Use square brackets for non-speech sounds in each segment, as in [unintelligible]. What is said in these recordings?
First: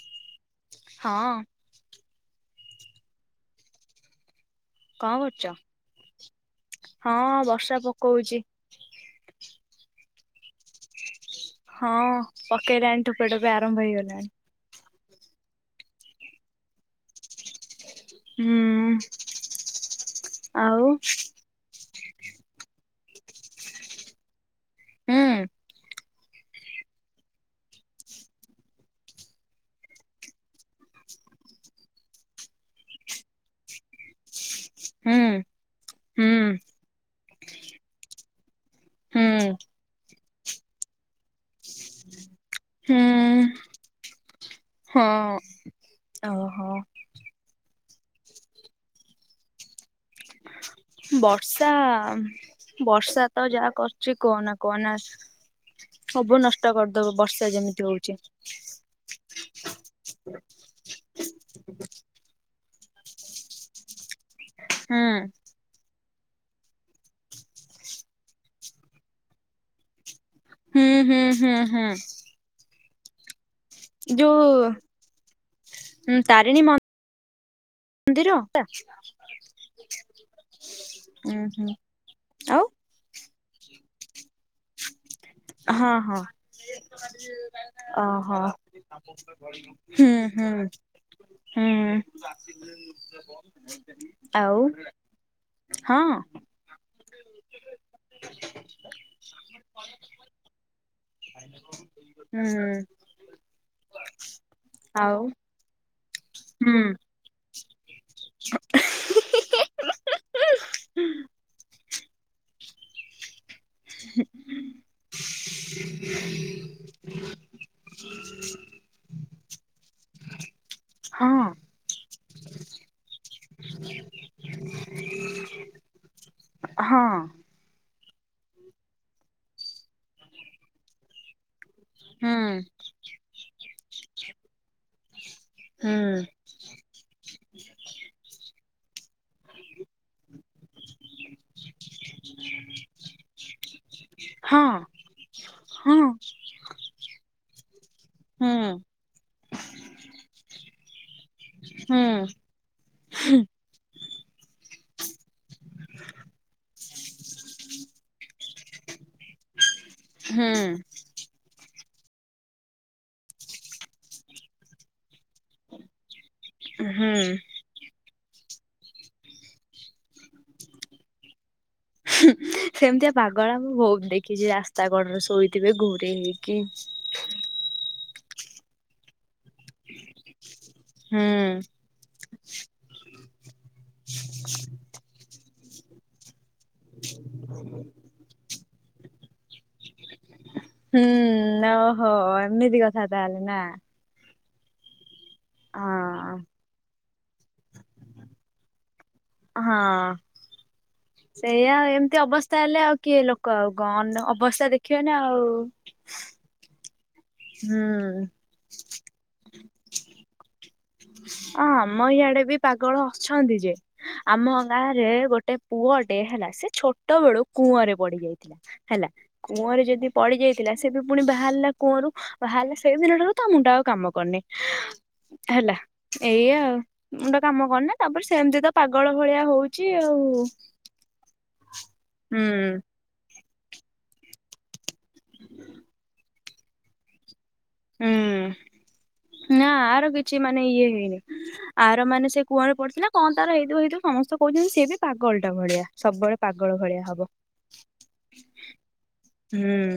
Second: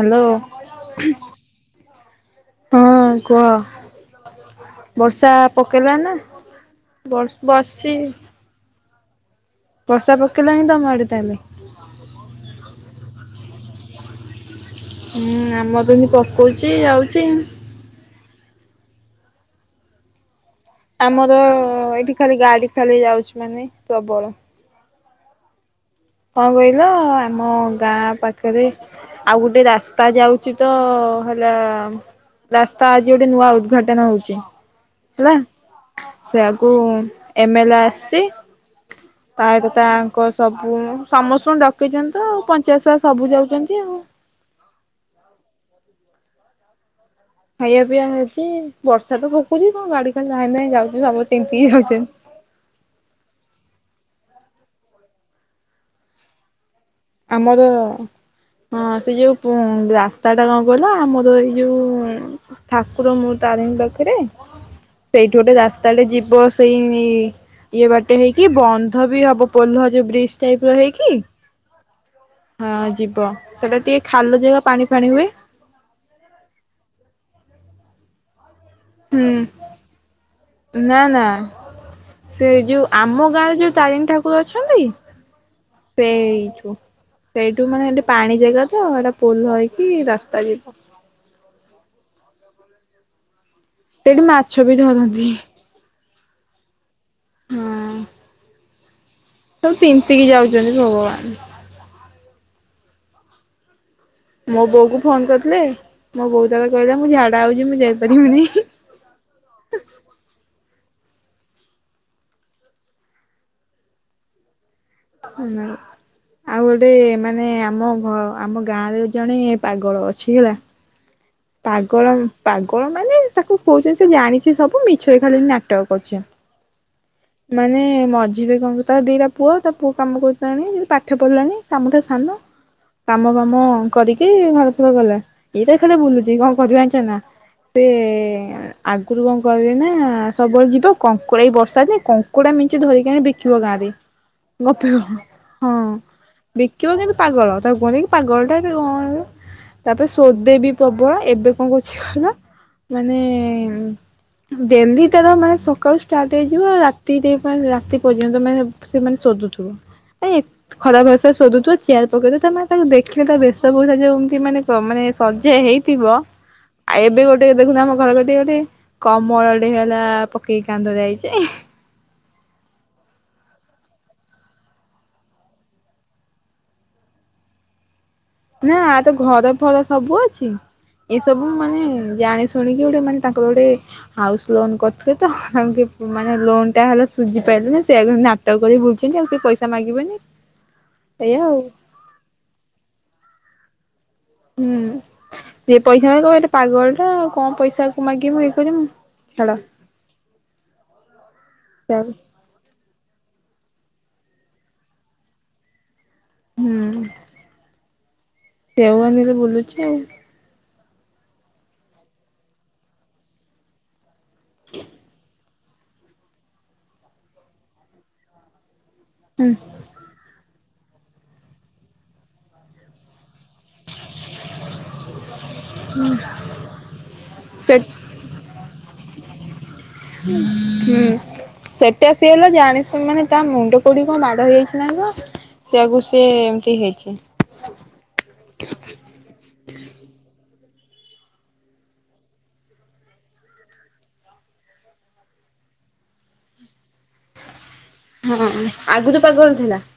Hello. ହଁ ହଁ କୁହ। କଣ ବର୍ଷା କରୁଛ? ପକେଇଲା ନା ହଁ ବସ ବର୍ଷା ବସିଛି। ପକଉଛି [inaudible] ବର୍ଷା ପକେଇଲାଣି ତମ ଆଡେ ତାହେଲେ? ହଁ ପକେଇଲାଣି ଠୋପେ ଠୋପେ ଆରମ୍ଭ ହେଇଗଲାଣି। ହୁଁ ଆମ ଏମିତି ପକଉଛି ଯାଉଛି। ହୁଁ। ଆଉ ଆମର ଏଇଠି ଖାଲି ଗାଡି ଖାଲି ଯାଉଛି ମାନେ ପ୍ରବଳ। ହୁଁ। କଣ କହିଲ ଆମ ଗାଁ ପାଖରେ। ଆଉ ଗୋଟେ ରାସ୍ତା ଯାଉଛି ତ ହେଲା। ରାସ୍ତା ଆଜି ଗୋଟେ ନୂଆ ଉଦଘାଟନ ହଉଛି। ହେଲା ହୁଁ ହୁଁ ସେୟାକୁ ଏମ ଏଲ ଏ ଆସିଛି। ତା ହୁଁ ସହିତ ତାଙ୍କ ସବୁ ସମସ୍ତଙ୍କୁ ଡକେଇଛ ତ ଆଉ ପଞ୍ଚାୟତ ସହ ସବୁ ହୁଁ ଯାଉଛନ୍ତି ଆଉ। ହଁ ଓହୋ। ଖାଇବା ପିଇବା ହେଇଛି ବର୍ଷା ତ ପକୁଛି କଣ ଗାଡି ଖାଲି ଧାଇଁ ଧାଇଁ ଯାଉଛି ସବୁ ତିନ୍ତିକି ବର୍ଷା ଯାଉଛନ୍ତି। ବର୍ଷା ତ ଯାହା କର ଛି କହନା କହନା ସବୁ ନଷ୍ଟ କରିଦବ ବର୍ଷା ଆମର ଯେମିତି ହଉଛି। ହଁ ସେ ଯୋଉ ରାସ୍ତା ଟା କଣ କିଲ ଆମର ଏଇ ଯୋଉ ଉ ଠାକୁର ମୁଁ ତାରିଣୀ ପାଖରେ ହୁଁ ସେଇଠି ଗୋଟେ ରାସ୍ତାଟେ ଯି ବ ସେଇ ଇଏ ବାଟେ ହେଇକି ବନ୍ଧ ବି ହବ ପୋଲ ଯୋଉ ବ୍ରିଜ ଟାଇପ ର ହୁଁ ହେଇକି ହୁଁ ହୁଁ ହୁଁ ହଁ ଯିବ ସେଟା ଟିକେ ଖାଲ ଜାଗା ଯୋଉ ପାଣି ଫାଣି ହୁଏ। ମନ୍ଦିରଟା ହୁଁ ନା ନା ସେ ଆଉ ଯୋଉ ଆମ ଗାଁରେ ଯୋଉ ତାରିଣୀ ଠାକୁର ଅଛନ୍ତି। ହଁ ହଁ ସେଇଠୁ ସେଇଠୁ ମାନେ ଏଠି ପାଣି ଓହୋ ଜାଗା ତ ଏଇଟା ପୋଲ ହେଇକି ହୁଁ ରାସ୍ତା ହୁଁ [unintelligible] ହୁଁ ସେଠି ଆଉ ମାଛ ବି ଧରନ୍ତି। ହଁ ହଁ [inaudible] ସବୁ ତିନ୍ତିକି ଯାଉଛନ୍ତି ଭଗବାନ ହୁଁ ମୋ ବୋଉ କୁ ଆଉ ଫୋନ କରିଥିଲେ ମୋ ବୋଉ ତାର ହୁଁ କହିଲା ମୁଁ ଝାଡା ହଉଛି ମୁଁ ଯାଇପାରିବିନି ହୁଁ ହ [unintelligible] ହୁ ଆଉ ଗୋଟେ ମାନେ ଆମ ଘ ଆମ ଗାଁରେ ଜଣେ ପାଗଳ ଅଛି ହେଲା ହଁ ପାଗଳ ପାଗଳ ମାନେ ତାକୁ କହୁଛନ୍ତି ସେ ଜାଣିଛ ସବୁ ମିଛରେ ଖାଲି ନାଟକ କରୁଛି। ହଁ ମାନେ ମଝିରେ କଣ କରୁ ତା ଦିଟା ପୁଅ ତା ପୁଅ କାମ କରୁଲାଣି ପାଠ ପଢିଲାଣି ଆମ ଠାରୁ ସାନ ହୁଁ କାମ ବାମ କରିକି ଘର ଫର ଗଲା ଇଏ ତାର ଖାଲି ହୁଁ ବୁଲୁଚି କଣ କରିବା ଯାଣିଛ ନା ସେ ଆଗରୁ କଣ କିରେ ନା ସବୁବେଳେ ଯିବା କଙ୍କୁଡ଼ ଏଇ ବର୍ଷା କଙ୍କୁଡା ମିଞ୍ଚି ଧରିକି ବିକିବ ଗାଁରେ ହଁ ଗପିବ ହଁ ବିକିବ କିନ୍ତୁ ପାଗଳ ତାକୁ କୁହନ୍ତି କି ପାଗଳଟା ହୁଁ କଣ ତାପରେ ସୋଦେବି ପ୍ରବଳ ଏବେ କଣ କରୁଛି ହୁଁ କହିବା ମାନେ ଡେଲିତାର ମାନେ ସକାଳୁ ଷ୍ଟାର୍ଟ ହେଇଯିବ ରାତିରେ ମାନେ ରାତି ପର୍ଯ୍ୟନ୍ତ ସେମାନେ ଶୋଧୁଥିବ ନାଇ ହୁଁ ଖରାପ ଭାଷାରେ ଶୋଧୁଥିବେ ଚେୟାର ପକେଇଥ ମାନେ ତାକୁ ଦେଖିଲେ ତା ବେଶ ପୋଷା ଯଉମତି ମାନେ କ ମାନେ ସଜା ହେଇଥିବ ଆଉ ଏବେ ହୁଁ। ଗୋଟେ ଦେଖୁନ ଆମ ଘରେ ସେ ଗୋଟେ କମଳ ଟେ ହେଲା ପକେଇକି କାନ୍ଦ ଯାଇଛି। ହୁ ସେମିତିଆ ପାଗଳା ମୁଁ ବହୁତ ଦେଖିଛି ରାସ୍ତା କଡ଼ରେ ଶୋଇଥିବେ ଘୁରେ ହେଇକି। [inaudible] ନା ଏ ତ ଘର ଭଲ ସବୁ ଅଛି ହୁଁ ଏସବୁ ମାନେ ଜାଣି ଶୁଣିକି ଗୋଟେ ମାନେ ତାଙ୍କର ଗୋଟେ ହାଉସ୍ ଲୋନ କରିଥିଲେ ତ ତା ମାନେ ଲୋନ୍ ଟା ହେଲା ସୁଝି ପାଇ ନା ସେ କରି ବୁଲୁଛନ୍ତି ଆଉ କିିଏ ପଇସା ମାଗିବେନି। ଏଇଆ ଆଉ ହୁଁ ଓହୋ ଏମିତି କଥା ତାହେଲେ ନା। ହୁଁ ଯି ପଇସା ମ କ ହଁ। ଏ ପାଗଳ ଟା ଆଉ କଣ ପଇସା କ ମାଗିବ ମୁଁ ଇଏ କରିମୁ। ହଁ ସେଇଆ ସେଆକୁ ଏମୀତି ଅବସ୍ଥା ହେଲେ ଆଉ କିଏ ଲୋକ ଆଉ ଗଣ ଅବସ୍ଥା ଦେଖିବନ ଆଉ ହୁଁ ହୁଁ ସେଓାନୀରେ ବୁଲୁଛି ଆଉ ଅ ଆମ ଇଆଡେ ବି ପାଗଳ ଅଛନ୍ତି ଯେ ଆମ ଗାଁରେ ଗୋଟେ ପୁଅ ଟେ ହେଲା ସେ ଛୋଟ ବେଳୁ କୂଅରେ ପଡି ଯାଇଥିଲା ହେଲା, ହୁଁ କୂଅରେ ଯଦି ପଡିଯାଇ ଥିଲା ସେ ବି ପୁଣି ବାହାରିଲା କୁଅରୁ ବାହାରିଲା ସେଇ ଦିନ ଠାରୁ ତା ମୁଣ୍ଡ ଆଉ କାମ କରୁନି ହେଲା ଏଇଆଉ ଗୋଟେ କାମ ସେ କରୁନି ତାପରେ ସେମିତି ତ ପାଗଳ ଭଳିଆ ହଉ ହୁଁ ସେଠା ଆ ସି ହେଲା ହୁଁ ଜାଣିସୁ ମାନେ ତା ମୁଣ୍ଡ କୋଉଠୀ କଣ ମାଡ ହେଇଯାଇଛି ନା କଣ? ସେୟା କୁ ସେ ଏମିତି ହେଇଛି। ହୁଁ ନା ଆର କିଛି ମାନେ ଇଏ ହେଇନି ଆର ମାନେ ସେ କୂଅରେ ପଡିଥିଲା କଣ ତାର ହେଇଥାବ ହେଇଥିବ ସମସ୍ତେ କହୁଛନ୍ତି ସେଏ ବି ପାଗଳ ଓଲଟା ଭଳିଆ ସବୁବେଳେ ପାଗଳ ଭଳିଆ ହବ ହଁ ଆଗ ରୁ ପାଗଳ ଥିଲା? ହୁଁ।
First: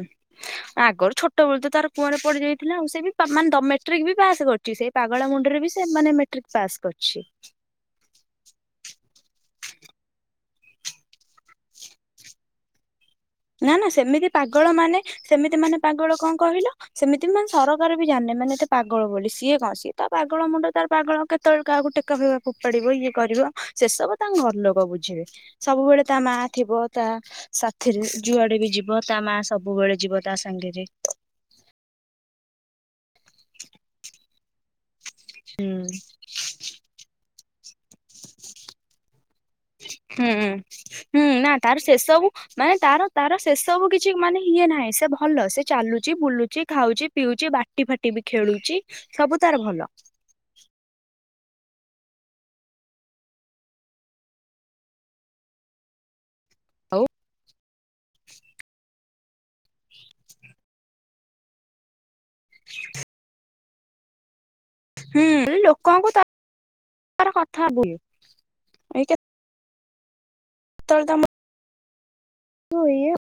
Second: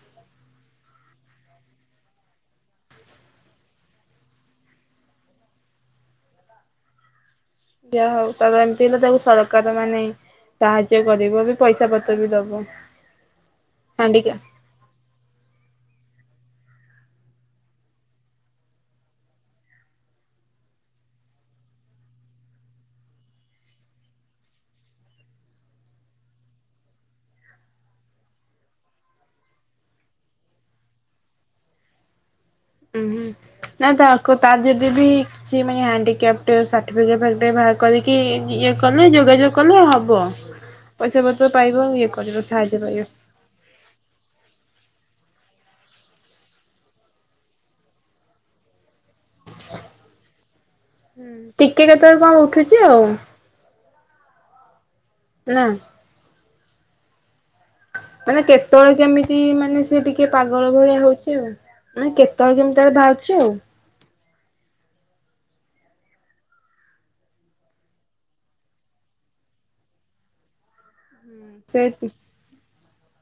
ଆଗରୁ ଛୋଟ ବେଳେ ତ ତାର କୁଅଁରେ ପଡିଯାଇ ଥିଲା ଆଉ ସେ ବି ମେଟ୍ରିକ ବି ପାସ୍ କରଛି, ସେ ପାଗଳା ମୁଣ୍ଡରେ ବି ସେ ମାନେ ମେଟ୍ରିକ ପାସ୍ କରିଛି। ଯାହା ହଉ ତାର ଏମିତି ହେଲା ତାକୁ ସରକାର ମାନେ ସାହାଯ୍ୟ କରିବ ବି ପଇସା ପତ୍ର ବି ଦବ। ନା ନା ସେମିତି ହାଣ୍ଡିକା ପାଗଳ ମାନେ ସେମିତି ମାନେ ପାଗଳ କଣ କହିଲ ସେମିତି ବି ମାନେ ସରକାର ବି ଜାଣିନି, ମାନେ ଏତେ ପାଗଳ ବୋଲି, ସିଏ କଣ ସିଏ ତ ପାଗଳ ମୁଣ୍ଡ ତାର ପାଗଳ କେତେ କେତେବେଳକୁ କାହାକୁ ଟେକା ଫେକା ଫୋପାଡିବ, ଇଏ କରିବ, ସେ ସବୁ ତାଙ୍କ ଘରଲୋକ ବୁଝିବେ। ସବୁବେଳେ ତା ମା ମା ଥିବ ତା ସାଥିରେ ଯୁଆଡେ ବି ଯିବ ତା ମା ସବୁବେଳେ ଯିବ ତା ସାଙ୍ଗରେ। ଉଁ ହୁଁ ନାଇଁ ତାକୁ ତ ଯଦି ବି ସେ ହୁଁ ହାଣ୍ଡିକ୍ୟାପଟେ [unintelligible] ବାହାର କରିକି ଇଏ କଲେ ଯୋଗାଯୋଗ କଲେ ହବ। ହୁଁ ପଇସା ହୁଁ ପତ୍ର ନା ପାଇବ ତାର ସେ ଇଏ ସବୁ କରିବ ମାନେ ସାହାଯ୍ୟ ପାଇବ ତାର ତାର ସେ ସବୁ କିଛି ମାନେ ଇଏ ନାହିଁ ସେ ଭଲ ସେ ଚାଲୁଛି, ବୁଲୁଛି, ଖାଉଛି, ପିଉଛି, ବାଟି ଫାଟି ବି ଖେଳୁଛି, ସବୁ ତାର ଭଲ। [inaudible] ହୁଁ ଟିକେ କେତେବେଳେ କଣ ଉଠୁଛି ଆଉ। ନା? ହଉ ମାନେ କେତେବେଳେ କେମିତି ମାନେ ସେ ଟିକେ ପାଗଳ ଭଳିଆ ହଉଛି ଆଉ ମାନେ ତଳେ କେମିତି ତାର ବାହାରୁଛି ଆଉ। ହୁଁ ଲୋକଙ୍କୁ ତ କଥା ଯେତେଳେ ସେ ହଏ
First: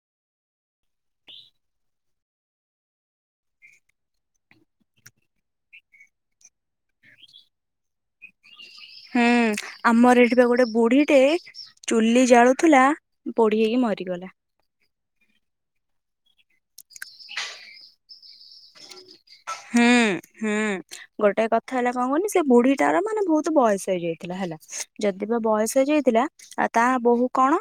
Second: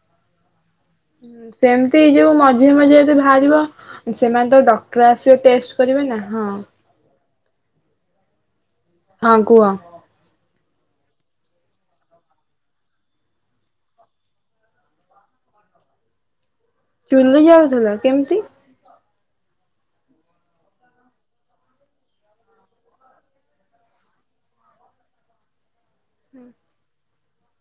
ସେମିତି ଯଉ ମଝିେ ମଝିରେତ ବାହାରିବ ସେମାନେ ତ ଡକ୍ଟର ଆସିବ ଟେଷ୍ଟ କର ନା ହଁ। [inaudible] ହୁଁ ହଁ କୁହ ଆମର ଏଠି ବା ଗୋଟେ ବୁଢୀ ଏ ଚୁଲି ଜାଳୁଥିଲା ପୋଢ ହେଇକି ମରିଗଲା। ଚୁନ୍ଦ ଯାଉଥିଲା କେମିତି? ହୁଁ ହୁଁ। ଗୋଟେ କଥା ହେଲା କଣ କହନି ସେ ବୁଢୀ ଟାର ମାନେ ବହୁତ ବୟସ ହେଇଯାଇଥିଲା ହେଲା ଯଦି ବା ବୟସ ହେଇଯାଇ ଥିଲା ଆ ତା ବୋହୁ କଣ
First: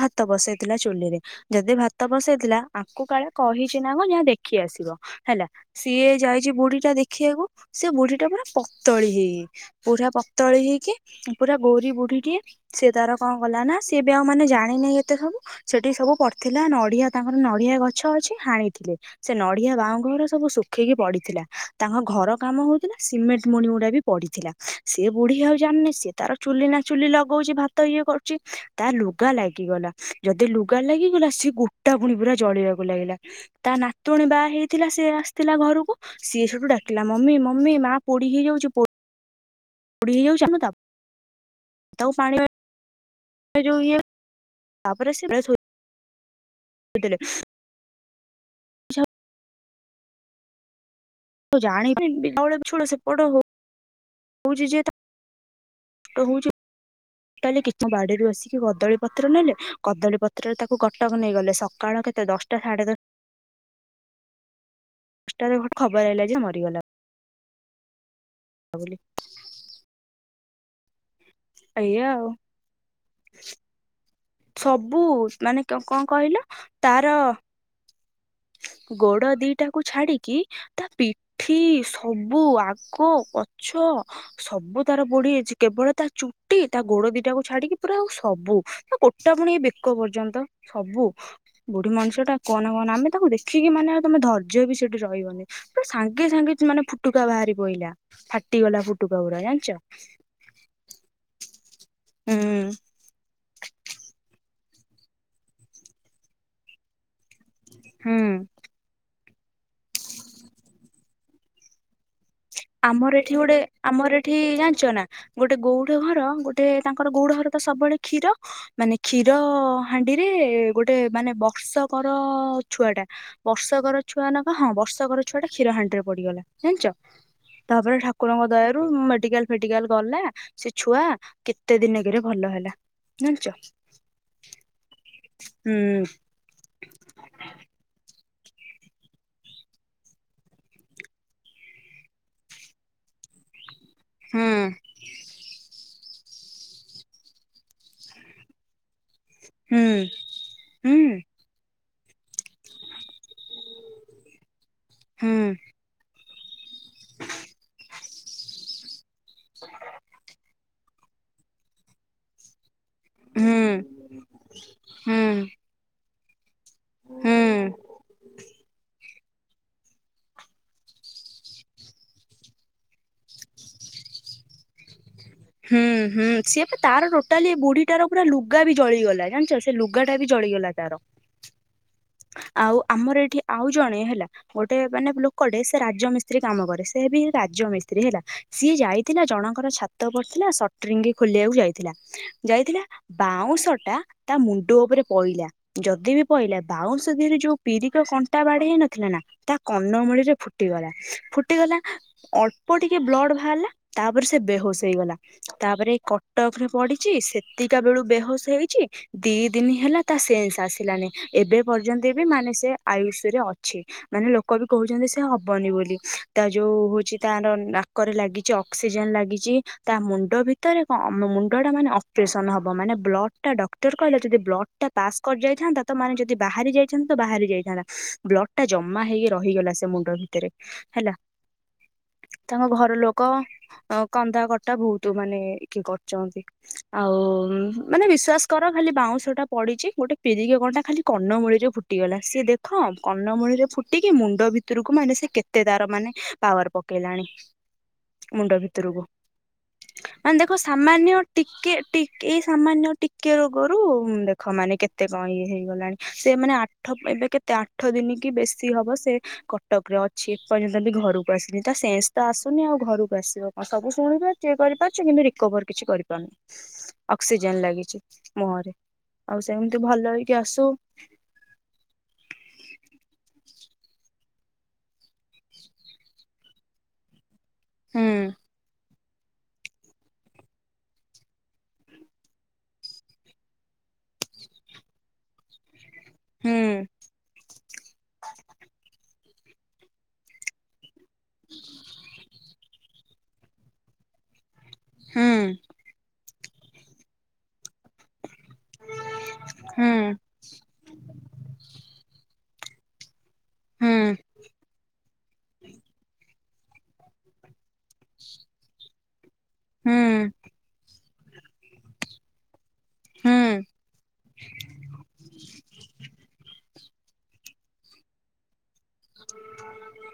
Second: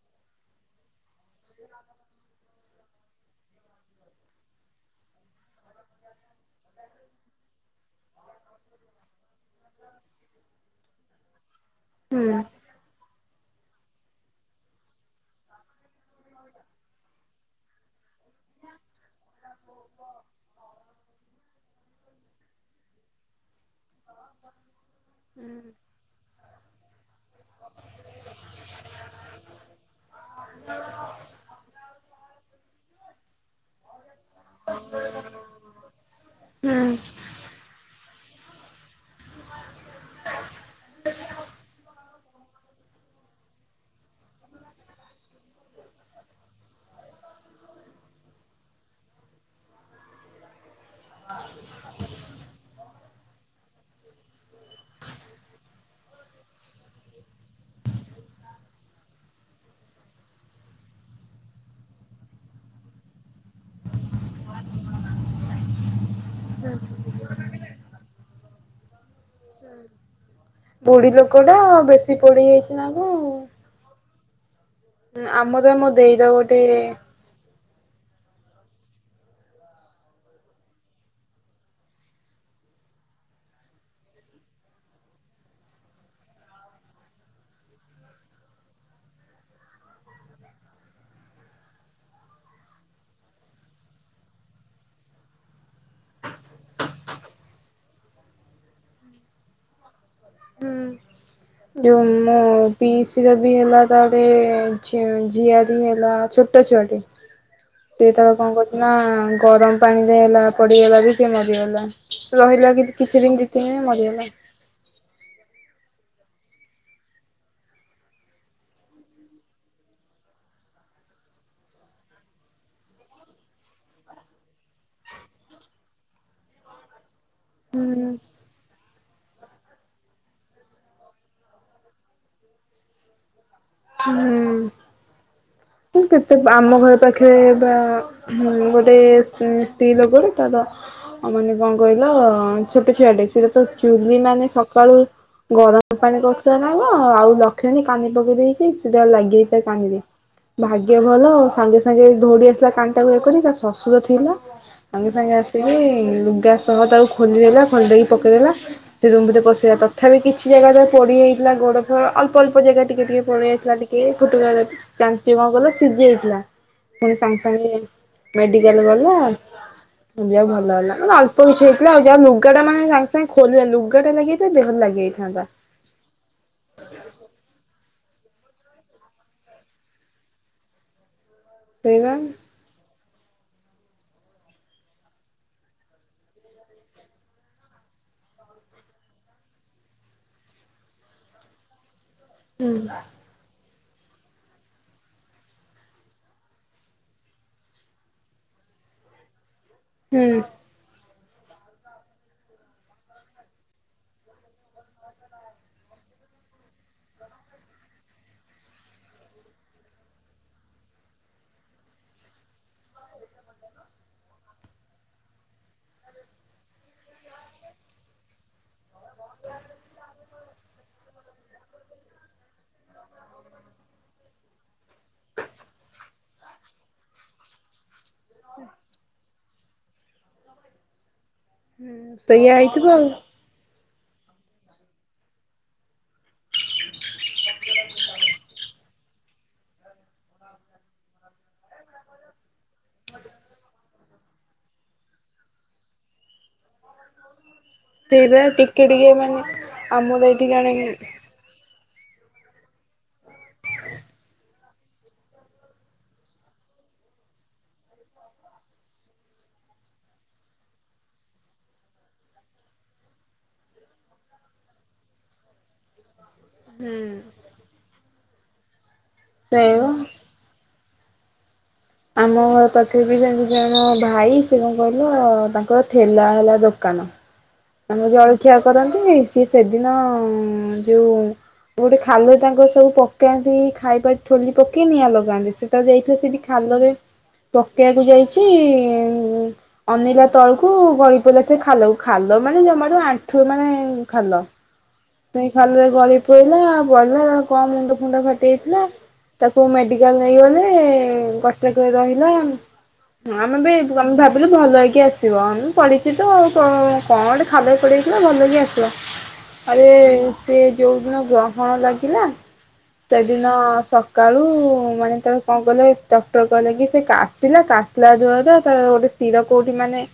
ଭାତ ବସେଇଥିଲା, ଚୁଲିରେ ଯଦି ଭାତ ବସେଇଥିଲା ଆକୁ କାଳେ କହିଚ ନା କ ଯାହା ଦେଖି ଆସିବ ହେଲା ସିଏ ଯାଇଛି ବୁଢୀ ଟା ଦେଖିବାକୁ ସେ ବୁଢୀ ଟା ପୁରା ପତଳି ହେଇଛି ପୁରା ପତଳି ହେଇକି ପୁରା ଗୋର ହୁଁ ବୁଢିକି ସେ ତାର କଣ କଲା ନା ସିଏ ବି ଆଉ ମାନେ ଜାଣିନହିଁ, ଏତେ ସବୁ ସେଠି ସବୁ ପଡିଥିଲା ନଡିଆ ତାଙ୍କର ନଡିଆ ଗଛ ଅଛି ହାଣିଥିଲେ ସେ ନଡିଆ ବାହାଁ ଘର ସବୁ ରଖେଇକି ପଡିଥିଲା ତାଙ୍କ ଘର କାମ ହଉଥିଲା, ସିମେଣ୍ଟ ମୁଣି ଗୁଡା ବି ପଡିଥିଲା ସେ ବୁଢୀ ହଉ ସ ତାର ଚୁଲି ନା ଚୁଲି ଲଗାଉଛି, ଭାତ ଇଏ କରୁଛି ତା ଲୁଗା ଲାଗିଗଲା ଯଦି ଲୁଗା ଲାଗିଗଲା ସଏ ଗୋଟା ପୁଣି ପୁରା ଜଳିବାକୁ ଲାଗିଲା ତା ନା ତଣ ବା ହେଇଥିଲା ସିଏ ଆସିଥିଲା, ଘରକୁ ସିଏ ସେଠୁ ହୁଁ ଡାକିଲା ମମି ମମି ମା ପୋଡି ହେଇଯାଉଛି ପୋ ପୋଡ଼ି ହେଇ ଯାଉଛ ତଉ ପାଣି ଯୋଉ ଇଏ ତାପରେ ସେ ଫ୍ରେସ ହେ ପିଟିଲେ ଯାଉ। ଜାଣିଛୋଡ ସେ ପଡ ହ ହଉଛି ଯେ ତା ଟୋ ହୋଉଛି କାଲି କିଛି ବାଡିରୁ ବସିକି କଦଳୀ ପତ୍ର ନେଲେ କଦଳୀ ପତ୍ରରେ ତାକୁ କଟକ ନେଇଗଲେ ସକାଳ କେତ ଦଶଟା ସାଢେ ଦଶଟା। ପାଞ୍ଚଟାରେ ବଟ ଖବର ହେଇଲା ଯେ ମରିଗଲା। ତା ବୋଲି। ବୁଢୀ ଲୋକ ଟା ଏଇଆ ବେଶୀ ଆଉ ପଢି ହୋଇଛି ନା କଣ [inaudible] ସବୁ ମାନେ ଆମର ମୋ କଣ ଦେଇର କହିଲ ଗୋଟେ ତାର ହ ଗୋଡ ଦିଟାକୁୁ ଛାଡିକି ତା ପିଠି ସବୁ ଆଗ ପଛ। ହ ସବୁ ତାର ପୋଡ଼ିଯାଇଛି କେବଳ ତା ଚୁଟି ତା ଗୋଡ ଦିଟାକୁୁ ଛାଡିକି ପୁରା ଆଉ ସବୁ। ଗୋଟା ପୁଣି ଏ ବେକ ପର୍ଯ୍ୟନ୍ତ ସବୁ ବୁଢୀ ମଣିଷ ଟା କହନା କହନା ଆମେ। ତାକୁ ଦେଖିକି ମାନେ ତମେ ଧୈର୍ଯ୍ୟ ବି ସେଠି ରହିବନି ତ ସାଙ୍ଗେ ସାଙ୍ଗେ ମାନେ ଫୁଟୁକା ବାହାରି ପହିଲା ଫାଟିଗଲା ଫୁଟୁକା ଗଡା ଜାଣିଛ। ହୁଁ ଯେଉ ମୁ ହୁଁ ପିସର ବି ହେଲା ତାପରେ ଝିଆଟି ହେଲା ଛୋଟ ଛୁଆଟି ସେ ହୁଁ ତାର କଣ କରହୁଥିଲେ ନା ଗରମ ପାଣିରେ ହେଲା ପଡିଗଲା ବି ସେ ମରିଗଲା। ରହିଲା କି ଆମର କିଛି ଏଠି ଦିନ ଦି ଗୋଟେ ତିନି ଦିନ ଆମର ମରିଗଲା ଏଠି ଜାଣିଛ ନା। ଗୋଟେ ଗୋଉଡ଼ ଘର ଗୋଟେ ତାଙ୍କର ଗୋଡ ଘର ତ ସବୁବେଳେ କ୍ଷୀର ମାନେ କ୍ଷୀର ହାଣ୍ଡିରେ ଗୋଟେ ମାନେ ବର୍ଷକର ଛୁଆ ଟା ବର୍ଷକର ଛୁଆ ନା କ ହଁ ବର୍ଷକର ଛୁଆ। ସେଟା କ୍ଷୀର ହାଡିରେ ପଡିଗଲା ଜାଣିିଚ। ତାପରେ ହୁଁ ଠାକୁରଙ୍କ ଦୟାରୁ ମେଡିକାଲ ଫେଟିକାଲ ଗଲା। ସେ ଛୁଆ କେତେ ଦିନକରେ ଭଲ ହେଲା ଜୁଣିଛ। ହୁଁଁ କେତେ ଆମ ଘର ପାଖେ ବା ଗୋଟେ ସ୍ତ୍ରୀ ଲୋକାଟେ ତାର ଆଉ ମାନେ କଣ କହିଲ ଛୋଟ ଛିଆଟେ ସଟ ତ ଚୁଲି ମାନେ ସକାଳୁ ଗରମ ପାଣି କରୁଥିଲା ନା କଣ ଲିବ ଆଉ ଲଷ୍ମଣୀ କାନି ପକେଇ ଦେଇ ସେଟା ଲାଗି ତା କାହିଁରେ ଭାଗ୍ୟ ଭଲ ଆ ସାଙ୍ଗେ ସାଙ୍ଗେ ସାଙ୍ଗେ ଧୌଡି ଆସିଲା କାଟାକୁ ଏ କରି ତା ଶଶୁର ଥିଲା ସାଙ୍ଗେ ସାଙ୍ଗେ ଆସିକି ସହ ତାକୁ ଖୋଲିଦେଲା ଖଲକି ପକେଇଦେଲା ସେ ରୁମରେ ପଶେଇଲା ତଥାପି କିଛି ଜାଗା ପୋଡ଼ିହେଇଥିଲା ଗୋଡ଼ ଫୋଡ ଅଳ୍ପ ଅଳ୍ ଜାଗା ଟିକେ ପଡି ଯାଇଥିଲା ଟିକେ ଫୁଟ କାଞ୍ଚ କଣ କଲେ ସିଝି ଯାଇଥିଲା। ପୁଣି ସାଙ୍ଗେ ସାଙ୍ଗେ ମେଡିକାଲ ଗଲା। ଯା ଭଲ ହେଲା ଅଳ୍ପ କିଛି ହେଇଥିଲା ଆଉ ଯାହା ଲୁଗାଟା ମାନେ ସାଙ୍ଗେ ସାଙ୍ଗେ ଖୋଲିଲେ ଲୁଗାଟା ଲାଗି ଦେହରେ ଲାଗେ ହୁଁ ହୁଁ ସିଏ ତାର ଟୋଟାଲି ବୁଢୀ ତାର ପୁରା ଲୁଗା ବି ଜଳିଗଲା ଜାଣିଛ ସେ ଲୁଗା ଟଟା ବି ଜଳିଗଲା ତାର। ସେଇଆ ଆଉ ଆମର ଏଠି ଆଉ ଜଣେ ହେଲା ଗୋଟେ ମାନେ ଲୋକଟେ ସେ ରାଜମିସ୍ତ୍ରୀ କାମ କରେ ସେ ବି ରାଜମିସ୍ତ୍ରୀ ବିହିଲା ସିଏ ଯାଇଥିଲା ଜଣଙ୍କର ଛା ତ ପଡିଥିଲା ସଟ୍ରିଙ୍ଗ ଖୋଲିବାକୁ ଯାଇଥିଲା। ହୁଁ ଯାଇଥିଲା ବାଉଁସ ଲା ତା ମୁଣ୍ଡ ଉପରେ ପଇଲା ଯଦି ବି ପଇଲା ବାଉଁଶ ଦିହରେ ଯୋଉ ପିରିକ କଣ୍ଟା ବାଢେହେ ନଥିଲା ନା ତା କନମୂଳିରେ ହୁଁ ଫୁଟିଗଲା। ଫୁଟିଗଲା ଅଳ୍ପ ଟିକେ ବ୍ଲଡ ବାହାରିଲା ତାପରେ ସେ ବେହୋସ ହେଇଗଲା ତାପରେ କଟକରେ ପଡିଛି ସେତିକା ବେଳୁ ବେହୋସ ହେଇଛି ଦି ଦିନି ହେଲା ତା ସେନ୍ସ ଆସିଲାନି ଏବେ ପର୍ଯ୍ୟନ୍ତ ବି ମାନେ ସେ ଆୟୁଷରେ ଅଛି। ମାନେ ଲୋକ ବି କହୁ କହୁଚନ୍ତି ସେ ହବନି ବୋଲି। ତା ଯୋଉ ହଉଛି ତାର ନାକରେ ଲାଗିଛି ଅକ୍ସିଜେନ ଲାଗିଚି। ତା ମୁଣ୍ଡ ଭିତରେ ଅ ମୁଣ୍ଡ ଟା ମାନେ ଅପରେସନ ହବ। ମାନେ ବ୍ଲଡ ଟା ଡକ୍ଟର କହିଲା। ଯଦି ବ୍ଲଡ ପାସ୍ କରି ଯାଇଥାନ୍ତା ତ ମାନେ ଯଦି ବାହାରି ଯାଇଛନ୍ତି ତ ବାହାରି ଯାଇଥାନ୍ତା। ବ୍ଲଡ ଟା ଜମା ହେଇକି ରହିଗଲା ସେ ମୁଣ୍ଡ ଭିତରେ ହେଲା। ସେଇଆ ତାଙ୍କ ହେଇଥିବ ଘର ଆଉ। ଲୋକ କନ୍ଦା କ ଟା ବହୁତ ମାନେ କିଏ କରଚନ୍ତି। ଆଉ ମାନେ ବିଶ୍ଵାସ କର ଖାଲି ବାଉଁଶ ଟା ପ ପଡିଚି ଗୋଟେ ପିରିିଗ କନଟା ଖାଲି କନମୂଳି ରେ ଫୁଟିଗଲା। ସିଏ ଦେଖ କନମୂଳିରେ ଫୁଟିକି ମୁଣ୍ଡ ଭି ଭିତକୁ ମାନେ ସେ କେତେ ତାର ମାନେ ପାୱାର ପକେଇଲାଣି। ସେଇ ବା ମୁଣ୍ଡ ଭିତରକୁ। ଟିକେଟିକେ ମାନେ ଆମର ମାନେ ଦେଖ ଏଇଠିକି ଆଣି ସାମାନ୍ୟ ଟିକେ ଟିକେ ଏଇ ସାମାନ୍ୟ ଟିକେ ରୋଗରୁ ଦେଖ ମାନେ କେତେ କଣ ଇଏ ହେଇଗଲାଣି। ସିଏ ମାନେ ଆଠ ଏବେ କେତେ ଆଠ ଦିନ କି ବେଶୀ ହବ ସେ କଟକରେ ଅଛି। ଏପର୍ଯ୍ୟନ୍ତ ବି ଘରକୁ ଆସିନି। ତ ସେ ସେନସ ତ ଆସୁନି ଆଉ ଘରକୁ ଆସିବ କଣ? ସବୁ ଶୁଣିପାରୁଚି କରିପାରୁଚି। କିନ୍ତୁ ରିକଭର କିଛି କରିପାରୁନି। ଅକ୍ସିଜେନ ଲାଗିଛି ମୁହଁରେ। ଆଉ ସେମିତି ସେଇବା ଭଲ ହେଇକି ଆସୁ। ସେ ଭାଇ ସେ କଣ କହିଲ ତାଙ୍କର ଠେଲା ହେଲା ଦୋକାନ। ହୁଁ ଆମର ଜଳଖିଆ କରନ୍ତି। ସିଏ ସେଦିନ ଯୋଉ ଗୋଟେ ଖାଲୁ ତାଙ୍କ ସବୁ ପକାନ୍ତି। ଖାଇବା ଠୋଲି ପକେଇ ନିଆଁ ଲଗାନ୍ତି। ସେ ତା ଯାଇଥିଲା ସେଠି ହୁଁ ଖାଲରେ ପକେଇବାକୁ ଯାଇଚି। ଉଁ ଅନେଇଲା ତଳକୁ ଗଳି ପଇଲା ସେ ଖାଲକୁ। ଖାଲ ମାନେ ଜମାରୁୁ ଆଣ୍ଠୁ ମାନେ ଖାଲ ହୁଁ ସେଇ ଖାଲରେ ଗଳି ପଇଲା ପଡିଲା କଁ ମୁଣ୍ଡ ଫୁଣ୍ଡ ଫା ଟି ଯାଇଥିଲା ତାକୁ ହୁଁ ମେଡିକାଲ ନେଇଗଲେ କଟକରେ ରହିଲା। ହଁ ଆମେ ହୁଁ ବି ଆମେ ଭାବିଲୁ ଭଲ ହେଇକି ଆସିବ। ହୁଁ ପଡିଚିତ ଆଉ। କଁ କଣ ଗୋଟେ ଖାଲରେ ପଡିଯାଇଥିଲା। ଭଲହେଇକି ଆସିବ। ଆରେ ହୁଁ ସେ ଯଉ ଦିନ ଗ୍ରହଣ ଲାଗିଲା। ହୁଁ ସେଦିନ ସକାଳୁ ମାନେ ତାର କଣ କହିଲେ। ଡକ୍ଟର କହିଲ କି ସେ କାଶିଲା କାଶିଲା ଦ୍ଵାରା ତାର ଗୋଟେ ଶିର କୋଉଠି ମାନେ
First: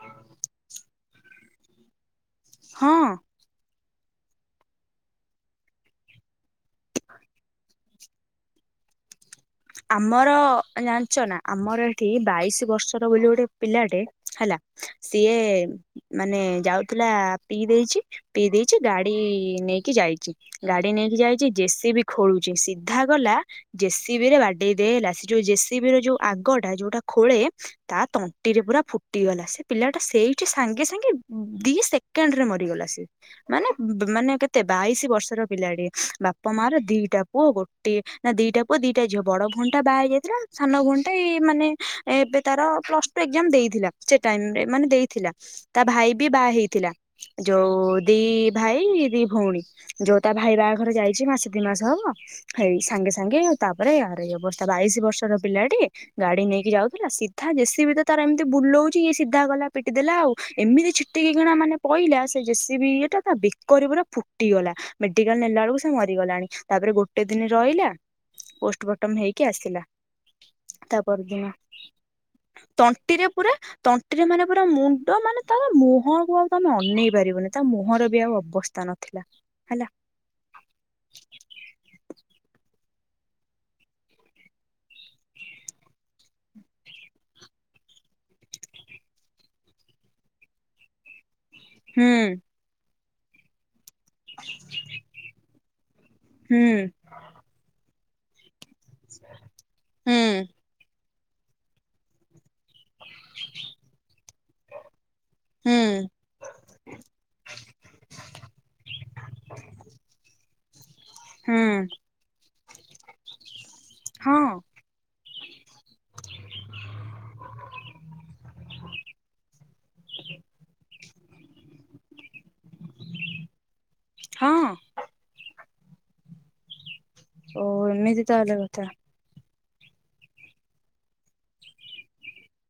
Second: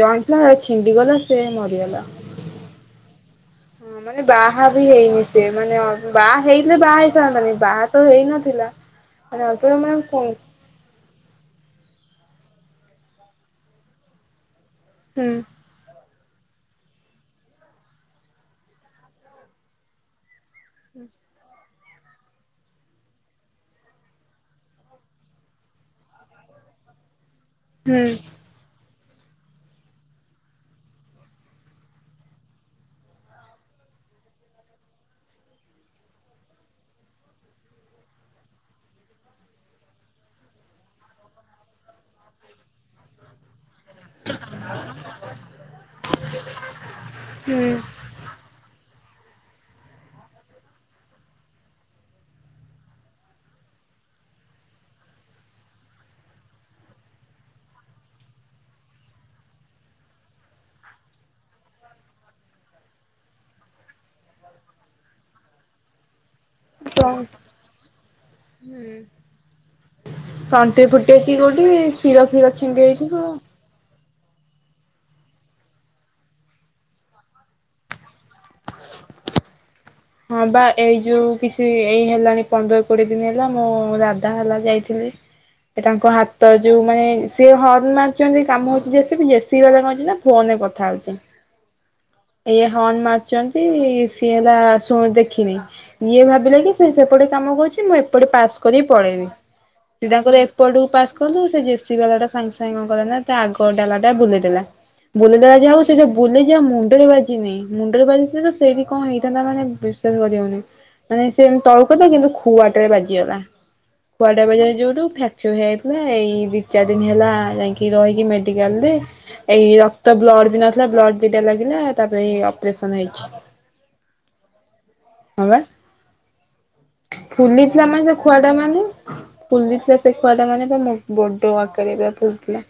ଜଏନଟଥିଲା ଛିଣ୍ଡି ଗଲା। ସେ ମରିଗଲା। ହଁ। ହଁ ମାନେ ବାହା ବି ହେଇନି ସିଏ ମାନେ ଅ ବାହା ହେଇଥିଲେ ବାହା ହେଇ ସାରନତାଣି। ମାନେ ବାହା ତ ହେଇନଥିଲା। ମାନେ ଅଳ୍ପ ମାନେ କଣ ହୁଁ ଆମର ଜାଣିଚ ନା ଆମର ଏଠି ଏଇ ବାଇଶି ବର୍ଷର ବୋଲି ଗୋଟେ ପିଲାଟେ ହେଲା। ସିଏ ମାନେ ଯାଉଥିଲା ପିଇ ଦେଇଚି ପିଇ ଦେଇଛି ଗାଡି ନେଇକି ଯାଇଚି। ଗାଡି ନେଇ ନେଇକି ଯାଇଚି ଜେସିବି ଖୋଳୁଚି ସିଧା ଗଲା। ଜେସିବି ରେ ବା ଦେଇଦେଲା ସେ ଯୋଉ ଜେସିବି ର ଯୋଉ ଆଗଟା ଯୋଉଟା ଖୋଳେ ହୁଁ ତା ତଣ୍ଟିରେ ପୁରା ଫୁ ଟିଗଲା ସେ ପିଲାଟା ସେଇଠି ସାଙ୍ଗେ ସାଙ୍ଗେ ଦି ସେକେଣ୍ଡ ରେ ମରିଗଲା ସିଏ। ମାନେ ବ ମାନେ କେତେ ବାଇଶି ବର୍ଷର ପିଲାଟିଏ ବାପା ମା ର ଦିଇଟା ପୁଅ ଗୋଟିଏ ନା ଦିଇଟା ପୁଅ ଦିଟା ଝିଅ। ବଡ ଭୋଉଣିଟା ବାହା ହେଇ ଯାଇଥିଲା। ସାନ ଭୋଉଣି ମାନେ ଏବେ ତାର ପ୍ଲସ୍ ଟୁ ଏକ୍ଜାମ ଦେଇଥିଲା। ସେ ଟାଇମରେ ମାନେ ଦେଇଥିଲା। ତା ଭାଇ ବି ବାହା ହେଇଥିଲା। ହୁଁ ଯୋଉ ଦି ଭାଇ ଦି ଭଉଣୀ ଯୋଉ ତା ଭାଇ ବାହାଘର ଯାଇଛି। ମାସେ ଦି ମାସ ହବ। ହେଇ ସାଙ୍ଗେ ସାଙ୍ଗେ ତାପରେ ଆର ଏଇଅ ଅବସ୍ଥା ବାଇଶି ବର୍ଷର ପିଲାଟି ଗାଡି ନେଇକି ଯାଉଥିଲା। ସିଧା ଜେସିବି ତାର ଏମିତି ବୁଲଉଚି। ଇଏ ସିଧା ଗଲା ପିଟି ଦେଲା ଆଉ ଏମିତି ଛିଟିକି କିଣା ମାନେ ପଇଲା। ସେ ଜେସିବିଟା ତା ବେକର ପୁରା ଫୁଟି ଟି ଗଲା। ମେଡିକାଲ ନେଲା ବେଳକୁ ସେ ମରିଗଲାଣି। ତାପରେ କଣ ଗୋଟେ ଦିନ ରହିଲା ପୋଷ୍ଟବଟମ ହେଇ ତଣ୍ଟିରେ ଫୁଟିଛିି କୋଉଠି ଶିର ଫିର ଛିଣ୍ଡିଯାଇଥିବ। ତଣ୍ଟିରେ ପୁରା ତଣ୍ଟିରେ ମାନେ ପୁରା ମୁଣ୍ଡ ମାନେ ତାର ମୁହଁକୁ ଆଉ ତମେ ଅନେଇ ପାରିବନି। ତା ମୁହଁର ବି ଆଉ ଅ ଅବସ୍ଥା ନଥିଲା ହେଲା। ହଁ ବା ଏଇ ଯୋଉ କିଛି ଏଇ ହେଲାଣି ପନ୍ଦର କୋଡିଏ ଦିନ ହେଲା। ମୁଁ ଦାଦା ହେଲା ଯାଇଥିଲି। ଇ ତାଙ୍କ ହାତ ଯୋଉ ମାନେ ସିଏ ହର୍ନ ମାରିଚନ୍ତି। କାମ ହଉଚି ବି ଜେସିବି ବାଲା କଣ ହେଇଚି ନା ଫୋନରେ ରେ କଥା ହଉଚି। ହୁଁ ଇଏ ହର୍ଣ ମାରୁଚନ୍ତି ସିଏ ହେଲା ଶୁ -ଦେଖିନି। ଇଏ ଭାବିଲା ହୁଁ କି ସିଏ ସେପଟେ କାମ କରୁଛି। ମୁଁ ଏପଟେ ପାସ୍ କରିକି ପଳେଇମି। ସିଏ ହୁଁ ତାଙ୍କର ଏପଟକୁ ପାସ୍ କରନ୍ତୁ ସେ ଜେସି ବାଲା ଟା ସାଙ୍ଗ ସାଙ୍ଗେ କଣ କଣ ନା ତା ଆଗ ଡାଲାଟା ବୁଲେଇ ଦେଲା। ବୁଲେଦେଲା ଯା ହଉ ସେ ହୁଁ ଯୋଉ ବୁଲିଯିବା ମୁଣ୍ଡରେ ବାଜିନି। ମୁଣ୍ଡରେ ବାଜି ଥିଲେ ତ ସେଇଠି କଣ ହେଇଥାନ୍ତା ମାନେ ବିଶ୍ବାସ କରିହଉନି ମାନେ ସେ ହୁଁ ତଳକୁ ତ କିନ୍ତୁ ଖୁଆ ଟାରେ ବାଜିି ଜିଗଲା। ଖୁଆ ଟା ହଁ ବାଜିଲା ଯୋଉଠୁ ଫେକ୍ ଚ ହେଇଥିଲା ଏଇ ଦି ଚାରି ଦିନ ହେଲା ଯାଇକି ରହିକି ମେଡ଼ିକାଲ୍ ରେ ଏଇ ରକ୍ତ ବ୍ଲଡ୍ ବି ନଥିଲା। ବ୍ଲଡ୍ ଦିଟା ଲାଗିଲା, ତାପରେ ଏଇ ଅପରେସନ୍ ହେଇଛି। ହଁ। [unintelligible] ଓ ଫୁଲିଥିଲା ମାନେ ସେ ଏମିତି ଖୁଆ ଟା ତାହେଲେ କଥା ମାନେ। ଫୁଲିଥିଲା ସେ ଖୁଆଟା ମାନେ ତା ମୋ ବଡ ଆକାରେର ଫୁଲିଥିଲା।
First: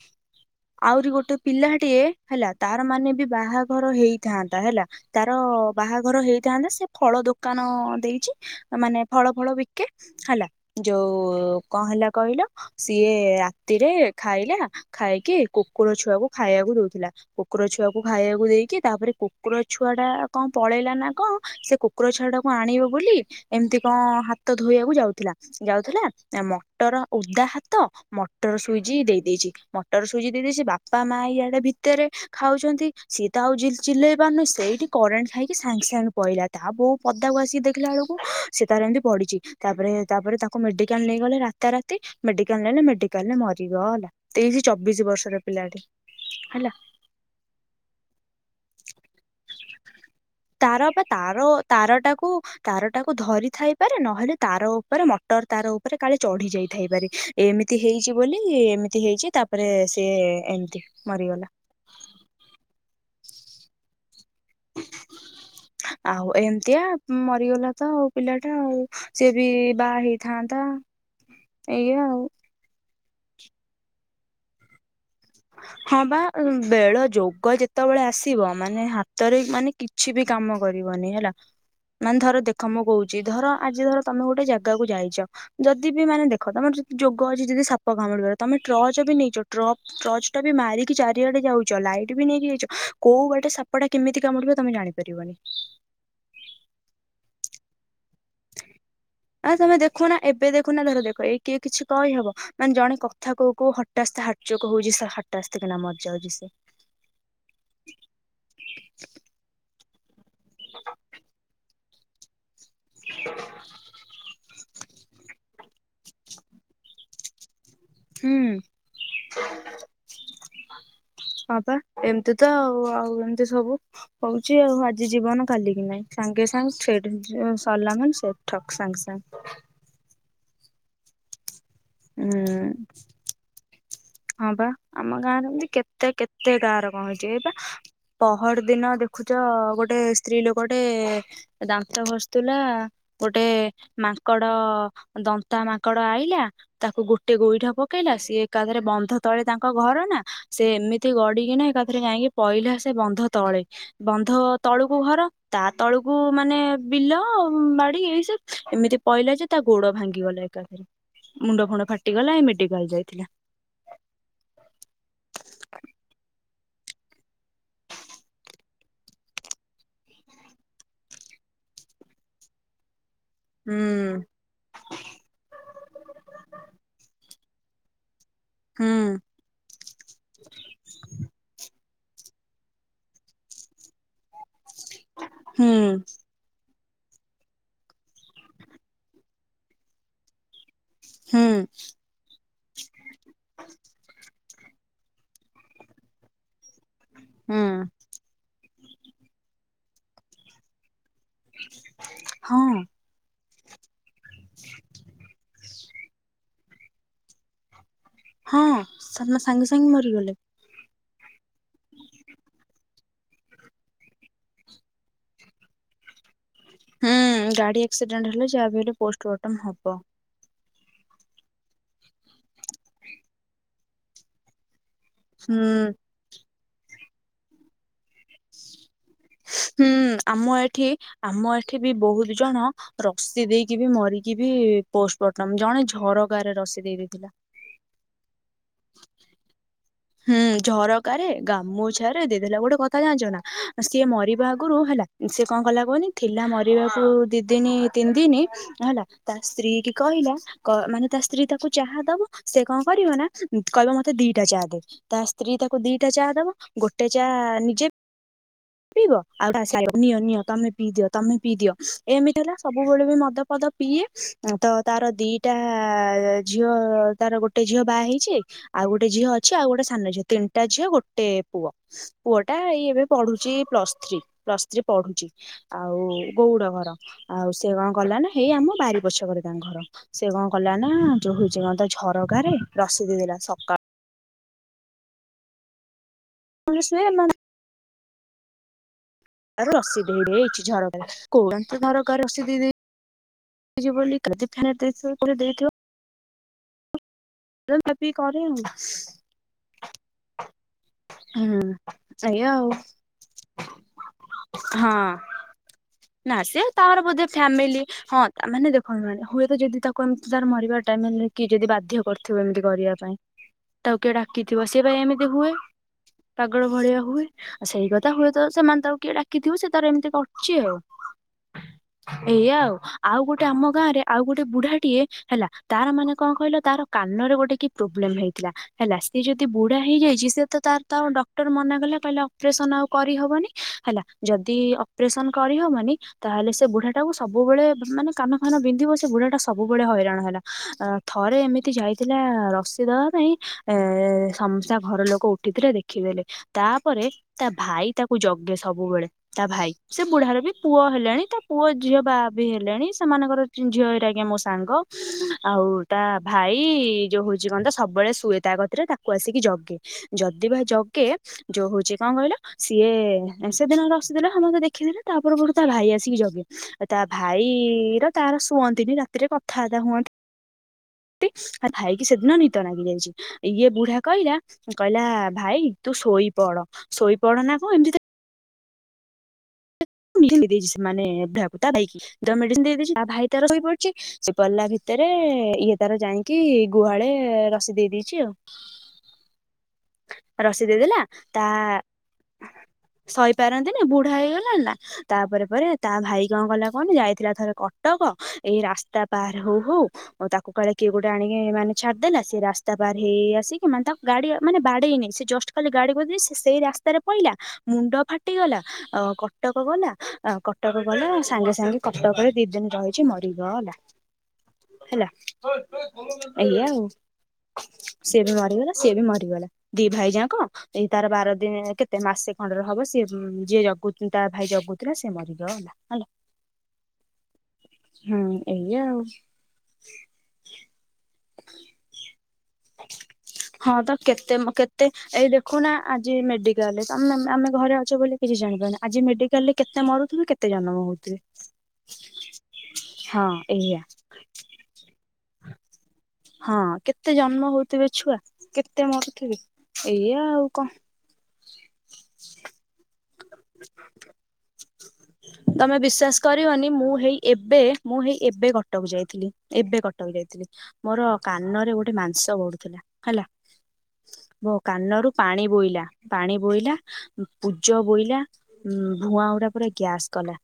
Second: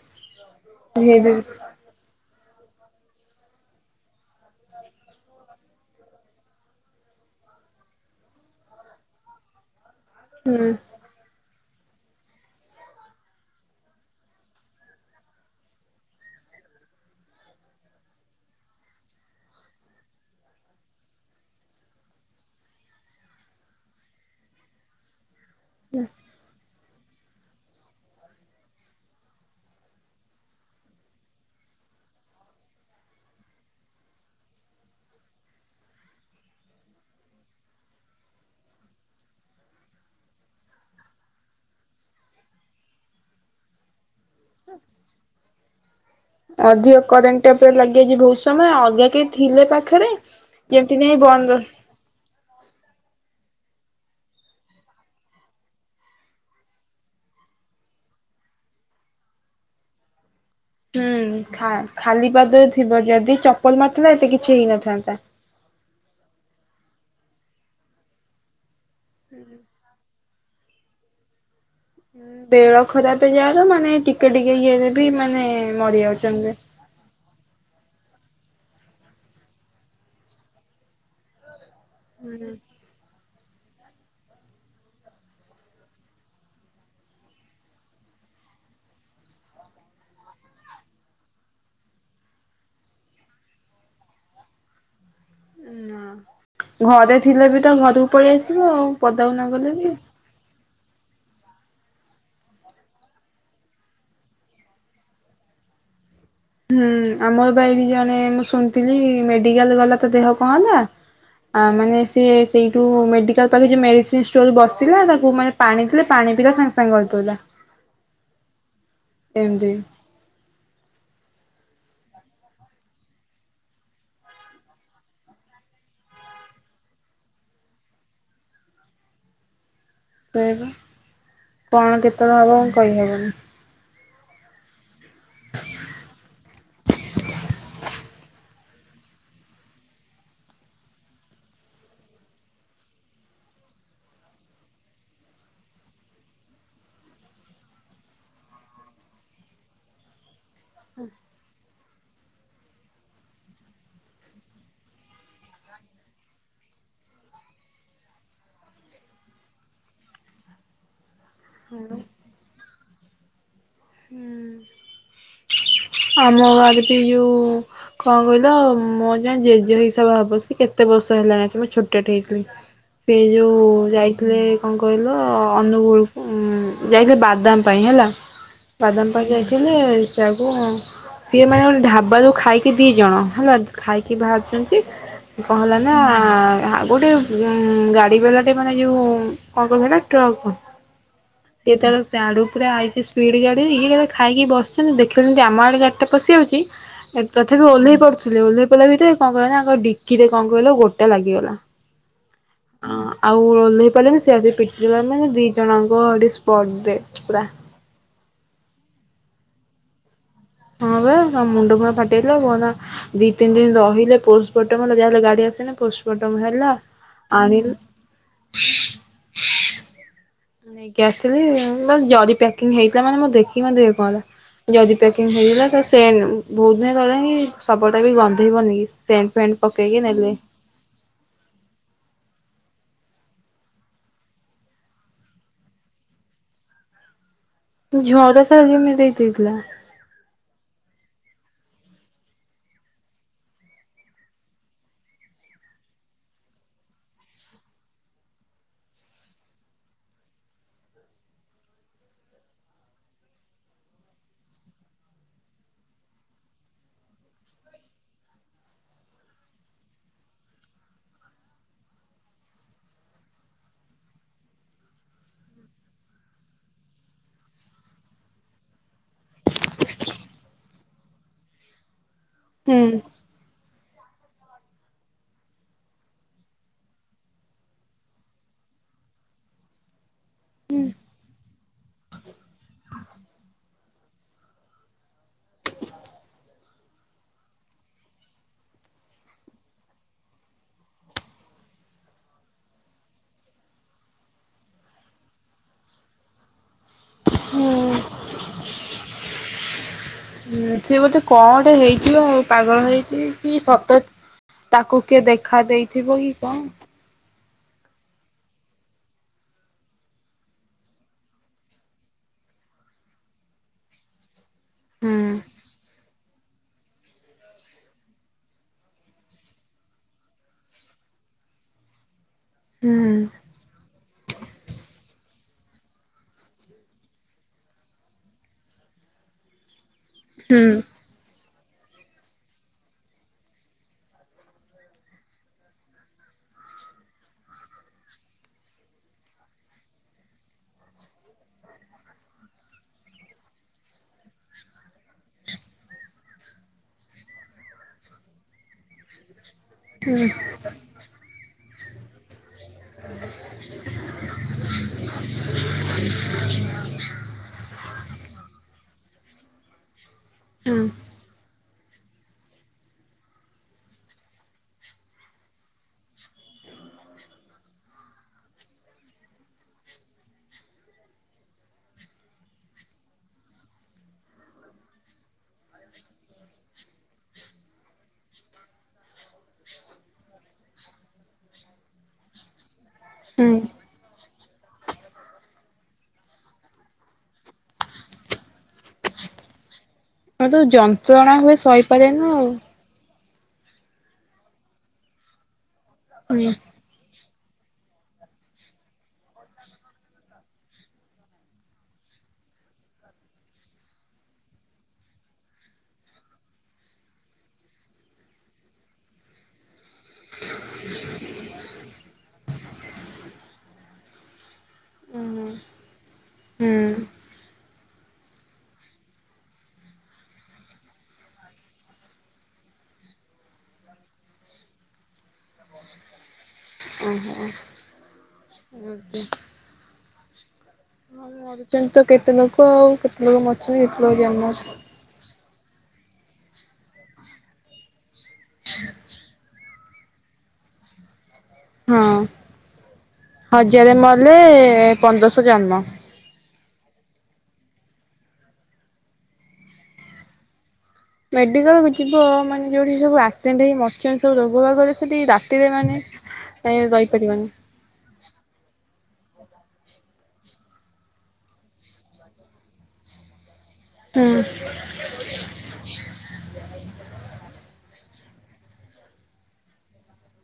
ଆଉରି ହେଇବି ଗୋଟେ ପିଲାହାଟିଏ ହେଲା ତାର ମାନ ବି ବାହାଘର ହେଇଥାନ୍ତା ହେଲା ତାର ବାହାଘର ହେଇଥାନ୍ତା ସେ ଫଳ ଦୋକାନ ଦେଇ ଛି ତା ମାନେ ଫଳ ଫଳ ବିକେ ହେଲା ହୁଁ। ଯୋଉ କଣ ହେଲା କହିଲ ସିଏ ରାତିରେ ଖାଇଲା ଖାଇକି କୁକୁର ଛୁଆକୁ ଖାଇବାକୁ ଦଉଥିଲା। କୁକୁର ଛୁଆକୁ ଖାଇବାକୁ ଦେଇକି। ତାପରେ କୁକୁର ଛୁଆ ଟା କଣ ପଳେଇଲା ନା କଣ ସେ କୁକୁର ଛୁଆଟାକୁ ଆଣିବ ବୋଲି ଏମିତି କଣ ହାତ ଧୋଇବାକୁ ଯାଉଥିଲା। ଯାଉଥିଲା। ଏ ମଟର ଓଦା ହାତ ମଟର ସୁଇଜ୍ ଦେଇ ଦେଇଛି। ମଟର ସୁ ସୁଇଜି ଦେଇ ଦେଇଛି। ବାପା ମା ଇଆଡେ ଭିତରେ ଖାଉଛନ୍ତି ସିଏ ତ ଆଉ ଜିଲ-ଚିଲେଇ ପାରୁନି। ସେଇଠି କରେ ଣ୍ଟେ ଖାଇକି ସାଙ୍ଗ ସାଙ୍ଗ ପଇଲା। ତା ବୋଉ ପଦାକୁ ଆସି ଦେଖିଲାବେଳକୁ ସିଏ ତାର ଏମିତି ପଡିଛି। ତାପରେ ତ ତାପରେ ତାକୁ ମେଡିକାଲ୍ ନେଇ ଗଲେ ରାତା ରାତି ମେଡିକାଲ୍ ନେଲେ। ମେଡିକାଲ୍ ରେ ମରିଗଲା। ସେ ଯୋ ଏ ଚବିଶି ବର୍ଷର ପିଲାଟି। ହେଲା ଅଧିକ କରେଣ୍ଟ ଟା ପ୍ରାୟ ଲାଗିଯାଇଛି ବହୁତ ସମୟ। ଅଲଗା କେହି ଥିଲେ ପାଖରେ ତାର ଯେମିତି ପା ନାଇଁ ତାର ବନ୍ଦ ତାର ଟାକୁ ତାର ଟାକୁ ଧରିଥାଇ ପାରେ, ନହେଲେ ତାର ଉପରେ ମଟର ତାର ଉପରେ କାଳେ ଚଢି ଯାଇଥାଇ ପାରେ। ଏମିତି ହେଇଛି ବୋଲି ଏମିତି ହେଇଛି ତାପରେ ସିଏ ହୁଁ ଖା-ଖାଲି ପାଦରେ ଥିବ ଯଦି ଚପଲ ମାରଥିଲା ଏତେ କି କିଛି ହେଇ ନଥାନ୍ତା। ଆଉ ଏମତିଆ ମରିଗଲା ତ ଆଉ ପିଲାଟା। ଆଉ ସିଏ ବି ବାହା ହେଇ ଥାନ୍ତା। ଉଁ, ବେଳ ଖରାପ ଯାାର ମାନେ ଟିକେ ଟିକେ ଇଏରେ ବି ମାନେ ହଁ ମରି ବା ଯାଉଛନ୍ତି। ଉଁ, ବେଳ ଯୋଗ ଯେତେବେଳେ ଆସ ସିବ, ମାନେ ହାତରେ ମାନେ କିଛି ବି କାମ କରିବନି ହେଲା ମାନେ ଧର ଦେଖ ମୁଁ କହୁଚି ଧର ଆଜି ଧର ତୋମେ ଗୋଟେ ଜାଗା କୁ ଯାଇଚ। ଯଦି ବି ମାନେ ଦେଖ ତୋମର ଯଦି ଯୋଗ ଅଛି ଯଦି ସାପ କାମୁଡ଼ିବ ତୋମେ ଟ୍ରଚ ବି ନେଇଚ। ଟ୍ର ଟର୍ଚ ଟା ବି ମାରିକି ଚାରିଆଡେ ଯାଉଚ। ଲାଇଟ୍ ବି ନେଇକି ଯାଇଛ। କୋଉ ବାଟେ ସାପଟା କେମିତି କାମୁଡିବ ତୋମେ ଜାଣି ଣି ପାରିବନି। ନା ଘରେ ଥିଲେ ବି ତ ଘରୁ ଆ, ତୋମେ ଦେଖୁନା ଏବେ ଦେଖୁନା ଧର ଦେଖ ଏଇ କି କିଛି କହି ହବ। ମାନେ ଜଣେ କଥା କହୁ କହୁ ହଠାସ୍ ତା ହାର୍ଟଚୋକ୍ ହଉଚି। ସା ହଟାସ୍ତି କିନା ମରିଯାଉଚି। ହୁଁ ଆମର ବା ଏଇଠି ଜଣେ ମୁଁ ଶୁଣିଥିଲି ମେଡିକାଲ୍ ଗଲା ତା ଦେହ କଣ ହେଲା। ଆ, ମାନେ ସିଏ ସେଇଠୁ ମେଡ଼ିକାଲ୍ ପାଖରେ ଯେ ମେଡ଼ିସିନ୍ ଷ୍ଟୋର୍ ରେ ବସିଲା ତାକୁ ମାନେ ପାଣି ଦେଲେ ପାଣି ପିଇଲା ସାଙ୍ଗେ ସାଙ୍ଗେ ଗଳି ପଇଲା। ହୁଁ, ପା ପା ଏମିତି ତ ଆଉ ଆଉ ଏମିତି ସବୁ ହଉଛି ଆଉ ଆଜି ଜୀବନ କାଲିକି ନାହିଁ। ସାଙ୍ଗେ ସାଙ୍ଗେ ସେଇଠି ହିଁ ଯେ ସରିଲା ମାନେ ସ ଠକ୍ ସାଙ୍ଗ ସାଙ୍ଗ। ସେଇୟା ପା କଣ କେତେବେଳେ ହବ ହୁଁ ମୁଁ କହିହେବନି। ହଁ ପା ଆମ ଗାଁରେ ଏମତି କେତେ କେତେ ଗାଁ ର କଣ ହେଇଛି ଏଇ ପା। ପହର ଦିନ ଦେଖୁଛ ଗୋଟେ ସ୍ତ୍ରୀ ଲୋକଟେ ଦାନ୍ତ ଘସୁଥିଲା। ଗୋଟେ ମାଙ୍କଡ ଦନ୍ତା ମାଙ୍କଡ ଆଇଲା ତାକୁ ଗୋଟେ ଗୋଇଠା ପକେଇଲା ସେ ଏକାଥରେ ବ ବନ୍ଧ ତଳେ ତାଙ୍କ ଘର ନା ସେ ଏମିତି ଗଡିକିନା ଏକାଥରେ ଯାଇକି ପଇଲା ସେ ବନ୍ଧ ତଳେ ବନ୍ଧ ତଳକୁ ଘର ତା ତଳକୁ ମାନେ ବିଲ ବାଡି ଏଇସବୁ ଏମିତି କହିଲା ଯେ ତା ଗୋଡ ଭାଙ୍ଗି ଗଲା ଏକାରେ ମୁଣ୍ଡ ଫଙଣ୍ଡ ଫାଟିଗଲା ମେଡିକାଲ ଯାଇଥିଲା। ଆମ ଆଡେ ବି ଯୋଉ କଣ କହିଲ ମୁଁ ଯାଏ ଜେଜେ ହିସାବରେ ହବ କେତେ ବର୍ଷ ହେଲାଣି ସେ ମୁଁ ଛୋଟଟେ ହେଇଥିଲି। ସେ ଯୋଉ ହୁଁ ଯାଇଥିଲେ କଣ କହିଲ ଅନୁଗୁଳ ଯାଇଥିଲେ ବାଦାମ ହେଲା ହୁଁ ବାଦାମ ଯାଇଥିଲେ ସେୟାକୁ ସିଏ ମାନେ ଗୋଟେ ଢ଼ାବା ବା ଖାଇକି ଦୁଇ ଜଣ ହେଲା ଖାଇକି ବାହାରୁଛନ୍ତି କଣ ହୁଁ ହେଲା ନା ଗୋଟେ ଉ ଗାଡି ବାଲାଟେ ମାନେ ଯୋଉ କଣ କହିଲ ଟ୍ରକ୍ ହୁଁ ସିଏ ତାର ସିଆଡୁ ପୁରା ହେଇଛି ସ୍ପିଡ ଗାଡି ଇଏ ଖାଇକି ବସିଛନ୍ତି ଦେଖୁଛନ୍ତି ଆମର ଇଆଡ଼େ ପଶିଆଉଛି ହୁଁ ତଥାପି ଓଲ୍ଲେଇ ପଡୁଥିଲେ ତ କଣ କହିଲ ନା ଡିକିରେ କଣ କହିଲ ଗୋଡ ଟା ଲାଗିଗଲା ହଁ। ଆଉ ଓଲ୍ଲେଇ ପାଇଲେନି ସେ ଆସି ପିଟିଗଲା ମାନେ ଦି ଜଣ ବ ସ୍ପଟ ଡେଟ ପୁରା। ହଁ ସେ ସାଙ୍ଗେ ସାଙ୍ଗେ ମରିଗଲେ। ହଁ ପା ମୁଣ୍ଡ ପୁଣ୍ଡ ଫାଟିଯାଇଥିଲା ଗଲା ଦିଇ ତିନି ଦିନି ରହିଲେ ପୋଷ୍ଟମର୍ଟମ ହେଲେ ଯାହା ହେଲେ ଗାଡି ଆସେନି ପୋଷ୍ଟମର୍ଟମ ହେଲେ ହୁଁ ଗାଡି ଆକ୍ସିଡେଣ୍ଟ ହେଲେ ଯାହା ବି ହେଲେ ପୋଷ୍ଟବର୍ଟମ ହବ। ନେଇକି ଆସିଲି ଜରି ପ୍ୟାକିଙ୍ଗ ହେଇଥିଲା କାରଣ ମୁଁ ଦେଖିକି ଏ ପର୍ଯ୍ୟନ୍ତ ପ୍ୟାକିଙ୍ଗଂ ହେଇଗଲା ହୁଁ ତ ସେନ୍ ବହୁତ ଦିନ କଲେ କି ସବ ଟା ବି ଗନ୍ଧେଇବନି କି? ସେଣ୍ଟ ଫେଣ୍ଟ ହୁଁ ପକେଇକି ନେଲେ ଆମ ଏଠି ଆମ ଏଠି ବି ବହୁତ ଜଣ ରସି ଦେଇକି ବି ମରିକି ବି ପୋଷ୍ଟମର୍ଟମ ଜଣେ ଝରକାରେ ରସି ଦେଇ ଦେଇଥିଲା। ଝରକା ରେ କେମିତି ଦେଇ ଦେଇଥିଲା? ହୁଁ ଝରକାରେ ଗାମୁଛା ରେ ଦେଇଦେଲା ଗୋଟେ କଥା ଜାଣିଛ ନା ସିଏ ମରିବା ଆଗରୁ ହେଲା ସେ କଣ କହିଲା କୁହନି ଥିଲା ମରିବାକୁ ଦି ଦିନ ତିନି ଦିନ ହେଲା ତା ସ୍ତ୍ରୀ କି କହିଲା ମାନେ ତା ସ୍ତ୍ରୀ ତାକୁ ଚାହା ଦବ ସେ କଣ କରିବ ନା କହିବ ମୋତେ ଦିଟା ଚାହା ଦେ। ତା ସ୍ତ୍ରୀ ତାକୁ ଦିଟା ଚାହା ଦବ ଗୋଟେ ଚାହା ନିଜେ ପିଇବ ଆଉ ନିଅ ନିଅ ତମେ ପିଇ ଦିଅ ତମେ ପିଇ ଦିଅ ଏମିତି ହେଲା ସବୁବେଳେ ବି ମଦପଦ ପିଏ ତ ତାର ଦିଟା ଝିଅ ତାର ଗୋଟେ ଝିଅ ବାହା ହେଇଛି। ଆଉ ଗୋଟେ ଝିଅ ଅଛି ଆଉ ଗୋଟେ ସାନ ଝିଅ ତିନିଟା ଝିଅ ଗୋଟେ ପୁଅ ପୁଅ ଟା ହୁଁ ଏଇ ଏବେ ପଢୁ ପ୍ଲସ ଥ୍ରୀ ପ୍ଲସ ଥ୍ରୀ ପଢୁଛି ଆଉ ଗୋଉଡ ଘର ଆଉ ସେ କଣ କଲା ନା ହେଇ ଆମ ବାରି ପଛ କରେ ତାଙ୍କର ଘର ସେ କଣ କଲା ନା ଯୋଉ ହଉଛି କଣ ତା ଝରକା ରେ ରସି ଦେଇ ଦେଲା। କା କଂଗ୍ରେସ ମା ରସି ଦେଇ ଦେଇଛି ଝରକା [inaudible] ରସି ଦେ କିଝ ବିଲ କଦୀ ଖାନ ଦେଇ ଦେଇଥିବ। ହୁଁ [inaudible] ସେ ବୋଧେ ହୁଁ। କଣଟେ ହେଇଯିବ ଆଉ ପାଗଳ ହେଇଛି କି ସତ ତାକୁ ହଁ କିଏ ଦେଖା ଦେଇଥିବ କି ନା ସେ କଣ? ତାର ବୋଧେ ଫ୍ୟାମିଲି ହଁ ତା ମାନେ ଦେଖନ୍ତୁାନେ ହୁଏତ ଯଦି ତାକୁ ଏମିତି ତାର ମରିବା ଟାଇମରେ କି ଯଦି ବାଧ୍ୟ। କରିଥିବ ଏମିତି କରିବା ପାଇଁ ତାକୁ କିଏ ଡାକିଥିବ ସିଏ ପାଇଁ ହୁଁ ଏମିତି ହୁଏ। ପାଗଳ ଭଳିଆ ହୁଏ ଆଉ ସେଇ କଥା ହୁଏ ତ ସେମାନେ ତାକୁ କିଏ ଡାକିଥିବ ସେ ତାର ଏମିତି ଅଛି ଆଉ। ଏଇ ଆଉ ହୁଁ ଆଉ ଗୋଟେ ଆମ ଗାଁ ରେ ଆଉ ଗୋଟେ ବୁଢାଟିଏ ହେଲା ତାର ମାନେ କଣ କହିଲ ତାର କାନରେ ଗୋଟେ କି ପ୍ରୋବ୍ଲେମ ହେଇଥିଲା ହେଲା ସିଏ ଯଦି ବୁଢା ହେଇଯାଇଛି ସିଏ ହୁଁ ତାର ତ ଡ ଡକ୍ଟର ମନାକଲା କହିଲା ଅପରେସ ଆଉ କରିହବନି ହେଲା ଯଦି ଅପରେସ କରିହବନି ତା ତାହେଲେ ସେ ବୁଢାଟାକୁ ସବୁବେଳେ ମାନେ କାନଫାନ ବିନ୍ଧିବ ସେ ବୁଢାଟା ସବୁବେଳେ ହଇରାଣ ହେଲା ଥରେ ଏମି ଏମିତି ଯାଇଥିଲାଆ-ଆ ରସି ଦେବା ପାଇଁ ଏ-ଏ-ଏ-ଏ ସମସ୍ତେ ତା ଘର ଲୋକ ଉଠିଥିଲେ ଦେଖିଦେଲେ ତା ତାପରେ ତା ଭାଇ ତାକୁ ଜଗେ ସବୁବେଳେ ତା ଭାଇ ସେ ହୁଁ। ବୁଢାର ବି ପୁଅ ହେଲାଣି ତା ପୁଅ। [inaudible] ଝିଅ ବାହା ବି ହେଲେଣି ସେମାନଙ୍କର ଝିଅ ହେରିକା ଆଜ୍ଞା ମୋ ସାଙ୍ଗ ଆଉ ତା ଭାଇ-ଇ-ଇ ଯୋଉ ହଉଛି କଣ ତ ସବୁବେଳେ ଶୁଏ ତା କତିରେ ତାକୁ ଆସିକି ଜଗେ ଯଦି ବା ହୁଁ ଜଗେ। ଯୋଉ ହଉଛି କଣ କହିଲ ସିଏ-ଏ-ଏ ସେ ଦିନ ତ ରସିଦେଲା ସମସ୍ତେ ଦେଖିଥିଲେ ତାପର ପରଠୁ ତା ଭାଇ ଆସିକି ଜ [inaudible] ତା ଭାଇ-ଇ-ଇ ର ତାର ଶୁଅନ୍ତିନି ରାତିରେ କଥାବାର୍ତ୍ତା ହୁଅନ୍ତି। ନ୍ତି, [inaudible] ଭାଇ କିି ସେଦିନ ନିିଦ ଲାଗି ଯାଇଛି ଇଏ ବୁଢା କହିଲା କହିଲା ଭାଇ। ତୁ ଶୋଇପଡ ଶୋଇପଡ ନା କଣ ଏମିତି [inaudible] ଦେଇଛି ସେ ମାନେ ବୁଢ଼ାକୁ, ତା ଭାଇକି ମେଡିସିନ ଦେଇ ଦେଇଛି ତା ଭାଇ ତାର ହୁଁ ଶୋଇ ପଡିଛି। ସିଏ ପଡିଲା ଭିତରେ ଇଏ ତାର ଯାଇକି ଗୁହାଳେ ରସି ଦେଇ ଦେଇଦେଇଛି ଆଉ। ଆଉ ରସି ତାକୁ ଦେଇଦେଲା ଯନ୍ତ୍ରଣା ତା ହୁଏ ସହିପାରେନା ଆଉ। ସହିପାରନ୍ତିନି ବୁଢା ହେଇଗଲାଣିନା। ତାପରେ ପରେ ତା ଭାଇ କଣ ହୁଁ କଲା କଣ ଯାଇଥିଲା ଥରେ କଟକ ଏଇ ରାସ୍ତା ପାର ହଉ ହଉ [inaudible] ତାକୁ କାଳେ କିଏ ଗୋଟେ ଆଣିକି ମାନେ ଛାଡିଦେଲା ସେ ରାସ୍ତା ପାର ହେଇ ହେଇ ଆସିକି ମାନେ ତାକୁ ଗାଡି ମାନେ ବା ବାଡେଇନି ସେ ଜଷ୍ଟ୍ ଖାଲି ଗାଡି [inaudible] ସେ ସେଇ ରାସ୍ତାରେ ପଇଲା ମୁଣ୍ଡ ଫାଟିଗଲା ଆଉ କଟ୍- କଟକ ଗଲା ଆ କଟକ ଗଲା ସାଙ୍ଗେ ସାଙ୍ଗେ କଟକରେ ଦି ଦିନ ରହିଛି ମରିଗଲା। ହେଲା, ଏଇଆ ହୁଁ ଆଉ। ଓହୋ। ସିଏ ବି ମରିଗଲା ସିଏ ବି ମରିଗଲା ଦି ଭାଇଯାକ ଏଇ ତାର ବାର ଦିନ କେତେ ମାସେ। ଖଣ୍ଡରେ ହବ ସିଏ ଯିଏ ଜଗୁ ତା ଭାଇ ଜଗୁଥିଲା ସେ ମରିଗଲା ହେଲା, ହୁଁ। ଏଇଆ ଆଉ। ଓକେ। ହଁ ମରୁଛନ୍ତି ତ କେତେ ଲୋକ ଆଉ କେତେ ଲୋକ ହଁ ମରିଛନ୍ତି ତ କେତେ ଲୋକ ଜନ୍ମ ହୋଉ [inaudible] କେତେ ଏଇ ଦେଖୁନା ଆଜି ମେଡିକାଲରେ ତମେ ମେ ଆମେ ଘରେ ଅଛେ ବୋଲି କିଛି ଜାଣିପାରୁନେ, ଆଜି ମେଡିକାଲରେ କେତେ ମରୁଥିବେ କେତେ ଜନମ ହଉଥିବେ। ହଁ, ହଁ ଏଇଆ ହଜାରେ ମଲେ ପନ୍ଦରଶହ ଜନ୍ମ। ହଁ କେତେ ଜନ୍ମ ହଉଥିବେ ଛୁଆ କେତେ ମରୁଥିବେ ଏଇଆ ଆଉ କଣ। ମେଡିକାଲକୁ ଯିବ ମାନେ ଯୋଉଠି ସବୁ ଆସେଣ୍ଟ୍ ହେଇ ମରିଛନ୍ତି ସବୁ ରୋଗ ବାଗରେ ସେଠି ରାତିରେ ମାନେ। ବିଶ୍ୱାସ କରିବନି ଏ ମୁଁ ହେଇ ରହିପାରିବନି ଏବେ ମୁଁ ହେଇ ଏବେ କଟକ ଯାଇଥିଲି ଏବେ କଟକ। ଯାଇଥିଲି, ମୋର କାନରେ ଗୋଟେ ମାଂସ ବଢୁଥିଲା, ହେଲା। ହୁଁ ମୋ କାନରୁୁ ପାଣି ବୋଇଲା ପାଣି ବୋଇଲା ପୂଜ ବୋଇଲା ଉଁ-ଉଁ ଭୁଆଁଗୁରା ପୁରା ଗ୍ୟାସ୍ କଲା।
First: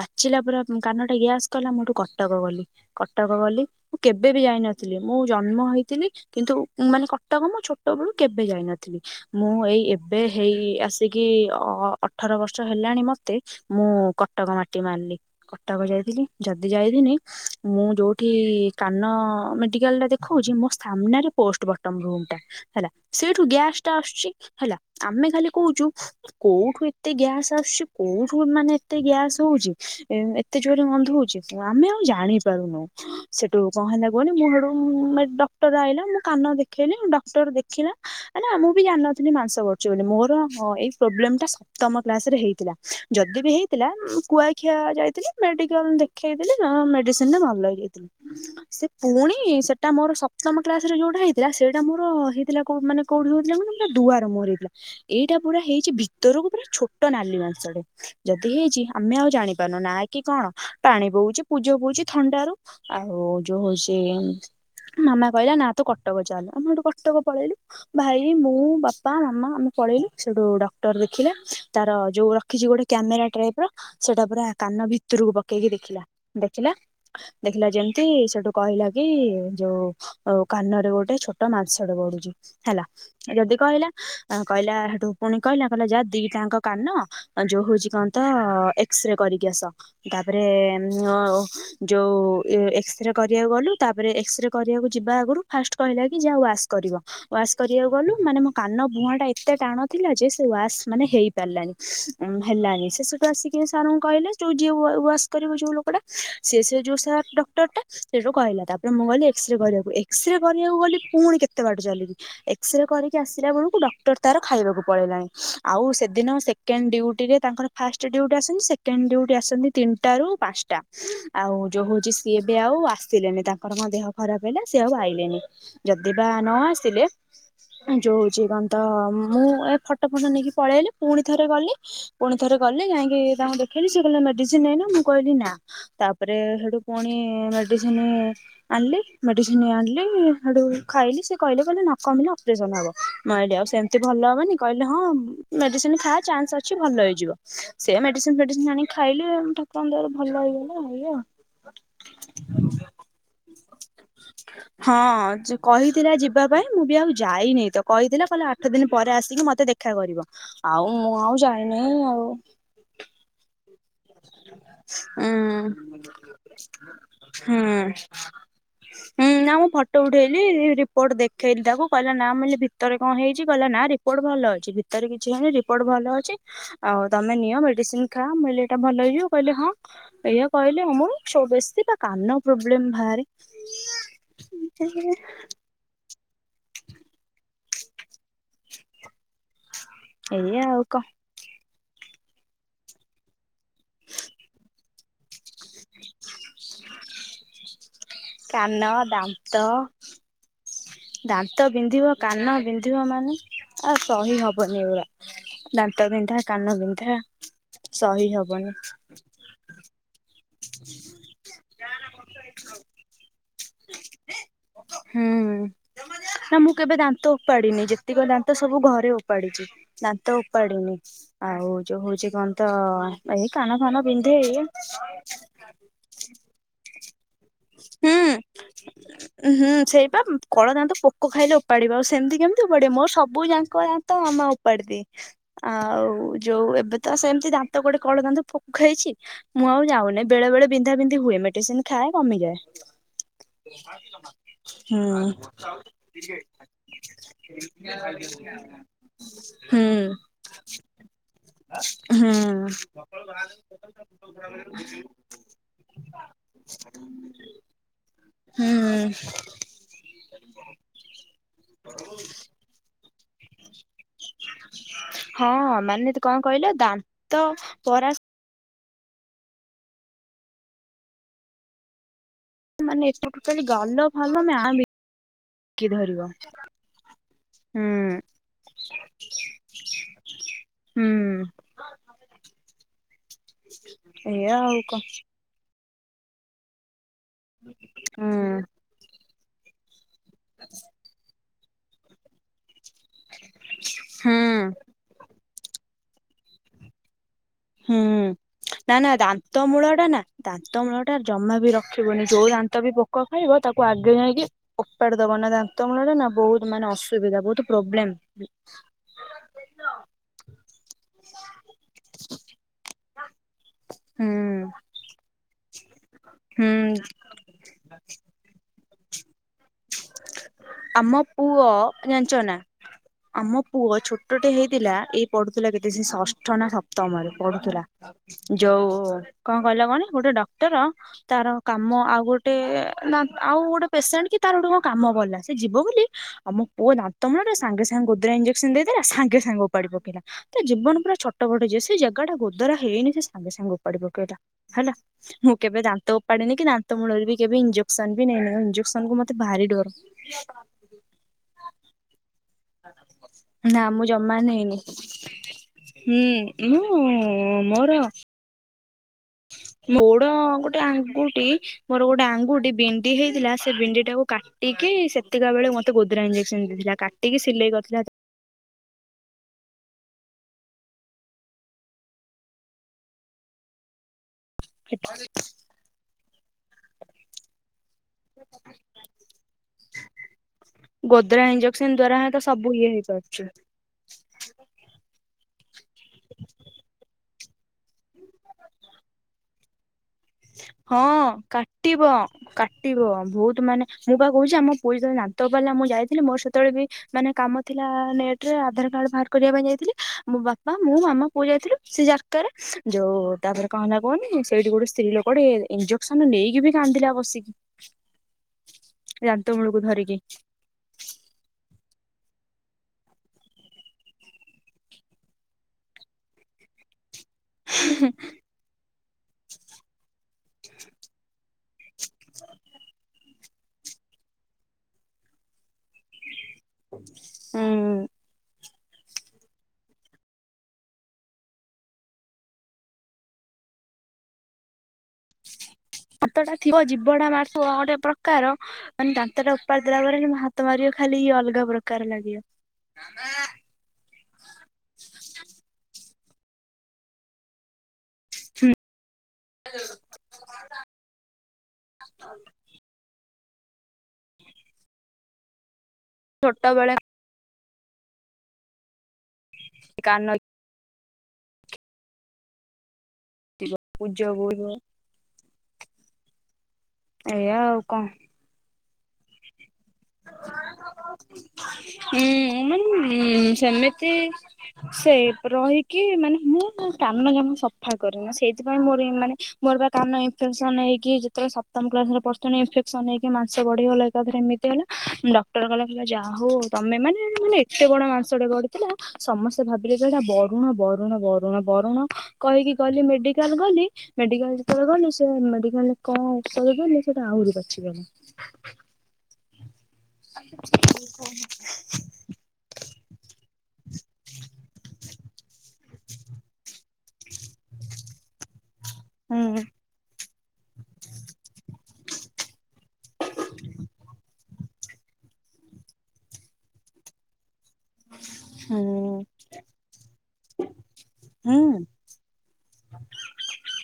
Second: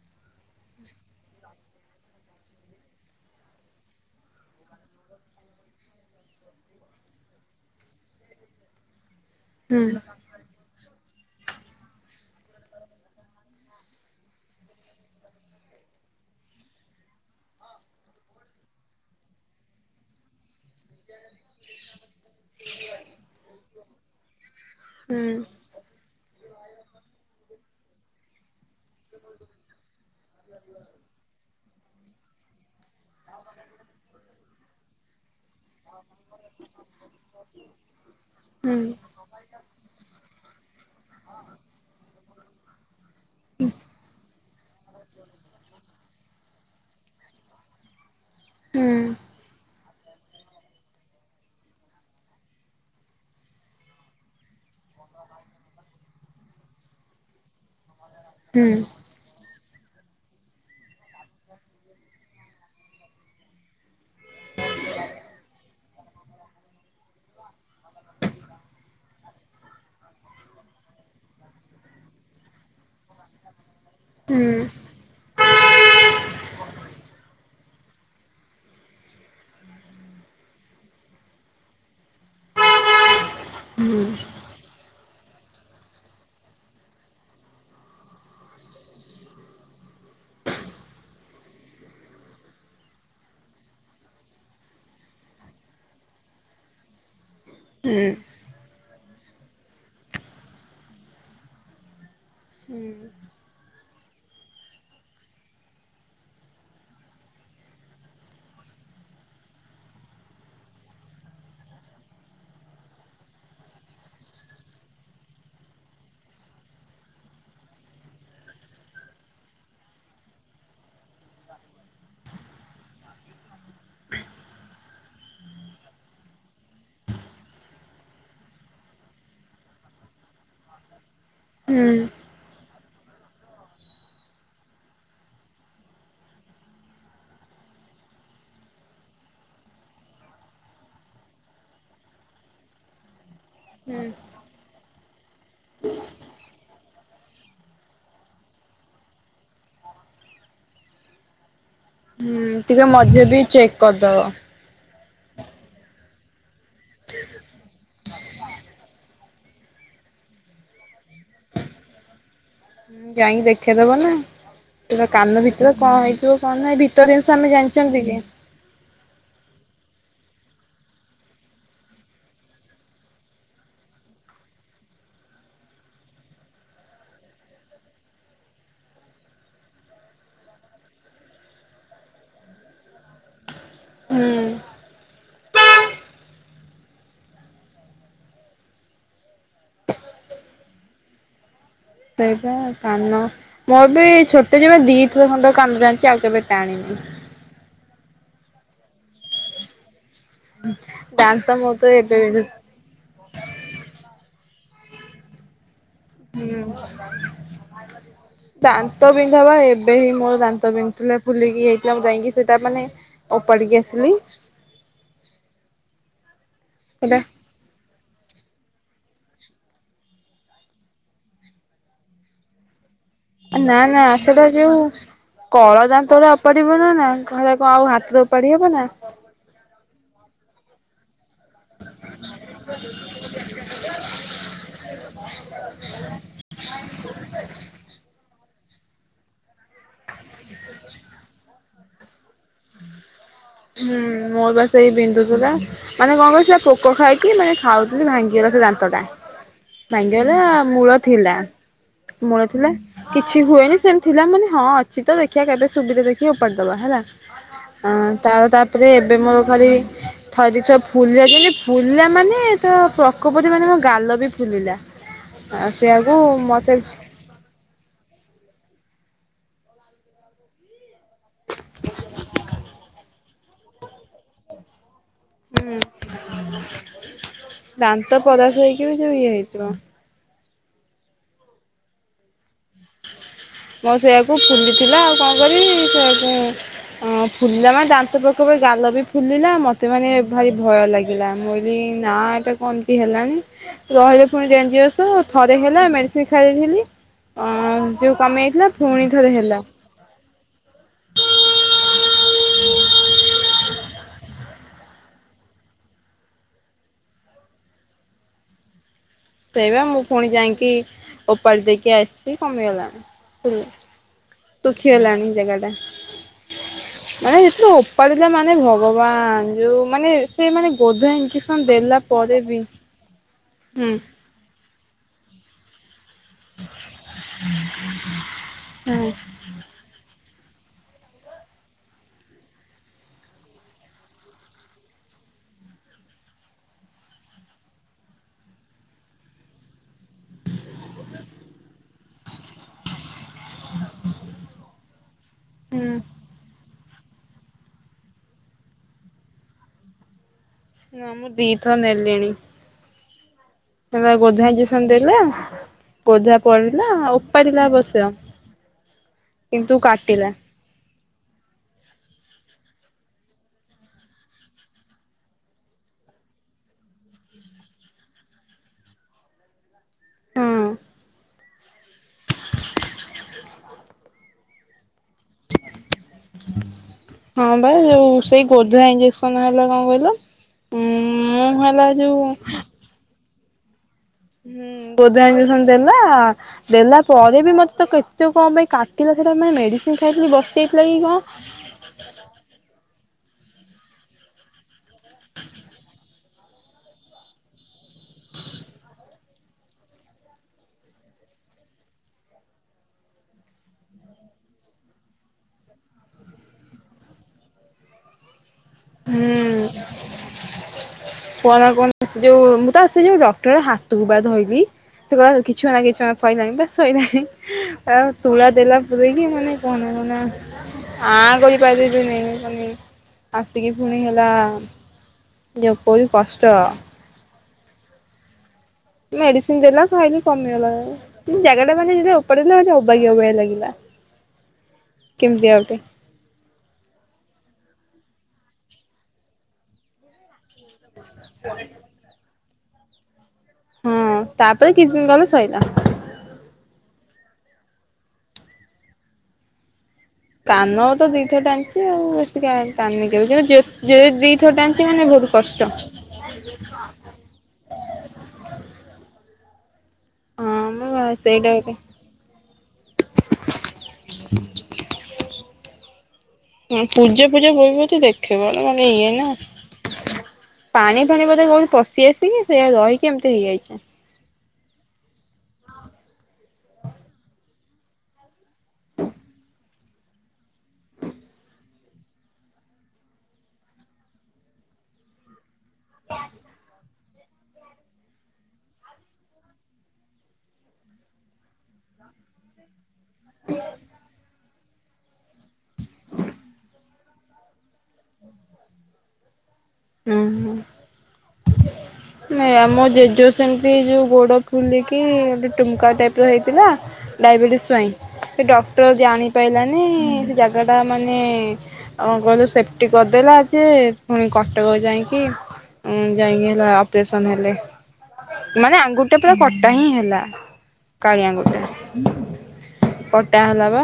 ପାଚିଲା ପରା କାନଟା ଗ୍ୟାସ୍ କଲା ମୁଁ ହେଠୁ କଟକ ଗଲି, କଟକ ଗଲି। ମୁଁ କେବେ ବି ଯାଇନଥିଲି, ମୁଁ ଜନ୍ମ ହେଇଥିଲି କିନ୍ତୁ ମାନେ କଟକ ମୁଁ ଛୋଟବେେଳୁ କେବେ ଯାଇନଥିଲି। ମୁଁ ଏଇ ହୁଁ ଏବେ ହେଇ ଆସ୍ ସେ କି-ଇ-ଇ-ଇ ଅ-ଅ-ଅଠର ବର୍ଷ ହେଲାଣି ମତେ ମୁଁ କଟକ ମାଟି ମାଡିଲି କଟକ ଯାଇ [inaudible] ଯଦି ଯାଇଥାନ୍ତି ମୁଁ ଯୋଉଠି କାନ-ଅ-ଅ ମେଡିକାଲରେ ଦେଖଉଛି ମୋ ସାମ୍ନାରେ ପୋଷ୍ଟବର୍ଟମ ରୁମ୍। [inaudible] ହେଲା ସେଇଠୁ ଗ୍ୟାସଟା ଆସୁଛି। ହେଲା, ହୁଁ ଆମେ ଖାଲି କହୁଛୁ କୋଉଠୁ ଏତେ ଗ୍ୟାସ୍ ଆସୁଛି କୋଉଠୁ ମାନେ ଏତେ ଗ୍ୟାସ୍ ହଉ [inaudible] ଏତେ ଜୋରରେ ଗନ୍ଧ ହଉଛି, ଆମେ ଆଉ ଜାଣି ପାରୁନୁ ସେ ହେଠୁ କଣ ହେଲା କୁହନି ମୁଁ ସେଠୁ ସେ ଡକ୍ଟର ଆଇଲା ମୁଁ କାନ ଦେଖେଇଲିି ଡକ୍ଟର ଦେଖିଲା [inaudible] [inaudible] ମୁଁ ବି ହୁଁ। ଜାଣିନଥିଲି ମାଂସ ବଢ଼ୁଛି ବୋଲି, ମୋର ମୋ ଏଇ ପ୍ରୋବ୍ଲେମଟା ସପ୍ତମ କ୍ଲାସ୍ ରେ ହେଇଥିଲା ଯଦିବି ହେଇଥିଲା ଉଁ-ଉଁ କୁଆଖିଆ ଯାଇଥିଲି ମେଡିକାଲ୍ ଦେଖେଇଦେଲି [inaudible] ମେଡିସିନରେ ଭଲ ହେଇଯାଇଥିଲି। ହୁଁ ସେ ପୁଣି ସେଟା ମୋର ସପ୍ତମ କ୍ଲାସରେ ଯୋଉଟା ହେଇଥିଲା ସେଇଟା ମୋର ହେଇଥିଲା କୋଉ ମାନେ କୋଉଠି [inaudible] ହେଇଥିଲା କହନି ପୁରା ଦୁଆର ମୁହଁରେ ହେଇଥିଲା, ଏଇଟା ପୁରା ହେଇଛି ଭିତରକୁ ପୁରା ଛୋଟ ନାଲି ମାଂସଟେ। ଯଦି ହୁଁ ହୁଁ ହେଇଛି ଆମେ ଆଉ ଜାଣିପାରୁନୁ, ନା କି କଣ ପାଣି ବୋଉଛି ପୂଜ ବୋଉଛି ଥଣ୍ଡାରୁ। ଆଉ ଯୋଉ ସେ ମାମା କହିଲା ନା ତୁ କଟକ ଚାଲେ ଆମେ ଶେଟୁ କଟକ ପଳେଇଲୁ ଭାଇ ମୁଁ ବାପା ମାମା ଆମେ। ପଳେଇଲୁ ସେଉଟୁ ଡକ୍ଟର ଦେଖିଲା ତାର ଯୋଉ ରଖିଛି ଗୋଟେ କ୍ୟାମେରା ଟାଇପ ର ସେଟା ପୁରା କାନ। ହୁଁ କାନ ଭିତରକୁ ପକେଇକି ଦେଖିଲା ଦେଖିଲା। ଦେଖିଲା ଯେମିତି ସେଠୁ କହିଲା କି ଯୋଉ କାନରେ ଗୋଟେ ଛୋଟ ମାଂସ ଟେ ବଢୁଛି। ହେଲା ଯଦି କହିଲା କହିଲା ସେଠୁ ପୁଣି କହିଲା କହିଲା ଯାହା ଦିଟାଆଙ୍କ କାନ। ଯୋଉ ହଉଛି କଣ ତ ଏକ୍ସରେ କରିକି ଆସ ତାପରେ ଓ ଯୋଉ। ଏ ଏକ୍ସରେ କରିବାକୁ ଗଲୁ ତାପରେ ଏକ୍ସରେ କରିବାକୁ ଯିବା ଆଗରୁ ଫାଷ୍ଟ କହିଲା କି ଯା‌ ୱାସ କରିବ। ୱାସ୍ କରିଆକୁ ହୁଁ ଗଲୁ ମାନେ ମୋ କାନ। ମୁଁହା ଟା ଏତେ ଟାଣ ଥିଲା ଯେ ସେ ୱାସ ମାନେ ହେଇ ପାରିଲାନି ହେଲାନି ହୁଁ ସେ ସେଠୁ ଆସିକି ସେମାନ ଙ୍କୁ କହିଲେ ଯୋଉ ଯିଏ ୱାସ କରିବ ଯୋଉ ଲୋକଟା ସେ ସେ ଯୋଉ ସାର୍। ଡକ୍ଟରଟା ସେଇଠୁ କହିଲା ତାପରେ ମୁଁ ଗଲି ଏକ୍ସରେ କରିବାକୁ ଏକ୍ସରେ କରିବାକୁ ଗଲି ପୁଣି କେତେ ବାଟ ଚାଲିକି। ଏକ୍ସରେ କରିକି ଆସିଲା ବେଳକୁ ଡକ୍ଟର ତାର ଖାଇବାକୁ ପଳେଇଲାଣି ଆଉ ସେଦିନ ସେକେଣ୍ଡ ଡ୍ୟୁଟି। ରେ ତାଙ୍କର ଫାଷ୍ଟ ଡିଉଟି ଆସନ୍ତି ସେକଣ୍ଡ ଡିଉଟି ଆସନ୍ତି ତିନିଟା ରୁ ପାଂଶଟା ଆଉ ଜୋଉ ହୁଉଛି। ସିଏ ଏବେ ଆଉ ଆସିଲେନି ତାଙ୍କର କଁ ଦେହ ଖରାପ ହେଲା ସିଏ ଆଉ ଆଇଲେନି ଯଦି ବା ନ ଆସିଲେ। ଯୋଉ ହଉଛି କଣ ତ ମୁଁ ଏ ଫଟ ଫଟ ନେଇକି ‌। ପଳେଇଲି ପୁଣି ଥରେ ଗଲି ହୁଁ ପୁଣି ଥରେ ଗଲି। ଗଲି ଯାଇଁକି ତାଙ୍କୁ ଦେଖେଇଲି ସେ କହିଲେ ମେଡିସିନ ନେଇନ ମୁଁ କହିଲି ନା ତାପରେ ହେଠୁ। ପୁଣି ମେଡିସିନ ଆଣିଲି ମେଡିସିନ ଆଣିଲି ହେଟୁ ଖାଇଲି ସେ କହିଲେ କହିଲେ। ନ କମିଲେ ଅପରେସନ ହବ ମୁଁ ଆଇଲି ଆଉ ସେମିତି ହୁଁ। ଭଲ ହବନି କହିଲେ। କହିଲେ ହଁ ମେଡିସିନ ଖା ଚାନ୍ସ ଅଛି ଭଲ ହେଇଯିବ ସେ ମେଡିସିନ ଫେଡିସିନ ଆଣି ଖାଇଲି ଠାକୁ କୁରଙ୍କ ଦୟା ରୁ ଭଲ ହେଇଗଲା ଏଇଆ। ହୁଁ ଟିକେ ମଝୀରେ ବି ଚେକ୍ କରିଦବ। ହଁ ଜ କହିଥିଲା ଯିବା ପାଇଁ ମୁଁ ବି ଆଉ ଯାଇନି ତ କହିଥିଲା କହିଲା ଆଠ ଦିନ ପରେ ଆସିକି ମତେ ଦେଖ ଦେଖା କରିବ ଆଉ ମୁଁ ଆଉ ଯାଇନି ଆଉ। ହୁଁ ଯାଇଁକି ଦେଖେଇଦବ ନା। ତୁମ ଉଁ କାନ ଭିତର କଣ ହେଇଥିବ କଣ ନାହିଁ ଭିତର ଜିନିଷ ଆମେ ହୁଁ। ଜାଣିଛନ୍ତି କି। ହୁଁ ନା ମୁଁ ଫଟୋ ଉଠେଇଲି ରିପୋର୍ଟ ଦେଖେଇଲି ତାକୁ କହିଲା ନା ମୁ କହିଲି ଭିତରେ କଣ ହେଇଛି କହିଲା ନା। ନା ରିପୋର୍ଟ ଭଲ ଅଛି ଭିତରେ କିଛି ହେଇନି ରିପୋର୍ଟ ଭଲ ଅଛି ଆଉ ତମେ ନିଅ ମେଡିସିନ ଖାଆ। ଇଟା ଭଲ ହେଇଯିବ କହିଲେ ହଁ ଏଇଆ କହିଲେ ମୋର ବା ଛୋ ବେଶୀ ବା କାନ ପ୍ରୋବଲେମ୍ ଭାରେ। ହୁଁ। ଆରେ ଏଇଆ ଆଉ କଁ। ସେଇବା କାନ ମୋର ବି ଛୋଟ ଯେବେ ଦି ଥର ଖଣ୍ଡେ। କମି ଜାଣିଚି ଆଉ କେବେ ଟାଣିନି। କାନ ଦାନ୍ତ। ଦାନ୍ତ ମୋର ତ ବିନ୍ଧିବ ଏବେ ହୁଁ। କାନ ବିନ୍ଧିବ ମାନେ ଆଉ ସହି ହବନି ଏଗୁରା। ହୁଁ ସହି ହବନି ଦାନ୍ତ ବିନ୍ଧାବା ଏବେ ହିଁ। ମୋର ଦାନ୍ତ ବିିନ୍ଧୁଥିଲା ଫୁଲିକି ଇଏ ହେଇଥିଲା ମୁଁ ଯାଇକି ସେଇଟା ମାନେ ଓପାଡିକି ଆସିଲି। ହୁଁ। ନା ମୁଁ କେବେ‌ ସେଟା ଦାନ୍ତ ଓପାଡ଼ି ନି। ଯେତିକ ଦାନ୍ତ ସବୁ ଘରେ ଉପାଡିଛି ଦାନ୍ତ ଉପାଡିନି ଆଉ ଯୋଉ ହଉଛି କଣ ତ। ଏଇ କାନ ନା ନା ଫାନ ବିନ୍ଧେ ସେଟା ଏଇୟା। ଯୋଉ କଳ ଦାନ୍ତ ଗୁରା ଓପାଡି ବନା ନା ଶେଗୁରା କଁ ଆଉ ହାତରେ ଉପାଡି ହବ ନା। ସେଇ ବା କଳ ଦାନ୍ତ ପୋ କ ଖାଇଲେ ଓପାଡିବ ଆଉ ସେମିତି କେମିତି ଓପାଡିବ ମୋର ସବୁ ଯାଙ୍କ ଦାନ୍ତ ମାମା ଓପାଡି ଦିଏ ଆଉ। ଯୋଉ ଏବେ ତ ସେମିତି ଦାନ୍ତ ଗୋଟେ କଳ ଦାନ୍ତ ପୋ କ ଖାଇଛି ମୁଁ ଆଉ ଯାଉନି ବେଳେ ବେଳେ ବିନ୍ଧା ବିନ୍ଧି ହୁଏ ମେଡିସିନ ଖାଏ। କମିଯାଏ ହୁଁ ମୋର ବା ସେଇ ହୁଁ। ବିନ୍ଧୁଥିଲା ମାନେ କଣ କହିଲୁ ସେ ପୋକ ଖାଇକି ମାନେ ଖାଉଥିଲି ଭାଙ୍ଗିଗଲା ସେ ଦାନ୍ତ ଟା ହୁଁ। ଭାଙ୍ଗିଗଲା ମୂଳ। ଥିଲା। ହୁଁ ମୂଳ ଥିଲା କିଛି ହୁଏନି ସେମତି ଥିଲା ମୁଁ କଇଲି ହଁ ଅଛି ତ ଦେଖିବା କେବେ ସୁବିଧା ଦେଖିକି ଓପାଡି ଦବା। ହେଲା ତା ତାପରେ ହୁଁ ଏବେ ମୋର ଖାଲି ଥରେ ତ ଫୁ ଫୁଲିଲା ଯେମିତୀ ଫୁଲିଲା ମାନେ ତ ପ୍ରକୋପରେ ମାନେ ମୋ ଗାଲ ବି ଫୁଲିଲା। ହଁ ଆଉ ମାନେ ସେଆକୁ କଣ କହିଲ ମତେ ଦାନ୍ତ ପରାସ୍ ହୁଁ [unintelligible] ହୁଁ ଦାନ୍ତ ପରାଶହେଇକି ବି ଯୋଉ ଇଏ ହେଇଯିବ। ହୁଁ। ମୋ ସେଇଆକୁ ଏଇଆ ଫୁଲିଥିଲା କ ଆଉ କଣ କରିବି ସେଆକୁ ହଁ ଫୁଲିଲା ମାନେ ଦାନ୍ତ ହୁଁ ପଖକୁ ଗାଲ ବି ଫୁଲିଲା ମତେ ମାନେ ଭାରି ଭୟ ଲାଗିଲା ମୁ କହିଲି ନା ଏଟା କଣ ଏମତି ହେଲାଣି ରହିଲେ ହୁଁ ଫୁଣି ଡେଞ୍ଜରୀୟସ ଥରେ ହେଲା। ଶ ଖାଇଥିଲି। ହୁଁ ନା ନା ଥରେ ହେଲା ଦାନ୍ତ ମୂଳ ଟା ନା ଦାନ୍ତ ମୂଳଟା। ଜମା ବି ରଖିବୁନି ଯୋଉ ଦାନ୍ତ ବି ପୋକ ଖାଇବ ତାକୁ ଆଗେ ଯାଇକି ଓପାଡ଼ି ଦବ ନା ଦାନ୍ତ ମୂଳଟା ନା। ବୋହୁତ ମାନେ ଅସୁବିଧା ବୋହୁତ୍ ପ୍ରୋବ୍ଲେମ। ସେଇବା ମୁଁ ପୁଣି ଯାଇକି ଓପାଡ଼ି ଦେଇକି ଆସିଛି କମିଗଲାଣି। ତୁ ହୁଁ ତୁଃଖି ହେଲାଣି ଜାଗା ଟା। ହୁଁ ମାନେ ଯେତେବେଳେ ଓପାଡ଼ିଦେଲା ମାନେ ଭଗବାନ। ଯୋଉ ମାନେ ସେ ମାନେ ଆମ ଗୋଧୋରା ପୁଅ ଇଞ୍ଜେକ୍ସନ ଦେଲା ଜାଣିଛ ପରେ ନା ବି। ଆମ ହୁଁ ପୁଅ ଛୋଟଟେ ହେଇଥିଲା ଏଇ ପଢୁଥିଲା କେତେ ସେ ସ ଅଷ୍ଟ ନା ସପ୍ତମରେ ପଢ଼ୁଥିଲା ଯୋଉ ହୁଁ କଣ କହିଲା କାହନୀ ଗୋଟେ ଡ କ୍ଟର ତାର କାମ ଆଉ ଗୋଟେ ଆଉ ଗୋଟେ ପେସେଣ୍ଟ କି ତାର ଗୋଟେ କଣ କାମ ପଡ଼ିଲା ସେ ଯିବ ବୋଲି ଆମ ପୁଅ ଦାନ୍ତ ମୂଳଟା ସାଙ୍ଗେ ସାଙ୍ଗେ ଗୋଦ୍ରା ଇ୍ଜେକ୍ସନ ଦେଇଦେଲା ସାଙ୍ଗେ ସାଙ୍ଗ ଓପାଡ଼ି ପକେଇଲା ତା ଜୀବନ ପୁରା ଛଟ ପଟ ଯିଏ ସେ ଜାଗା ଟା ଗୋଦରା ହେଇନି ସେ ସାଙ୍ଗେ ସାଙ୍ଗେ ଓପାଡ଼ି ପକେଇଲା ହେଲା ମୁଁ କେବେ ହୁଁ ଦାନ୍ତ ଓପାଡିନି କି ଦାନ ମୂଳରେ ବି କେବେ ଇଞ୍ଜେକ୍ସନ ବି ନ ଇଞ୍ଜେକ୍ସନକୁ ମତେ ଭାରି ଡର। ନାଁ ମୁଁ ଦି ଥର ନେଲିଣି। ନା ମୁଁ ହେଲା ଜମା ଗୋଧା ନେଇନି। ଇଞ୍ଜେକ୍ସନ ଦେଲା ଗୋଧା ହୁଁ ପଡିଲା ମୁଁ ଓପାରିଲା ମୋର ଅବଶ୍ୟ କିନ୍ତୁ ମୋ ଗୋଡ଼ କାଟିଲା ଗୋଟେ ଆଙ୍ଗୁଟି ମୋର ଗୋଟେ ଆଙ୍ଗୁଟି ବିଣ୍ଡି ହେଇଥିଲା ସେ ବିଣ୍ଡି ଟାକୁ କାଟିକି ସେତିକା ବେଳୁ ମତେ ଗୋଦ୍ରା ଇଞ୍ଜେକ୍ସନ ଦେଇଥିଲା କାଟିକି ସିଲେଇ [unintelligible] ହଁ [unintelligible] ହଁ ବା ଯୋଉ ସେଇ ଗୋଦରା ଇଞ୍ଜେକ୍ସନ ହେଲା କଣ କହିଲ। ଉଁ ଗୋଦ୍ରା ମୁଁ ହେଲା ଇଞ୍ଜେକ୍ସନ ଦ୍ଵାରା ଯୋଉ ହ ତ ସବୁ ଇଏ ହେଇପାରୁଛି। ହୁଁ ଗୋଦରା ଇଞ୍ଜେକ୍ସନ ଦେଲା ଦେଲା ପରେ ଏବେ ବି ମୋତେ ତ କେତେ କଣ ପାଇଁ କାଟିଲା ସେଇଟା ପାଇଁ ମେଡ଼ି ହଁ କାଟିବ କାଟିବ। ବହୁତ ମାନେ ମୁଁ ବା କହୁଛି ଆମ ପୁଅ ଯେତେବେଳେ ଦାନ୍ତ ଓପାଡ଼ିଲା ମୁଁ ଯାଇଥିଲି ମୋର ସେତେବେଳେ ବି ମାନେ କାମ ଥିଲା ନେଟ ରେ ଆଧାର କାର୍ଡ ବାହାର କରିବା ପାଇଁ ଯାଇଥିଲି ମୋ ବାପା, ମୁଁ, ମାମା ପୁଅ ଯାଇଥିଲୁ ସେ ଯାର୍କାରେ, ଯୋଉ ତାପରେ କଣ ହେଲା କୁହନି? ସେଇଠି ଗୋଟେ ସ୍ତ୍ରୀ ଲୋକଟେ ଇଞ୍ଜେକ୍ସନ ନେଇକି ବି କାନ୍ଦିଲା କସିକି। ହୁଁ ଦାନ୍ତମୂଳକୁ ଧରିକି। କଣ କଣ ଯୋଉ ମୁଁ ତା ସେ ଯୋଉ ଡକ୍ଟର ହାତକୁ ବା ଧଇଲିି। ସେ କହିଲା କିଛି ହୋନା କିଛି ହୋନା ଶଇଲାଣି ପା ଶଇଲାଣି। ଆଉ ତୁଳା ଦେଲା ପୁରଇକି ମାନେ କୁହନା କୁହନା ଆ କର [unintelligible] ଆସିକି ପୁଣି ହେଲା ଯେପରି କଷ୍ ହୁଁ। ମେଡିସିନ ଦେଲା ଖାଇଲୁ କମିଗଲା, ଜାଗା ଟା ମାନେ ଯେମିତି ଓପାଡ଼ି ଦେଲେ ମାନେ ଅବାଗିଆ ଅବାଗିଆ ଲାଗିଲା। [inaudible] କେମିତିଆ ଗୋଟେ। ଦାନ୍ତଟା ଥିବ ଜୀଭଟା ମାରୁଥିବ ଗୋଟେ ପ୍ରକାର, ମାନେ ଦାନ୍ତଟା ଓପାରି ଦେଲା ପରେ ମତେ ମାରିବ ଖାଲି ଅଲଗା ପ୍ରକାର ଲାଗିବ। ହୁଁ ତାପରେ କିଛି ଦିନ ଗଲେ ସରିଲା। ହୁଁ। କାନ ତ ଦିଥର ଟାଣିଛି ଆଉ ଏତିକି ଆଉ ଟାଣନି କେବେ ଯଉ ଯଉ ଦିଥର ଟାଣିଛି ମାନେ ବହୁତ କଷ୍ଟ। ଛୋଟବେଳେ [unintelligible] ସେ କାନ ହଁ ବା ସେଇଟା ଗୋଟେ। ଥିବ ପୂଜ ବୋହିବ। ହୁଁ ପୂଜ ଫୁଜ ଏଇଆ ଆଉ ବୋହିବ ତ କଣ ଦେଖେଇବ ନହେଲେ ଇଏ ନା। ପାଣି ଫାଣି ବୋଧେ କୋଉଠି ପଶି ହୁଁ ଆସିିକି ସେ ରହିକି ଏମିତି ହେଇଯାଇଛି। ସେପ ରହିକି ମାନେ ମୁଁ ନା କାନ ଜମା ସଫା କରେନି ସେଇ ସେଥିପାଇଁ ମୋର ଇଏ ମାନେ ମୋର ପା କାନ ଇନଫେକସନ ହେଇକି ଯେତେବେଳେ ସପ୍ତମ କ୍ଲାସରେ ପଢୁଥୁନି ଇନଫେକ୍ସନ ହେଇକି ମାଂସ ବଢିଗଲେ ଏକାଥରେ ଏମି ସେତେବେଳେ ନା ଡକ୍ଟର କହିଲା କହିଲା ଯାହା ହଉ ତମେ ମାନେ [unintelligible] ମାନେ ଏତେ ବଡ ମାଂସ ଟେ ବଢ଼ିଥିଲା ସମସ୍ତେ ଭାବିଲେ ଯେ ଏଇଟା ବରୁଣ ବରୁଣ ବରୁଣ ବରୁଣ କହିକି ଗଲି ମେଡିକାଲ ଗଲି ମେଡିକାଲ ଯେତେବେଳେ ଗଲି ସେ ମେଡିକାଲରେ କଣ ଔଷଧ ଦେଲେ ସେଟା ଆହୁରି ପାଚିଗଲା। ଅ ହଁ। [inaudible] ନାଇ ଆମ ଜେଜ ସେମିତି ଯୋଉ ଗୋଡ ଫୁଲିକି ଏମିତି ଟୁମକା ଟାଇପ ର ହେଇଥିଲା। ଡାଇବେଟିସ୍ ପାଇଁ ସେ ଡକ୍ଟର ହୁଁ ଜାଣିପାଇଲାନି ସେ ଟା ମାନେ ଅ ଗଲୁ ସେଫଟି କରିଦେଲା ଯେ ପୁଣି କ ବେଳ ଯାଇକି ଉଁ ଯାଇଁକି ହେଲା ଅପରେସନ ହେଲେ। ମାନେ ହୁଁ ଆଙ୍ଗୁଠି ଟା ପୁରା କଟା ହିଁ ହେଲା କାଳି ଆଙ୍ଗୁଠିଟା। ହୁଁ। କଟା ହେଲା ବା।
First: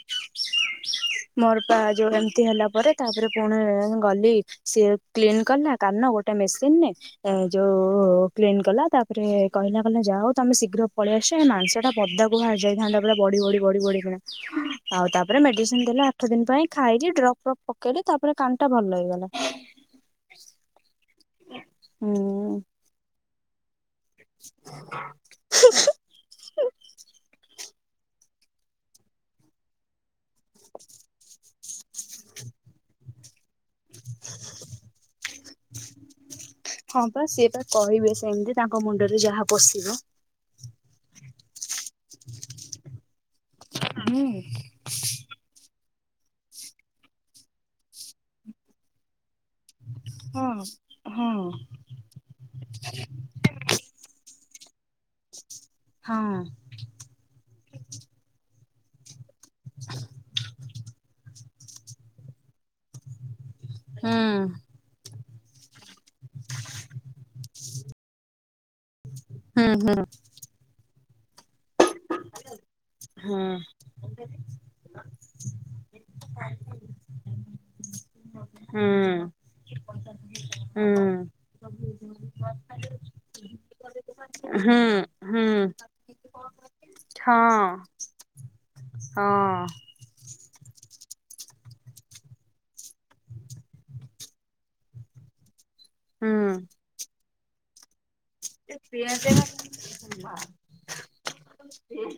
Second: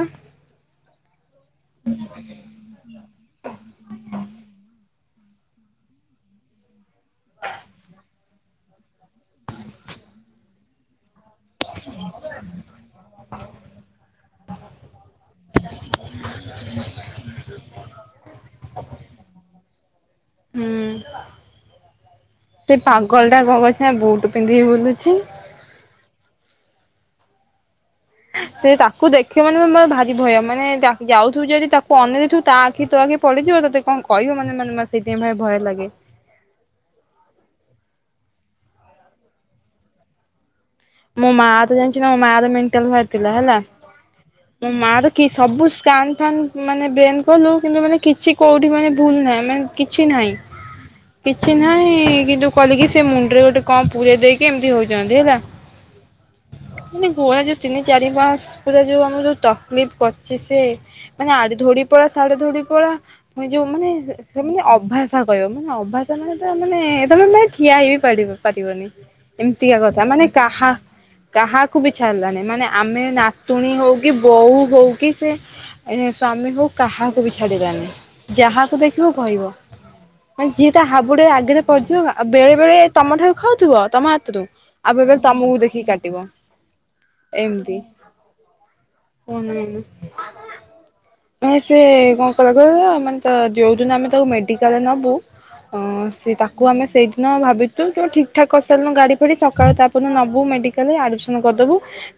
ମୋର ପା ଯୋଉ ଏମିତି ହେଲା ପରେ ତାପରେ ପୁଣି ଗଲି ସିଏ କ୍ଲିନ କଲା କାନ ଗୋଟେ ମେସିନରେ ଏ ଯୋଉ। କ୍ଲିନ୍ କଲା ତାପରେ କହିଲା କହିଲା ଯାହା ହଉ ତମେ ଶୀଘ୍ର ପଳେଇଆସ ତି ଏଇ ମାଂସ ଟା ପଦାକୁ ବାହାରି ଯାଇଥାନ୍ତା ପୁରା ବଢି ବଢି ବଢି ବଢି କିନା ଆଉ ତାପରେ ମେଡି ଦେଲେ ଆଠ ଦିନ ପାଇଁ ଖାଇଲି ଡ୍ରପ୍ ଫ୍ରପ୍ ପକେଇଲି ତାପରେ କାନ ଟା ଭଲ ହେଇଗଲା। ହୁଁ। ହୁଁ। କଲଟା କଣ କରିଚି ନା ବୁଟୁ ପିନ୍ଧିକି ବୁଲୁଛି। ହୁଁ। ସେ ତାକୁ ଦେଖେ ମାନେ ମୋ ମୋର ଭାରି ଭୟ ମାନେ ଯା-ଯାଉଥିବୁ ଯଦି ତାକୁ ଅନେଇ ଦେଇଥିବୁ ତା ଆଖି ତୋ ଆଖି ପଡିଯିବ ତ ସେ କଣ କହିବ ମାନେ ମାନେ ମାନେ ସେଇଥିପାଇଁ ଭାରି ଭୟ ଲାଗେ। ହଁ ପା ସିଏ ପା କହିବେ ସେମିତି ତାଙ୍କ ମୁଣ୍ଡରେ ଯାହା ପଶିବ। ମୋ ମା ତ ଜାଣିଛି ତାଙ୍କ ମୋ ମା ର ମେଣ୍ଟାଲ ବାହାରି ଥିଲା ହେଲା ହୁଁ ମୋ ମା ର କି ସବୁ ଷ୍ଟାଣ୍ଡ ଫ୍ୟାନ ମାନେ ବେନ କଲୁ କିନ୍ତୁ ମାନେ କିଛି କୋଉଠି ମାନେ ଭୁଲ ନା ନାହିଁ କିଛି ନାହିଁ ହଁ ହଁ କିଛି ନାହିଁ କିନ୍ତୁ କହିଲେ କି ସେ ମୁଣ୍ଡରେ ଗୋଟେ କଣ ପୁରେଇ ଦେଇ ଏମିତି ହଉଚନ୍ତି ହେଲା ହଁ ମାନେ ଘୋଳା ଯା ତିନି ଚାରି ମାସ ପୁରା ଯଉ ଆମକୁ ଯଉ ତକଲିଫ୍ କରିଛି ସିଏ ମାନେ ଆଡେ ଧୋଉଡି ପଳା ସାଡେ ଧୋଉଡିକି ପଳା ପୁଣି ଯଉ ମାନେ ଏ ହୁଁ ସେମିତି ଅଭା ସା କହିବ ମାନେ ଅଭା ତମେ ତ ମାନେ ତମେ ମାନେ ଠିଆ ହେଇ ବି ପାରିବ ପାରିବନି ହୁଁ ଏମିତିକା କଥା ହୁଁ ମାନେ କାହା କାହାକୁ ବି ଛାଡ଼ିଲାନି ମାନେ ଆମେ ହୁଁ ନାତୁଣୀ ହଉ କି ବୋଉ ହଉ କି ସେ। ଏଇନେ ସ୍ଵାମୀ ହଉ କାହାକୁ ବି ଛାଡିଲାନି ଯାହାକୁ ଦେଖିବ କହିବ। ମାନେ ଯିଏ ତା ହୁଁ ହାବୁଡେ ଆଗରେ ପଡିଯିବ ଆ ଆଉ ବେଳେ ବେଳେ ତମଠାରୁ ଖାଉଥିବ ତମ ହା ହୁଁ ଆଉ ବେ ବେ ହୁଁ ତମକୁ ହୁଁ ଦେଖିକି କାଟିବ ହଁ ଏମିତି ହୁଁ ହଁ [unintelligible] ମାନେ ସେ କଣ କଲା କହିଲ ମାନେ ତା ଯଉଦିନ ଆମେ ତାକୁ ମେଡିକାଲ ନବୁ ହଁ ସେ ହୁଁ। ତାକୁ ଆମେ ସେଇଦିନ ଭାବିଥିଲୁ ସବୁ ଠିକ୍ ଠିକ୍ ଠାକ କରିସାରିଲୁଣି ଗାଡି ଫାଡି ସକାଳୁ ତାପରଦିନ ନବୁ ମେଡିକ ଆଡ଼ମିଶନ କରିଦବୁ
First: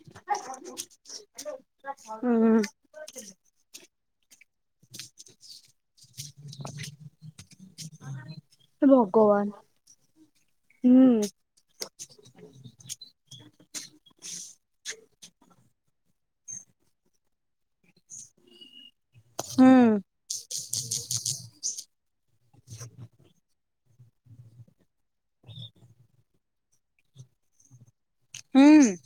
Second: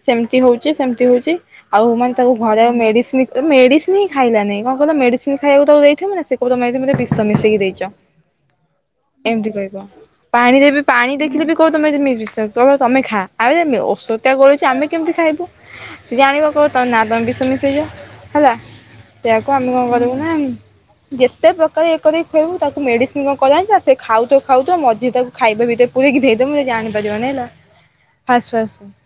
ସେମିତି ହଉଛି ସେମିତି ହଉଛି ଆଉ ମାନେ ତାକୁ ହୁଁ ଘରେ ଆଉ ମେଡିସିନ ମେଡିସିନ ନି ଖାଇଲା ନାଇ କଣ କହିଲ ମେଡିସିନ ଖାଇବାକୁ ତାକୁ ଦେଇଥିବୁ ନା ସେ କହିବ ତମେ ଏଥିରେ ମତେ ବିଷ ମିଶେଇକି ଦେଇଚ। ଏମିତି ଭଗବାନ। କହିବ ପାଣି ଦେବି ହୁଁ ପାଣି ଦେଖିଲେ ବି କହିବ ତମେ ଏଥି [unintelligible] କହିବ ତମେ ଖା। [unintelligible] ଔଷଧ ଟା ଗୋଳେଇଛୁ ଆମେ କେମିତି ଖାଇବୁ ଜାଣିବ କହିବ ତମେ ନା ତମେ ବିଷ ମିିସେଇଚ ହେଲା ସେୟାକୁ ଆମେ କଣ ହୁଁ କରିବୁ ନା ଯେତେ ପ୍ରକାର ଇଏକରି ଖୁଆଇବୁ ତାକୁ ମେଡିସିନ କଣ କଲା ଜାଣିଚ ସେ ଖାଉଥ ଖାଉଥ ମଝିରେ ତାକୁ ଖାଇବା ଭିତରେ ପୁରେଇକିି ଦେଇଦମୁ ସେ ଜାଣିପାରିବନି ହେଲା। ଫାସ୍ ଫାସ୍ ହୁଁ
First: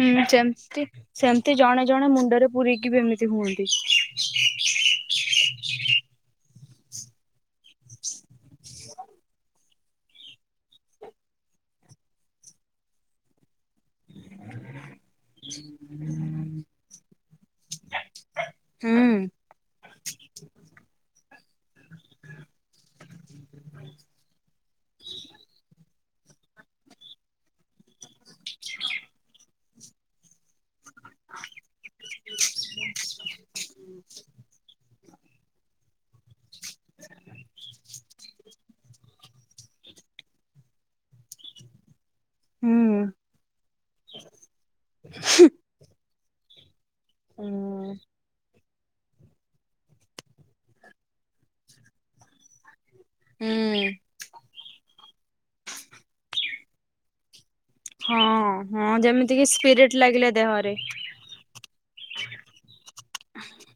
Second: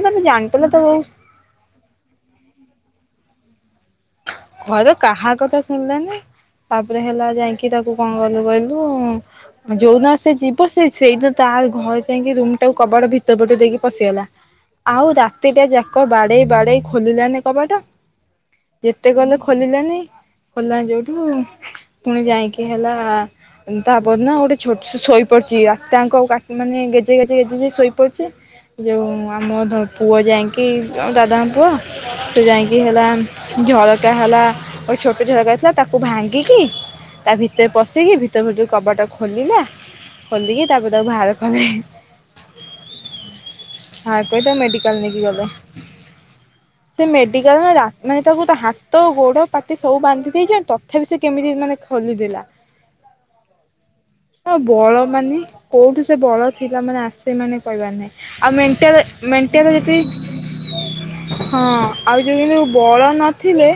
ହୁଁ ସେମତି ତାକୁ ସେମତି ଜଣେ ଜଣେ ମୁଣ୍ଡରେ ପୁରେଇକି ବି ଏମିତି ହୁଅନ୍ତି। ଘରେ କାହା କଥା ଶୁଣିଲାନି। ତାପରେ ହେଲା ଯାଇଙ୍କି ତାକୁ କଣ କଲୁ କହିଲୁ ଯୋଉଦିନ ସେ ଯିବ ସେ ସେଇ ସେଇଦିନ ତାର ଘରେ ଯାଇକି ରୁମ ଟାକୁ କବାଟ ଭିତରପଟୁ ଦେଇକି ପଶିଗଲା ଆଉ ରାତିଟା ଯାକ ବାଡେଇ ବାଡେଇ ଖୋଲିଲାନି କବାଟ ହୁଁ ଯେତେ ଗଲେ ଖୋଲିଲାନି ଖୋଲିଲାନି ଯୋଉଠୁ ପୁଣି ଯାଇକି ହେଲା ତାପର ଦିନ ଗୋଟେ ଛୋଟ ସେ ଶୋଇପଡିଛି ରାତିଟାଙ୍କ କାଟ୍ ମାନେ ଗେଜେ ଗେଜେ ଗେଜ୍ ହେଇକି ଶୋଇପଡିଚି। ଯୋଉ ଆମ ଧ ପୁଅ ଯାଇଙ୍କି ଦାଦାଙ୍କ ପୁଅ ସେ ଯାଇକି ହେଲା ଝରକା ହେଲା ଗୋଟେ ଛୋଟ ଝରକା ଥିଲା ତାକୁ ଭାଙ୍ଗି ଗିକି ତା ଭିତରେ ପଶିକି ଭିତରେ ଭିତରୁ କବାଟା ଖୋଲିଲା ଖୋଲିକି ତାପ ତାକୁ ବାହାର କଲେ ହୁଁ ବାହାର କରି ତାକୁ ମେଡିିକାଲ ନେଇକି ଗଲେ ସେ ମେଡିିକଲ ନା ରା ହୁଁ ମୁଁ ତା ହାତ ଗୋଡ ପାଟି ସବୁ ବାନ୍ଧି ଦେଇଛନ୍ତି ତଥାପି ସେ କେମିତି ମାନେ ଖୋଲିଦେଲା। ଆଉ ବଳ ମାନେ କୋଉଠୁ ସେ ବଳ ଥିଲା ମାନେ ଆସେ ମାନେ କହିବାର ନାହିଁ ହଁ ଆଉ ହଁ ମେଣ୍ଟାଲ ଯେମିତି କିି ମେଣ୍ଟାଲ ସ୍ପିରିଟ ଜେତି ଲାଗିଲେ ଦେହରେ। ହଁ ଆଉ ଯଉ ଏ ଯୋଉ ବଳ ନ ଥିଲେ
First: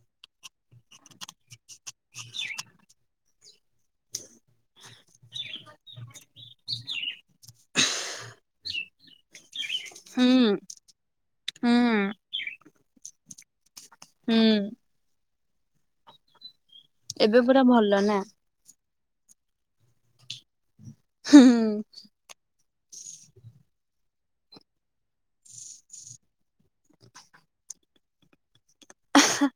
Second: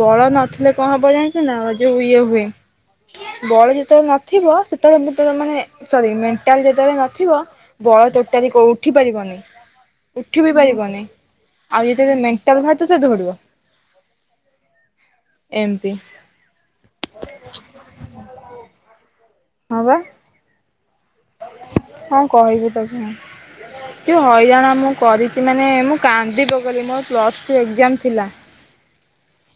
ବଳ ନଥିଲେ କଣ ହବ ଜାଣିଛ ନା ଯୋଉ ଇଏ ହୁଏ। ବଳ ଯେତବେଳେ ନଥିବ ସେତବଳେ [unintelligible] ମାନେ ସରି ମେଣ୍ଟାଲ ଯେତେବେଳେ ନଥିବ ବ ଆଉ ଟୋଟାଲି କୋଉ ଉଠି ପାରିବନି। ହୁଁ ଉଠି ବି ପାରିବନି ଆଉ ହୁଁ। ଯେତେବେଳେ ମେଣ୍ଟାଲ ବହାରଥିବ ସେ ଦୌଡିବ। ହୁଁ ଏମତି ଏବେ ପୁରା ଭଲ ନା ହଁ ବା ହୁଁ ହୁଁ ଯୋଉ ହଇରାଣ ଆମକୁ କରିଚି ମାନେ ମୁଁ କାନ୍ଦିପକେଇଲି ମୋର ପ୍ଲସ୍ ଟୁ ଏକ୍ଜାମ୍ ଥିଲା। ଆହା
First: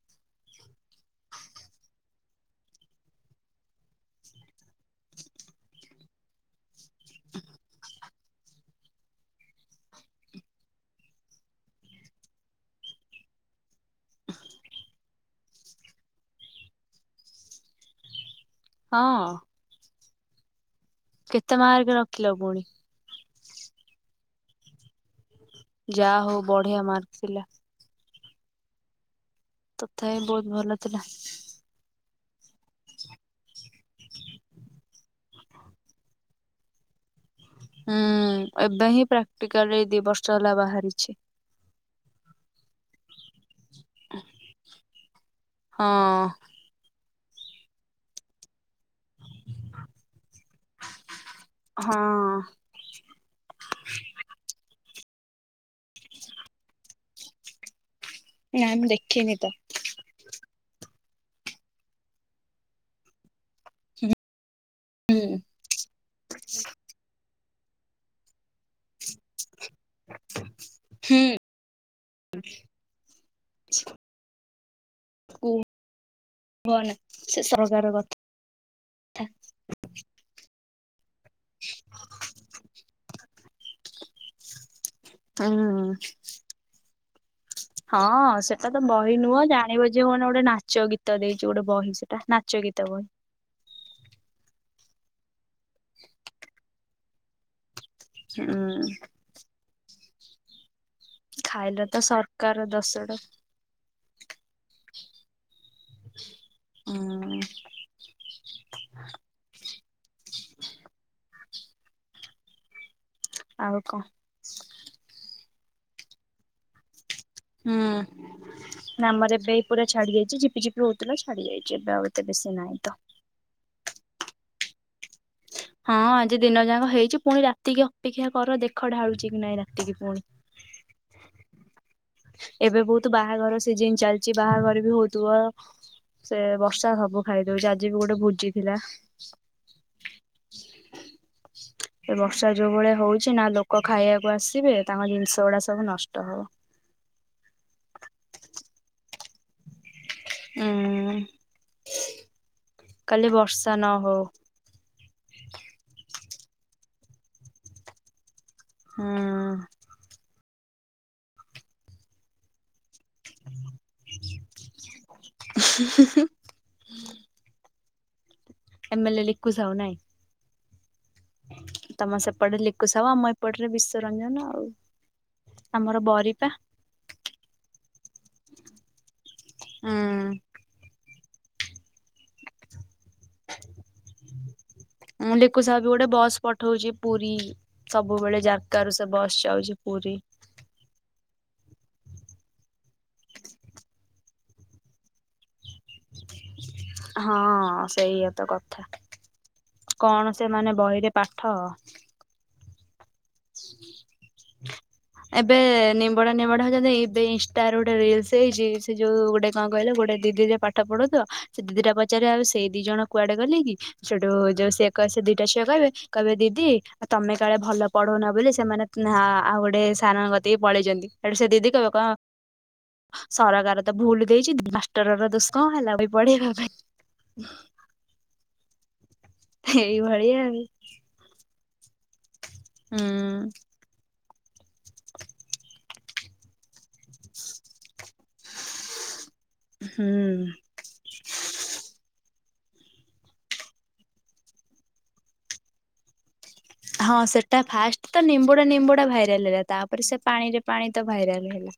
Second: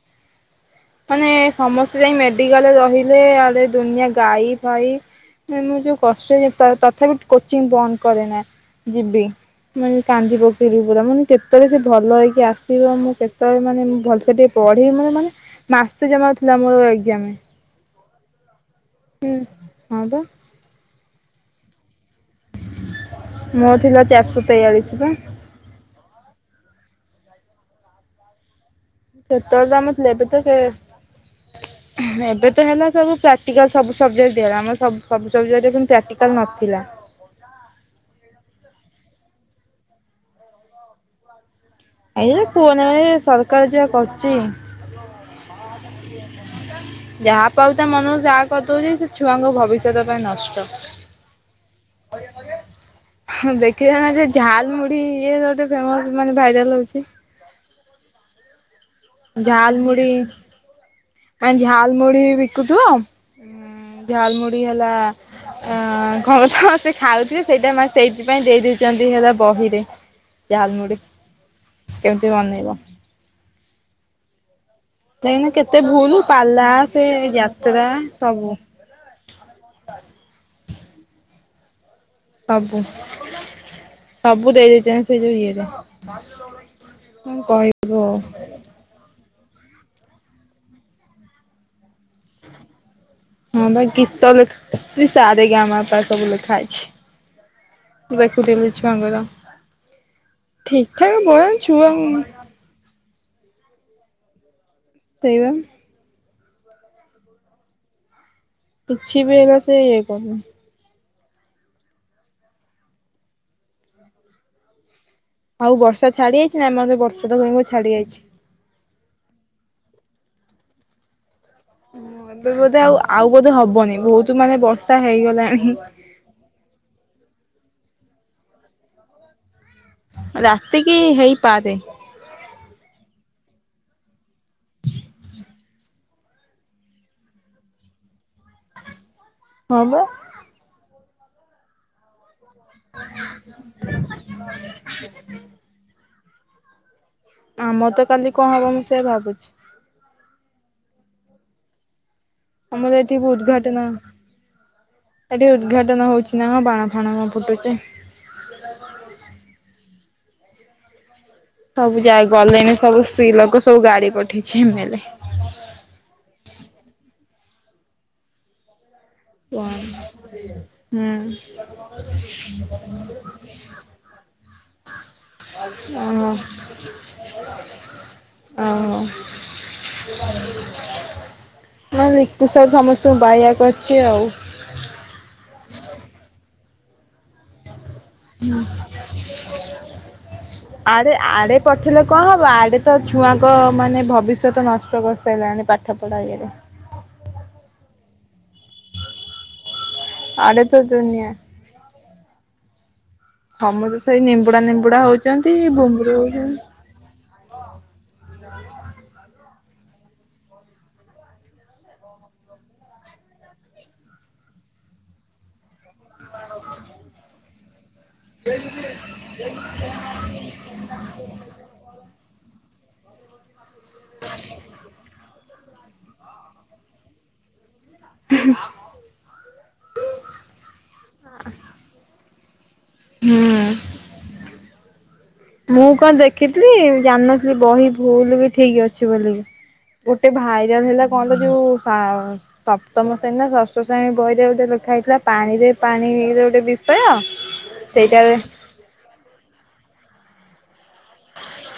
ମାନେ ସମସ୍ତେ ଯାଇଙ୍କି ମେଡିକାଲରେ ରହିଲେ ଆଡେ ଦୁନିଆ ଗାଈ ଫାଇ ମାନେ ମୁଁ ଯୋଉ କଷ୍ଟ ରେ ତଥାପି କୋଚିଂ ବନ୍ଦ କରେ ନା ଯିବି। ମାନେ କାନ୍ଦି ପକେଇବି ପୁରା ମାନେ କେତେବେଳେ ସେ ଭଲ ହେଇକି ଆସିବ ମୁଁ କେତବେଳେ ମାନେ ମୁଁ ଭଲସେ ଟିକେ ପଢ଼ିହମନି ମାନେ ମାସେ ଜମା ରୁ ଥିଲା ମୋର ଏକ୍ ଜାମେ। ହଁ ହଁ ବା କେତେ ମାର୍କ ରଖିଲ ପୁଣି? ମୋ ଥିଲା ଚାରିଶତେୟାଳିଶ ପା ଯା ହଉ ବଢିଆ ମାର୍କ ଥିଲା ସେତେବେଳେ ଆମେଥିଲୁ ତଥାପି ଏବେ ତ ବହୁତ ସେ ଭଲ ଥିଲା ଏବେ ତ ହେଲା ସବୁ ପ୍ରାକଟିକାଲ ସବୁ ସବଜେକ୍ଟ ଆମର ସବୁ ସବଜେକ୍ଟ କିନ୍ତୁ ପ୍ରାକ୍ଟିକାଲ ନଥିଲା। ହୁଁ ଏବେ ହିଁ ପ୍ରାକ୍ଟିକାଲ ଏଇ ଦି ବର୍ଷ ହେଲା ବାହାରିଛି। ଏଇ କୁହନା ଏ ସରକାର ଯା କରୁଚି ହଁ ଯାହା ପାଉ ତା ମନରୁ ତାହା କରିଦଉଚି ଛୁଆଙ୍କ ଭବିଷ୍ୟତ ପାଇଁ ନଷ୍ଟ। ହଁ ଦେଖିଲ ନା ସେ ଝାଲ ମୁଢି ଇଏ ଗୋଟେ ଫେମସ ମାନେ ଭାଇରାଲ ହଉଚି। ନାଇଁ ମୁଁ ଦେଖ ଝାଲମୁଡି ଆ ଝାଲମୁଢି ବିକୁଥିବ ଝାଲମୁଢ଼ି ହେଲା ହୁଁ ଉ କରୁଥିବ ସେ ଖାଉ କି ସେଇଟା ନାଁ ସେଇଥିପାଇଁ ଦେଇଦେଇଚନ୍ତି ହେଲା ବହି। କି ଝାଲମୁଢ଼ି ହୁଁ କେମତି ବନେଇବ? [inaudible] କାଇଁନା କେତେ ଭଲୁ ପାଲା କୁହନା ସେ ଯାତ୍ରା ସରକାର କଥା। ସବୁ। [inaudible] [inaudible] ସବୁ ସବୁ ଦେଇଦେଇଚନ୍ତି ସେ ଯଉ ହୁଁ ଇଏରେ। କଣ କହିବୁ ଆଉ ହଁ ସେଟା ତ ବହି ନୁହଁ? ଜାଣିବ ଯେ କଣ ଗୋଟେ ନାଚ ଗୀତ ଦେଇଚି ଗୋଟେ ବହି ସେଟା ନାଚ ଗୀତ ବହି। ହଁ ପା ଗୀତ ଲେଖି [unintelligible] ସାରେ ଗାମା ପା ସବୁ ଲେଖାହେଇଚି। ଦେଖୁଥିଲି ହୁଁ ଛୁଆଙ୍କର। ଠିକ ଠାକ ବା ଖାଇଲା ଛୁଆ ତ ଉଁ ସରକାର ଦଶଟା ସେଇବା ଉଁ କିଛି ବି ଏରା ସେ ହେଇପାରିବନି। ଆଉ କ? ଆଉ ବର୍ଷା ଛାଡି ଯାଇଚିନା ଆମ ପା ବର୍ଷା ତ କହି ହୁଁ ଛାଡି ଯାଇଛି। ନାଁ ଆମର ଏବେ ପୁରା ଛାଡି ଯାଇଚି ଝିପିଝିପି ହଉଥିଲା ଛାଡି ଯାଇଛି ଏବେ ଆଉ ଏତେ ହୁଁ ବେଶୀ ଏବେ ନାହିଁ ବୋଧେ ତ। ଆଉ ଆଉ ବୋଧେ ହବନି ବହୁତ ମାନେ ବର୍ଷା ହେଇଗଲା। ହଁ ଆଜି ଦିନ ଯାକ ହେଇଚ଼ି ପୁଣି ରାତି କିି ଅପେକ୍ଷା କର ଦେଖ ଢାଳୁଚ଼ି କି ନାଇଁ ରା ରାତି କିି ହେଇପାରେ। ସିଜିିନ୍ ଚାଲଚି ବାହାଘର ବି ହଉଥିବ? ସେ ବର୍ଷା ହବ ଖାଇଦଉଚ଼ି ଆଜି ବି ଗୋଟେ ଭୋଜି ଥିଲା। ହଁ ପା। ଏ ବ ର୍ଷା ଯୋଉ ଭଳିଆ ହଉଚ଼ି ନା ଲୋକ ଖାଇଆକୁ ଆସିବେ ତାଙ୍କ ଜିନିଷ ଗୁଡା ସବୁ ନଷ୍ଟ ହବ। ଆମର ତ କାଲି କଁ ହବ ମୁଁ ସେୟା ଭାବୁଚ଼ି? ହୁଁ [inaudible] ଆମର ଏଠି ଉଦ୍ଘାଟନ ଏଠି ଉଦ୍ଘାଟନ ହଉଚ଼ି ନା କଁ ବାଣ ଫାଣ କଁ ଫୁଟୁଚ଼ି? ହୁଁ ସବୁ ଯାଇପରିଲେନି ସବୁ। ସ୍ତ୍ରୀ ଲୋକ ସବୁ ଗାଡି ପଠେଇଛି ଏମେଲେ। ଏମଏଲଏ ଲିକୁ ସାହୁ ନାଇଁ କନ୍? ତମ ହୁଁ ସେପଟେ ଲିକୁ ସାହୁ ଆମ ଏପଟରେ ବିଶ୍ଵ [inaudible] ରଞ୍ଜନ ଆଉ ଅ [inaudible] ଆମର ବରିପା ଅହ। ଉଁ ନା ଲିକୁୁ ସାଉ ସମସ୍ତଙ୍କୁ ବାଏ ବାଏ କରିଚ଼ି ଆଉ। ଉଁ ଲିକୁ ସାହୁ ବି ଗୋଟେ ବସ୍ ପଠଉଚ଼ି ପୁରୀ। ସବୁବେଳେ ଜାରକା ରୁ ସେ ବସ୍ ଯାଉଚି ପୁରୀ। ଆଡ଼େ ପଠେଇଲେ କଣ ହବ ଆଡ଼େ ତ ଛୁଆଙ୍କ ମାନେ ଭବିଷ୍ୟତ ନଷ୍ଟ କରିସାଇଲାଣି ପାଠ ପଢା଼ [unintelligible] ହଁ ସେଇଆ ତ କଥା। କଣ ଆଡେ ତ ସେମାନେ ବହିରେ ଦୁନିଆ ପାଠ ସମସ୍ତେ ସେଇ ନିମ୍ବୁଡା ନିମ୍ବୁଡା ହଉଛନ୍ତି ଏବେ ବୁମ୍ବୁଡି ନିମ୍ବଡା ହଉଛନ୍ତି। ନିମ୍ବଡ଼ା ହଉଚନ୍ତି ଏବେ ଇନ୍‌ଷ୍ଟା ରୁ ଗୋଟେ ରିଲସ୍ [unintelligible] ଗୋଟେ କଣ କହିଲ ଗୋଟେ ଦିଦି ଯେ ପାଠ ପଢ଼ଉଥିବ ସେ ଦିଦି ଟା ପଚାରିବ ଆଉ ସେ ଦି ଜଣ କୁଆଡେ ଗଲେ କି ସେଠୁ ଯୋଉ ସିଏ [unintelligible] ସେ ଦିଟା ଝିଅ କହିବେ କହିବେ ଦିଦି ଆ ତମେ କାଳେ ଭଲ ପଢଉ ବୋଲି ସେମାନେ ହଁ ଆଉ ଗୋଟେ ସାର୍‌ଙ୍କ କତିକି ପଳେଇଚନ୍ତି ସେଠୁ ସେ ଦିଦି କହିବେ ସରକାର ତ ଭୁଲ୍ ଦେଇଚି ମାଷ୍ଟର ର ଦୋ କଣ ହେଲା ଭାଇ ପଢେଇବା ପାଇଁ। [unintelligible] ହେଇ ଭଳିଆ ଆଉ। ହୁଁ। ହୁଁ। ମୁଁ କଣ ଦେଖିଥିଲି ଜାଣିନଥିଲି ବହି ଭୁଲ୍ କି ଠିକ୍ ଅଛି ବୋଲିକି। ଗୋଟେ ହୁଁ ଭାଇରାଲ ହେଲା କଣ ତ ଯୋଉ ସା ସପ୍ତମ ଶ୍ରେଣୀ ନା ଷଷ୍ଠ ଶ୍ରେଣୀ ବହିରେ ଗୋଟେ ଲେଖା ହେଇଥିଲା ପାଣିରେ ପାଣି ଯୋ ହଁ ସେଟା ଫାଷ୍ଟ୍ ତ ନିମ୍ବୁଡା ନିମ୍ବୁଡା ଭାଇରାଲ ହେଲା ତାପରେ ସେ ପାଣିରେ ପାଣି ତ ଭାଇରାଲ ହେଲା।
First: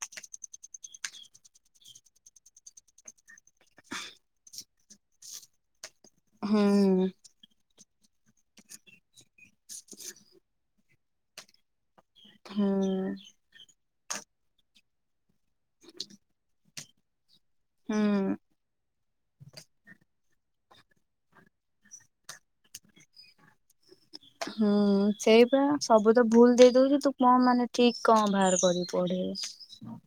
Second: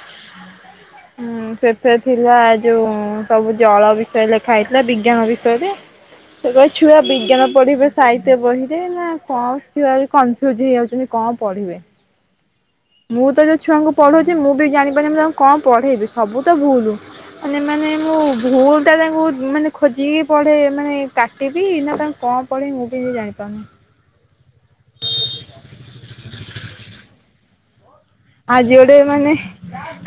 ଉଁ ସେଥିରେ ଥିଲା ଯୋଉ ସବୁ ଜଳ ବିଷୟରେ ଲେଖା ହେଇଥିଲା ବିଜ୍ଞାନ ବିଷୟରେ। [unintelligible] ହୁଁ। ଛୁଆ ବିଜ୍ଞାନ ପଢି଼ବେ ସାହିତ୍ୟ ବହିରେ ନା କଣ ଛୁଆ ବି କନଫ୍ୟୁଜ୍ ହେଇଯାଉଚନ୍ତି କଣ ପଢ଼ିବେ। ହୁଁ। ପଢଉଚି ମୁଁ ବି ଜାଣିପାରୁନି ମୁଁ ତାଙ୍କୁ କଣ ପଢେ଼ଇବି ସବୁ ତ ଭୁଲ୍। ମାନେ ମାନେ ହୁଁ ମୁଁ ଭୁଲ୍ ଟା ତା ଭୁଲ୍ ମାନେ ଖୋଜିକି ପଢେ ମାନେ କାଟିବି ନା ତାଙ୍କୁ କଣ ପଢେଇବି ମୁଁ ବି ଜାଣିପାରୁନି। ହୁଁ ସେଇପା ସବୁ ତ ଭୁଲ୍ ଦେଇଦଉଚି ତୁ କଣ ମାନେ ଠିକ କଣ ବାହାର ଆଜି କରିକି ଗୋଟେ ପଢେଇବୁ ମାନେ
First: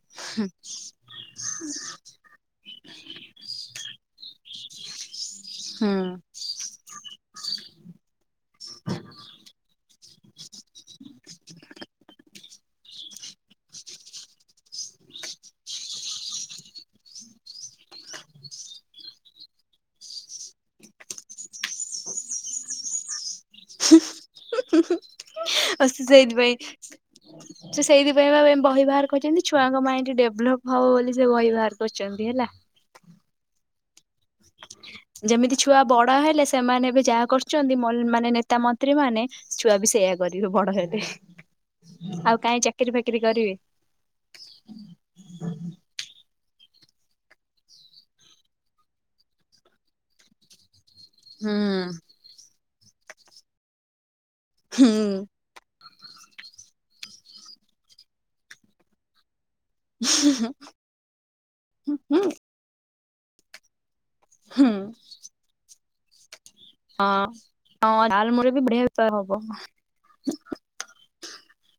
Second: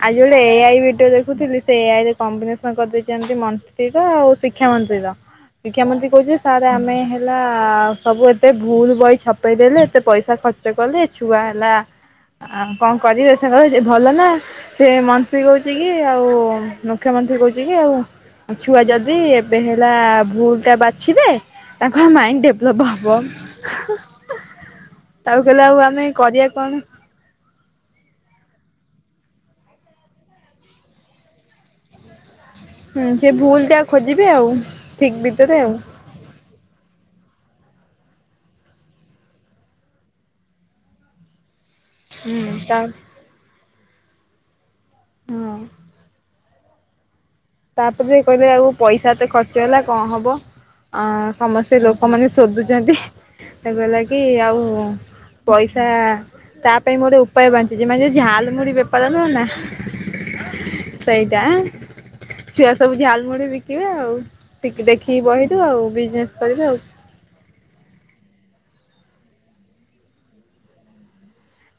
ଆଜି ଗୋଟେ ଏ ଆଇ ଭଡିଓ ଦେଖୁଥିଲି ସେ ଏ ଆଇ ରେ କମ୍ବିନେସନ୍ କରିଦେଇଚନ୍ତି ମନ୍ତ୍ରୀର ଆଉ ଶିକ୍ଷା ମନ୍ତ୍ରୀର। ଶିକ୍ଷାମନ୍ତ୍ରୀ କହୁଚି ଯେ ସାର୍ ଆମେ ହେଲା ସବୁ ଏ ସେ ଭୁଲ୍ ବହି ଛପେଇଦେଲେ ଏତେ ପଇସା ଖର୍ଚ୍ଚ କଲେ ଛୁଆ ହେଲା ଆ କଣ କରିବେ ସେ କହୁଚି ଭଲ ନା ସେ ମନ୍ତ୍ରୀ କହୁଚି କି ଆଉ ମୁଖ୍ୟମନ୍ତ୍ରୀ କହୁଚି କି [unintelligible] ଛୁଆ ଯଦି ଏବେ ହେଲା ଭୁଲ୍ ଟା ବାଛିବେ ତାଙ୍କ ମାଇଣ୍ଡି ଡେଭଲପ୍ ହବ। [unintelligible] ଅ ତାକୁ କହିଲେ ଆଉ ଆମେ କରିବା ସେଇଥିପାଇଁ କଣ? ସେ ସେଇଥିପାଇଁ ପା ଏଇ ବହି ବାହାର କରିଛନ୍ତି ଛୁଆଙ୍କ ମାଇଣ୍ଡି ଡେଭଲପ୍ ହବ ବୋଲି ସେ ବହି ବାହାର କରିଛନ୍ତି ହେଲା। ହୁଁ ସେ ଭୁଲ୍ ଟା କୁ ଯେମିତି ଛୁଆ ବଡ଼ ହେଲେ ସେମାନେ ଏବେ ଯାହା କରୁ ଚନ୍ତି ମ ମାନେ ନେତା ମନ୍ତ୍ରୀ ମାନେ ଛୁଆ ବି ସେଇଆ କରିବେ ବଡ଼ ହେଲେ। ଆଉ ହୁଁ କାଇଁ ତା ଚାକିରି ଫାକିରି କରିବେ। ହଁ [inaudible] ତାପରେ କହିବେ ଆଉ ପଇସା ଏତେ ଖର୍ଚ୍ଚ ହେଲା କଣ ହବ? ଆଁ ହୁଁ ସମସ୍ତେ ଲୋକମାନେ ସୋଦୁଚନ୍ତି ସେ କହିଲା କି ଆଉ ହୁଁ। ପଇସା ତା ତା ପାଇଁ ମୁଁ ଗୋଟେ ଉପାୟ ପାଞ୍ଚିଚି ମାନେ ଝାଲ୍ ମୁୁଢ଼ି ବେପାର ନୁହଁ ନା [unintelligible] ସେଇଟା ହୁଁ। ଛୁଆ ସବୁ ଝାଲମୁଢ଼ି ବିକିବେ ଆଉ [unintelligible] ହୁଁ ଦେଖି ବହିରୁ ଆଉ ବିଜନେସ୍ ହଁ ହଁ ଝାଲମୁଢି଼ ବି ବଢ଼ିଆ ବେପାର ହବ।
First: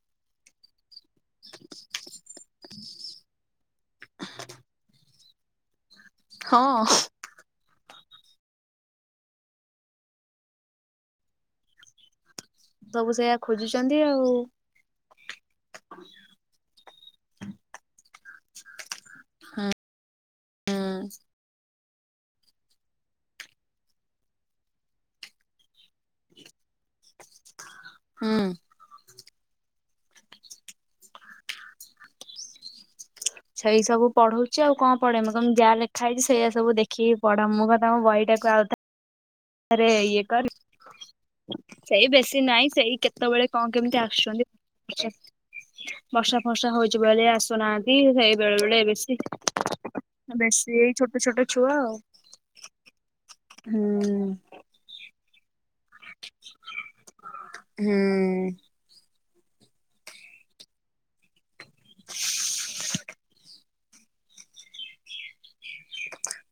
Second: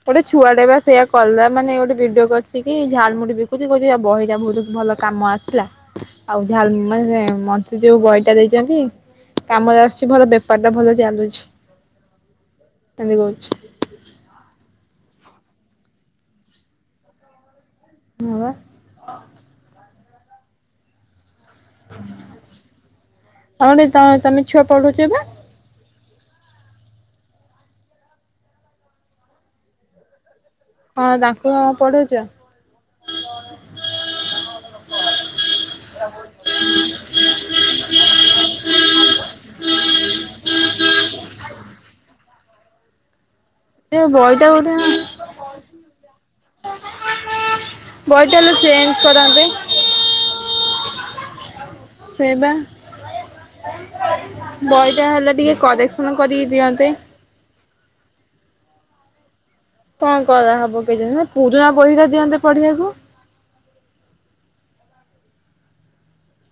ଗୋଟେ ଛୁଆଟେ ବା ସେଇଆ କଲା ମାନେ ଗୋଟେ ଭିଡ଼ିଓ କରିଚି କି ଝାଲ୍ ମୁୁଢ଼ି ବିକୁଚି କହୁଚି ବହିଟା ବହୁତ୍ ଭଲ କାମ ଆସିଲା। ଆଉ ହଁ। ଝାଲ୍ ମାନେ ମ ତେ ଯୋଉ ବହିଟା ଦେଇଛନ୍ତି କାମରେ ଆସୁଛି ଭଲ ବେପାର ଟା ଭଲ ଚାଲୁଛି। ସବୁ ଏମିତି ସେଇଆ କହୁଛି ଖୋଜୁଚନ୍ତି ଆଉ। [inaudible] ହଁ ପା। ହଁ ହଁ। ଆଉ ଗୋଟେ ତମେ ଛୁଆ ପଢୁଛ ପା! ହୁଁ। ହଁ ତାଙ୍କୁ କଣ ପଢଉଛ? ସେଇ ସବୁ ପଢଉଛି ଆଉ କଣ ପଢେ ମୁଁ ତମେ ଯାହା ଲେଖା ହେଇଛି ସେଇଆ ସବୁ ଦେଖିକି ପଢା ମୁଁ କଥା ମ ବହି ଟା ବାକୁ ଆଉଥରେ ଆରେ ଇଏ କର ସେଇ ବେଶୀ ନାଇଁ ସେଇ କେତେବେଳେ କଣ ସେ କେମିତି ବହିଟା ଗୋଟେ ଆସୁଛନ୍ତି। ବର୍ଷା ଫର୍ଷା ହଉଛି ବେଳେ ଆସୁନାହାନ୍ତି ବହିଟା ସେଇ ହେଲେ ବେଳେ ବେଳେ ଚେଞ୍ଜ ବେଶୀ କରନ୍ତେ ବେଶୀ ଏଇ ଛୋଟ ଛୋଟ ଛୁଆ ସେ ବା ଆଉ ହୁଁ। ବହି ଟା ହେଲେ ଟିକେ କରେକ୍ସନ କରିକି ଦିଅନ୍ତେ। ହୁଁ। କଣ କରା ହବ କେଜାଣି ହେ ପୁରୁଣା ବହିଟା ଦିଅନ୍ତେ ପଢ଼ିବାକୁ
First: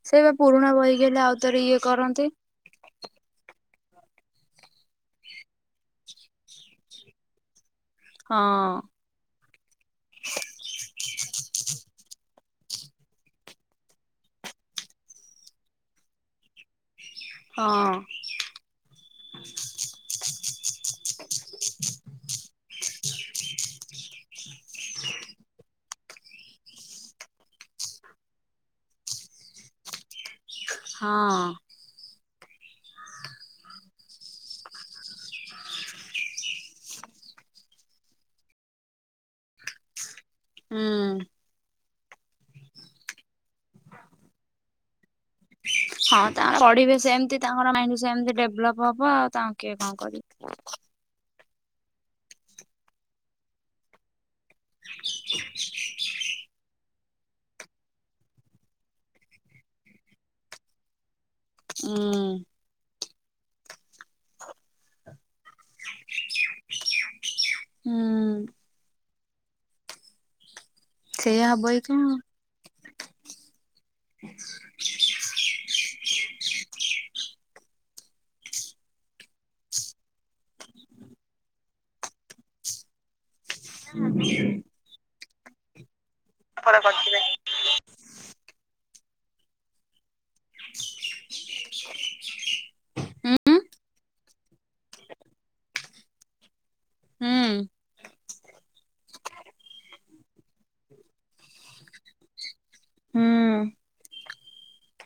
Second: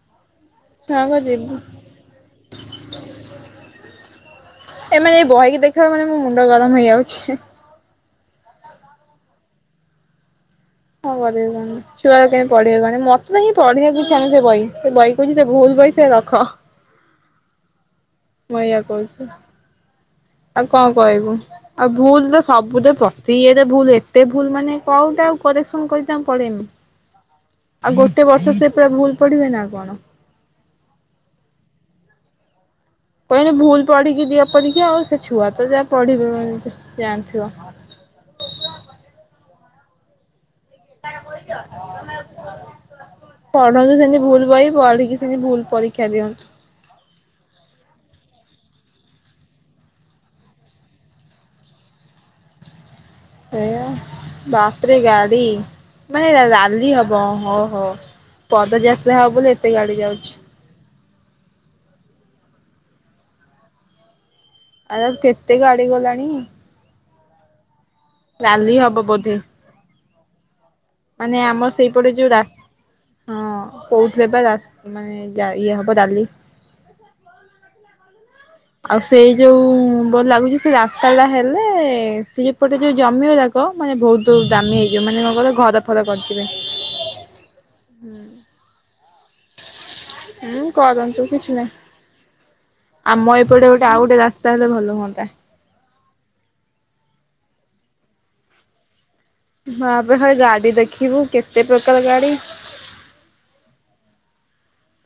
ସେଇ ପା ପୁରୁଣା ବହିକି ଛୁଆଙ୍କ ହେଲେ ଆଉ ଜୀବ ଥରେ ଇଏ କରନ୍ତି। [inaudible] ଏମାନେ ଏଇ ବହିକି ଦେଖିବା ମାନେ ମୋ ମୁଣ୍ଡ ଗରମ ହେଇଯାଉଛି। ହଁ। [inaudible] କଣ କରିବେ ତାହାନେ ଛୁଆ ପଢିବାକୁ କହେ ମତେ ତ କାହିଁ ପଢିବାକୁ ଇଛା ନାହିଁ ସେ ବହି ସେ ବହି କହୁଛି ସେ ଭୁଲ୍ ବହି କି ସେ ରଖ। ହଁ। ମୁଁ ଏଇଆ କହୁଛି ଆଉ କଣ କହିବୁ ଆଉ ଭୁଲ୍ ତ ସବୁଟା ପ୍ରତିଇଏରେ ଭୁଲ୍ ଏତେ ଭୁଲ୍ ମାନେ କୋଉଟା କୁ ଆଉ କରେକ୍ସନ୍ କରି ତାଙ୍କୁ ପଢ଼େଇମୁ। [inaudible] ଆଉ ଗୋଟେ ବର୍ଷ ସେ ପୁରା ଭୁଲ୍ ପଢ଼ିବେ ନା କଣ? ହଁ କହିନି ଭୁଲ୍ ପଢିକି ଦିଅ ପରିକ୍ଷା ଆଉ ସେ ଛୁଆ ତ ଯାହା ପଢିବ ଜାଣିଥିବ। [inaudible] ହଁ। [inaudible] ପଢନ୍ତୁ ସେମି ଭୁଲ ବହି ପଢିକି ସେମିତି ଭୁଲ ପରୀକ୍ଷା ହଁ ଦିଅନ୍ତୁ। ତାଙ୍କ ପଢିବେ ସେମତି ତାଙ୍କର ମାଇଣ୍ଡ ସେମତି ଡେଭଲପ ହବ ଆଉ ତାଙ୍କୁ କିଏ କଣ କରିବ। ଏୟା ବାପରେ ଗାଡି! ମାନେ ରାଲି ହବ ହ ହଉ, ପଦଯାତ୍ରା ହବ ବୋଲି ଏତେ ଗାଡି ଯାଉଛି। ହୁଁ। ଆ କେତେ ଗାଡି ଗଲାଣି ହୁଁ ରାଲି ହବ ବୋଧେ? ମାନେ ସେଇଆ ହବ ଆମର ଏଇ କଣ ସେଇପଟେ ଯୋଉ ରା, ହଁ କୋଉଥିଲେ ବା ରା ମାନେ ଯ ଇଏ ହବ ରାଲି। ଆଉ ସେଇ ଯୋଉ ବ ଲାଗୁଛି ସେ ରାସ୍ତା ଟା ହେଲେ, ସେ ଯପଟେ ଯୋଉ ଜମି କହ ମାନେ ବହୁତ ଦାମୀ ହେଇଯିବ ମାନେ କ କହ ଘର ଫଲ [unintelligible] ହୁଁ କରନ୍ତୁ କିଛି ନାହିଁ। ହୁଁ। ଆମ ଏପଟେ ଗୋଟେ ଆଉ ଗୋଟେ ରାସ୍ତା ହେଲେ ଭଲ ହୁଅନ୍ତା। ହୁଁ। ହଁପ ହରେ ଗାଡି ଦେଖିବୁ କେତେ ପ୍ରକାର ଗାଡି ହୁଁ।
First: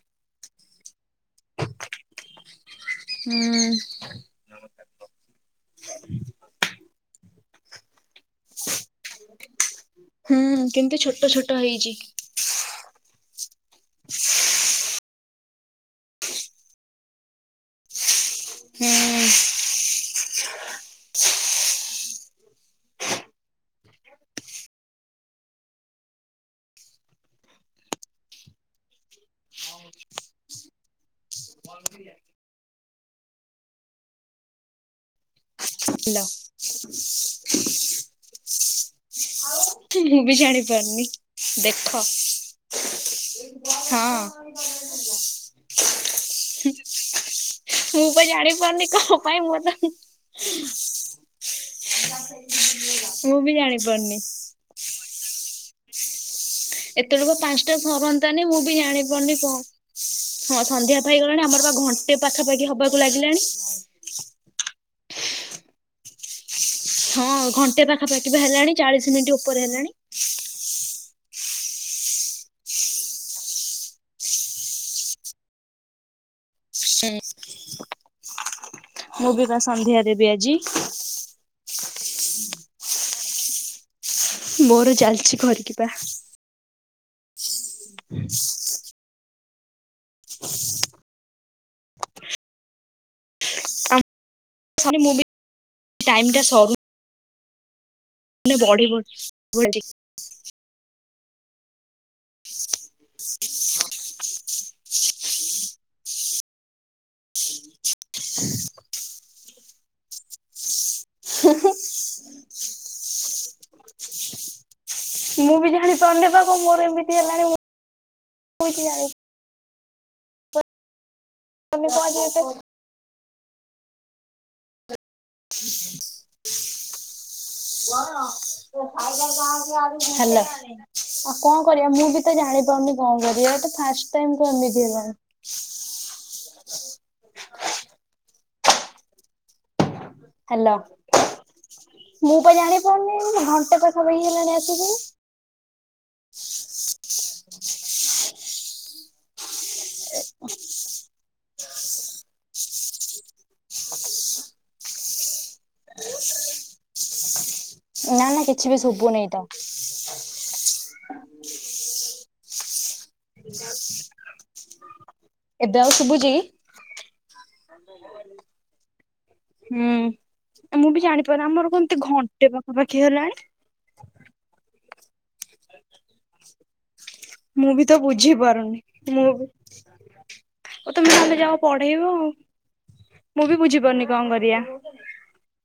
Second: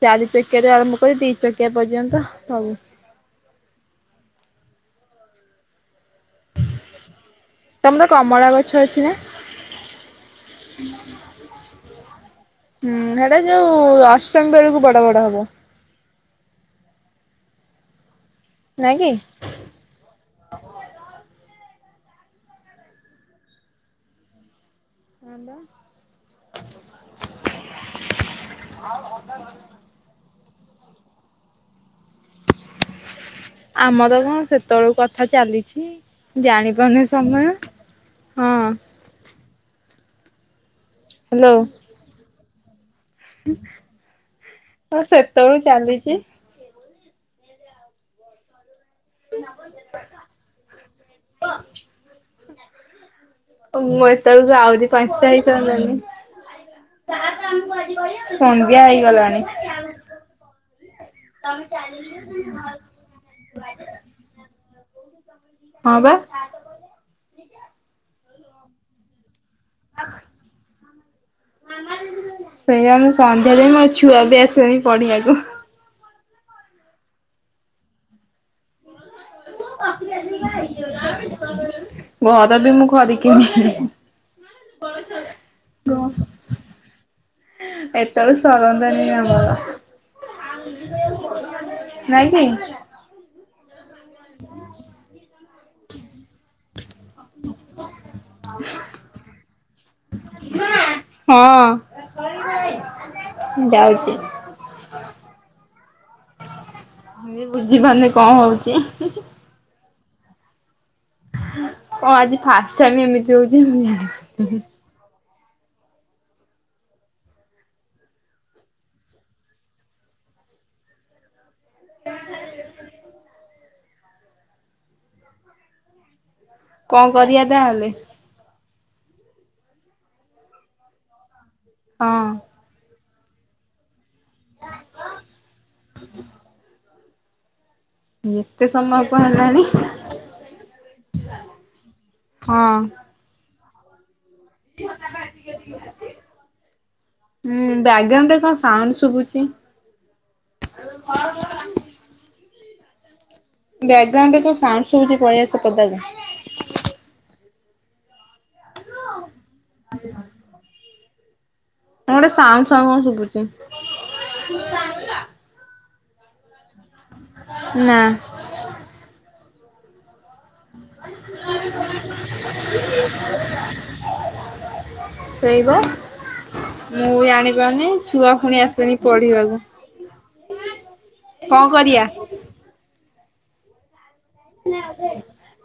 ଚାରି ଚକିଆରୁ ଆରମ୍ଭ କରି ଦି ଚକିଆ ପର୍ଯ୍ୟନ୍ତ ସବୁ। ହୁଁ। ତମର କମଳା ଗଛ ଅଛି ନା? ହୁଁ କିନ୍ତୁ ଛୋଟ ଛୋଟ ହେଇଛି। ସେ ଯୋଉ ଅଷ୍ଟମୀ ବେଳକୁ ବଡ ବଡ ହବ। ନାଇଁ କିି! ହାଲୋ ନାଁ ବା। [unintelligible] ହଁ ଆମର ନୁହଁ ସେତେବେଳୁ କଥା ଚାଲିଛି। ଜାଣିପାରୁନି ସମୟ ହଁ। ମୁଁ ବି ଜାଣିପାରୁନି ଦେଖ। ହଁ ହଁ ସେତେଳୁ ଚାଲିଛି। ମୁଁ ପା ଜାଣିପାରୁନି କଣ ପାଇଁ ମୁଁ ତ ମୁଁ ବି ଜାଣି ପାରୁନି। ଆଉରି ପାଞ୍ଚଟା [unintelligible] ଏତେଳକୁ ପାଞ୍ଚଟା ସରନ୍ତାଣି ମୁଁ ବି ସନ୍ଧ୍ୟା ଜାଣି ପାରୁନି ହେଇଗଲାଣି। କଣ ହଁ ସନ୍ଧ୍ୟା ହେଇଗଲାଣି ଆମର ବା ଘଣ୍ଟେ ପାଖାପାଖି ହବାକୁ ଲାଗିଲାଣି। ହଁ ବା। ହଁ ଘଣ୍ଟେ ପାଖାପାଖି ବା ହେଲାଣି ଚାଳିଶ ମିନିଟ ଉପରେ ହେଲାଣି। ସେଇଆ ମୁଁ ସନ୍ଧ୍ୟା ଦିଏ ମୋର ଛୁଆ ବି ଆସିବେଣି ପଢିଆକୁ। ବି ବା ମୁଁ ପଚ ଆସ ସନ୍ଧ୍ୟାରେ ବି ହେଇ ଆଜି [unintelligible] ଘର ବି ମୁଁ ଖରିକି ନାହିଁ। ମୋର ଚାଲିଛି ଘରିକିବା। ଏତବେଳୁ ସରନ୍ତାଣି ଆମ ନାଇଁ କି! ମୁଁ ଟାଇମ ଟା ସରୁ ହ [unintelligible] ବଢ଼ିବ ନିହାତି। ହଁ ଯାଉଛି। ମୁଁ ବୁଝ୍ ଝିପାରୁନି କଣ ହଉଛି। କଣ ଆଜି ଫାଷ୍ଟ ଟାଇମି ଏମିତି ହଉଛି ମୁଁ ଜାଣିପାରୁନି। ମୁଁ ବି ଜାଣି ପାରୁନି ବା ମୋର ଏମିତି ହେଲାଣି ମୁଁ କିଛି ଜାଣି ତମେ କଣ ଆଜି ଏତେ [inaudible] କଣ କରିଆ ତାହଲେ ହାଲୋ, ଆଉ କଣ କରିବା ମୁଁ ବି ହଁ ତ ଜାଣିପାରୁନି କଣ କରିବା ଏଟା ଫାଷ୍ଟ ଟାଇମି ତ ଏମିତି ହେଲାଣି ଏତେ ସମୟ କଁ ହେଲଣି? ହ୍ୟାଲୋ ମୁଁ ପା ହଁ। ଜାଣି ପାରୁନି ଘଣ୍ଟେ ପାଖା ପାଖି ହେଲାଣି ଆସିକି। ହୁଁ ବ୍ୟାଗ୍ରାଉଣ୍ଡରେ କଣ ସାଉଣ୍ଡ ଶୁଭୁଛି? [inaudible] ବ୍ୟାଗ୍ରାଉଣ୍ଡରେ କଣ ସାଉଣ୍ଡ ଶୁବୁଛି ପଳେଇ ଆସ ପଦାକୁ। ନା ନା କିଛି ବି ଶୁଭୁନେଇ ତ। କଣ ଗୋଟେ ସାଉଁ ସାଉଁ କଣ ଶୁଭୁଛି। ଏବେ ଆଉ ଶୁଭୂଚି କି? ନା ହୁଁ। ଆ ମୁଁ ବି ଜାଣିପାରୁନି ଆମର କଣ ଏମତି ଘଣ୍ଟେ ପାଖାପାଖି ହେଲାଣି। ସେଇ ପ। ମୁଁ ମୁଁ ବି ଜାଣିପାରୁନି ତ ବୁଝି ଛୁଆ ପୁଣି ଆସିଲେଣି ପଢିବାକୁ। ହଉ ତମେ ତାହଲେ ଯାଅ କଣ କରିବା। ପଢେଇବ ଆଉ ମୁଁ ବି ବୁଝିପାରୁନି। କଣ କରିବା।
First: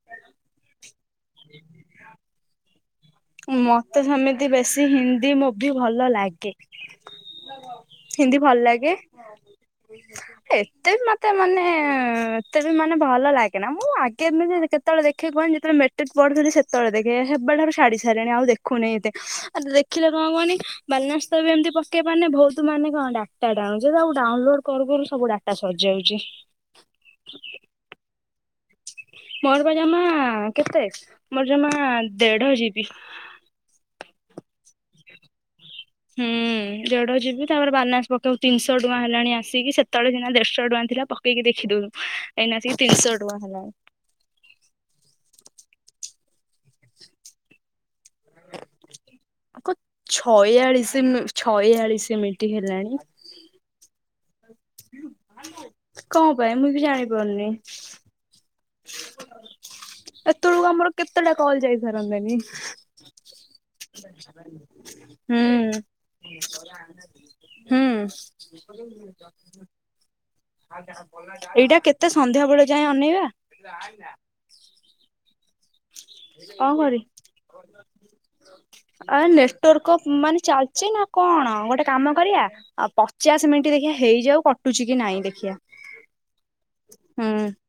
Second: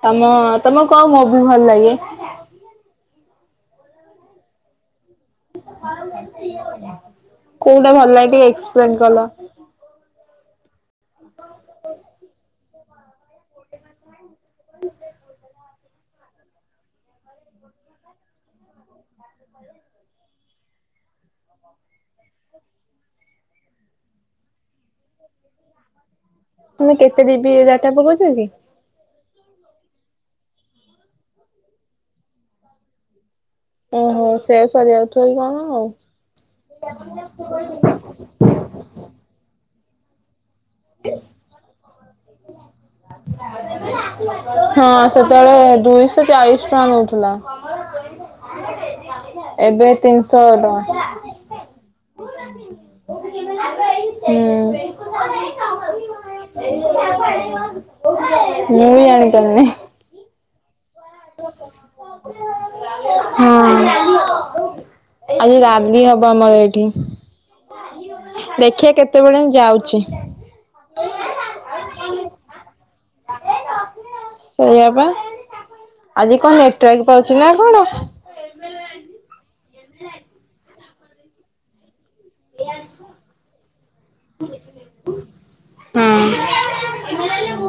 ତମ ତମ କଣ ମୁଭି ଭଲ ଲାଗେ? ମତେ ସେମିତି ବେଶୀ ହିନ୍ଦ ନ୍ଦୀ ମୁଭି ଭଲ ଲାଗେ, କୋଉଟା ଭଲ ଲାଗେ ହିନ୍ଦୀ ଟିକେ ଭଲ ଏକ୍ସପ୍ଲେନ ଲାଗେ। କଲ। ଏତେ ମତେ ମାନେ ଏତେ ବି ମାନେ ଭଲ ଲାଗେ ନା ମୁଁ ଆଗେ ଏମତି କେତେବେଳେ ଦେଖେ କୁହନି ଯେତେବେଳେ ମେଟ୍ରିକ୍ ପଢୁଥିଲି ସେତେବେଳେ ଦେଖେ। [unintelligible] ଛିଡି ଚି। ଲାଣି ଆଉ ଦେଖୁନି ଏତେ ଆ ଦେଖିଲେ କଣ କୁହନି ବାଲନାସ୍ ବି ଏମିତି ପକେଇ ପାରୁନି ବହୁତ ମାନେ କ ହଁ ଡାଟା ଟା ଆଉ ଡାଉନଲୋଡ କରୁ କରୁ ସବୁ ଡାଟା ସରିଯାଉଚି। ତମେ କେତେ ଡିବି ଡାଟା ପକଉଛ କି ମୋର ବା ଜମା କେତେ ମୋର ଜମା ଦେଢ ଯିବି। ଓହୋ ସେଆ ସରିଜାଉଥି ବ ନା କଣ? ଆଉ। ହୁଁ ଦେଢ଼ଯିବି ତାପରେ ବାଲାନସ ପକେଇକୁ ତିନିଶହ ଟଙ୍କା ହେଲାଣି ଆସିକି ସେତେବେଳେ ସିନା ଦେଢ଼ ତୁରୀ ଟଙ୍କା ଥିଲା ପକେଇକି ଦେଖିଦଉନୁ ଏଇନା ଆସିକି ତିନିଶହ ଟଙ୍କା ହେଲାଣି। ହଁ ସେତେବେଳେ ଦୁଇଶହ ଚାଳିଶ ଟଙ୍କା ନଉଥିଲା। ଆ କ ଏବେ ତିନିଶହ ଟଙ୍କା। ଛୟାଳିଶ ମି ଛୟୋଳିଶ। ତେ ମୀନିଟି ହେଲାଣି। ହୁଁ। କଣ ପାଇଁ ମୁଁ ବି ଜାଣିପାରୁନି। ମୁ ବି ଜାଣି ପାରୁନି। ଏ ତେଳକୁ ଆମର କେତେ ଟା କଲ୍ ଯାଇ ସାରନ୍ତାଣି। ହଁ। ହୁଁ। ହୁଁ ଦେଖିବା କେତେବେଳ ଯାଏଁ ଯାଉଚି। ଏଇଟା କେତେ ସନ୍ଧ୍ୟା ବେଳ ଯାଏ ଅନେଇବା? ସେଇଆ ପା। ଆଜି କଣ ନେଟାୱେକ୍ ପାଉଚି ନା କଣ? ତୋର କଣ ମାନେ ଚାଲିଚି ନା କଣ ଗୋଟେ କାମ କରିବା ଆଉ ପଚାଶ ମିନିଟ ହେଇଯାଉ କଟୁଛି କି ନାଇଁ ଦେଖିବା। ହୁଁ ହୁଁ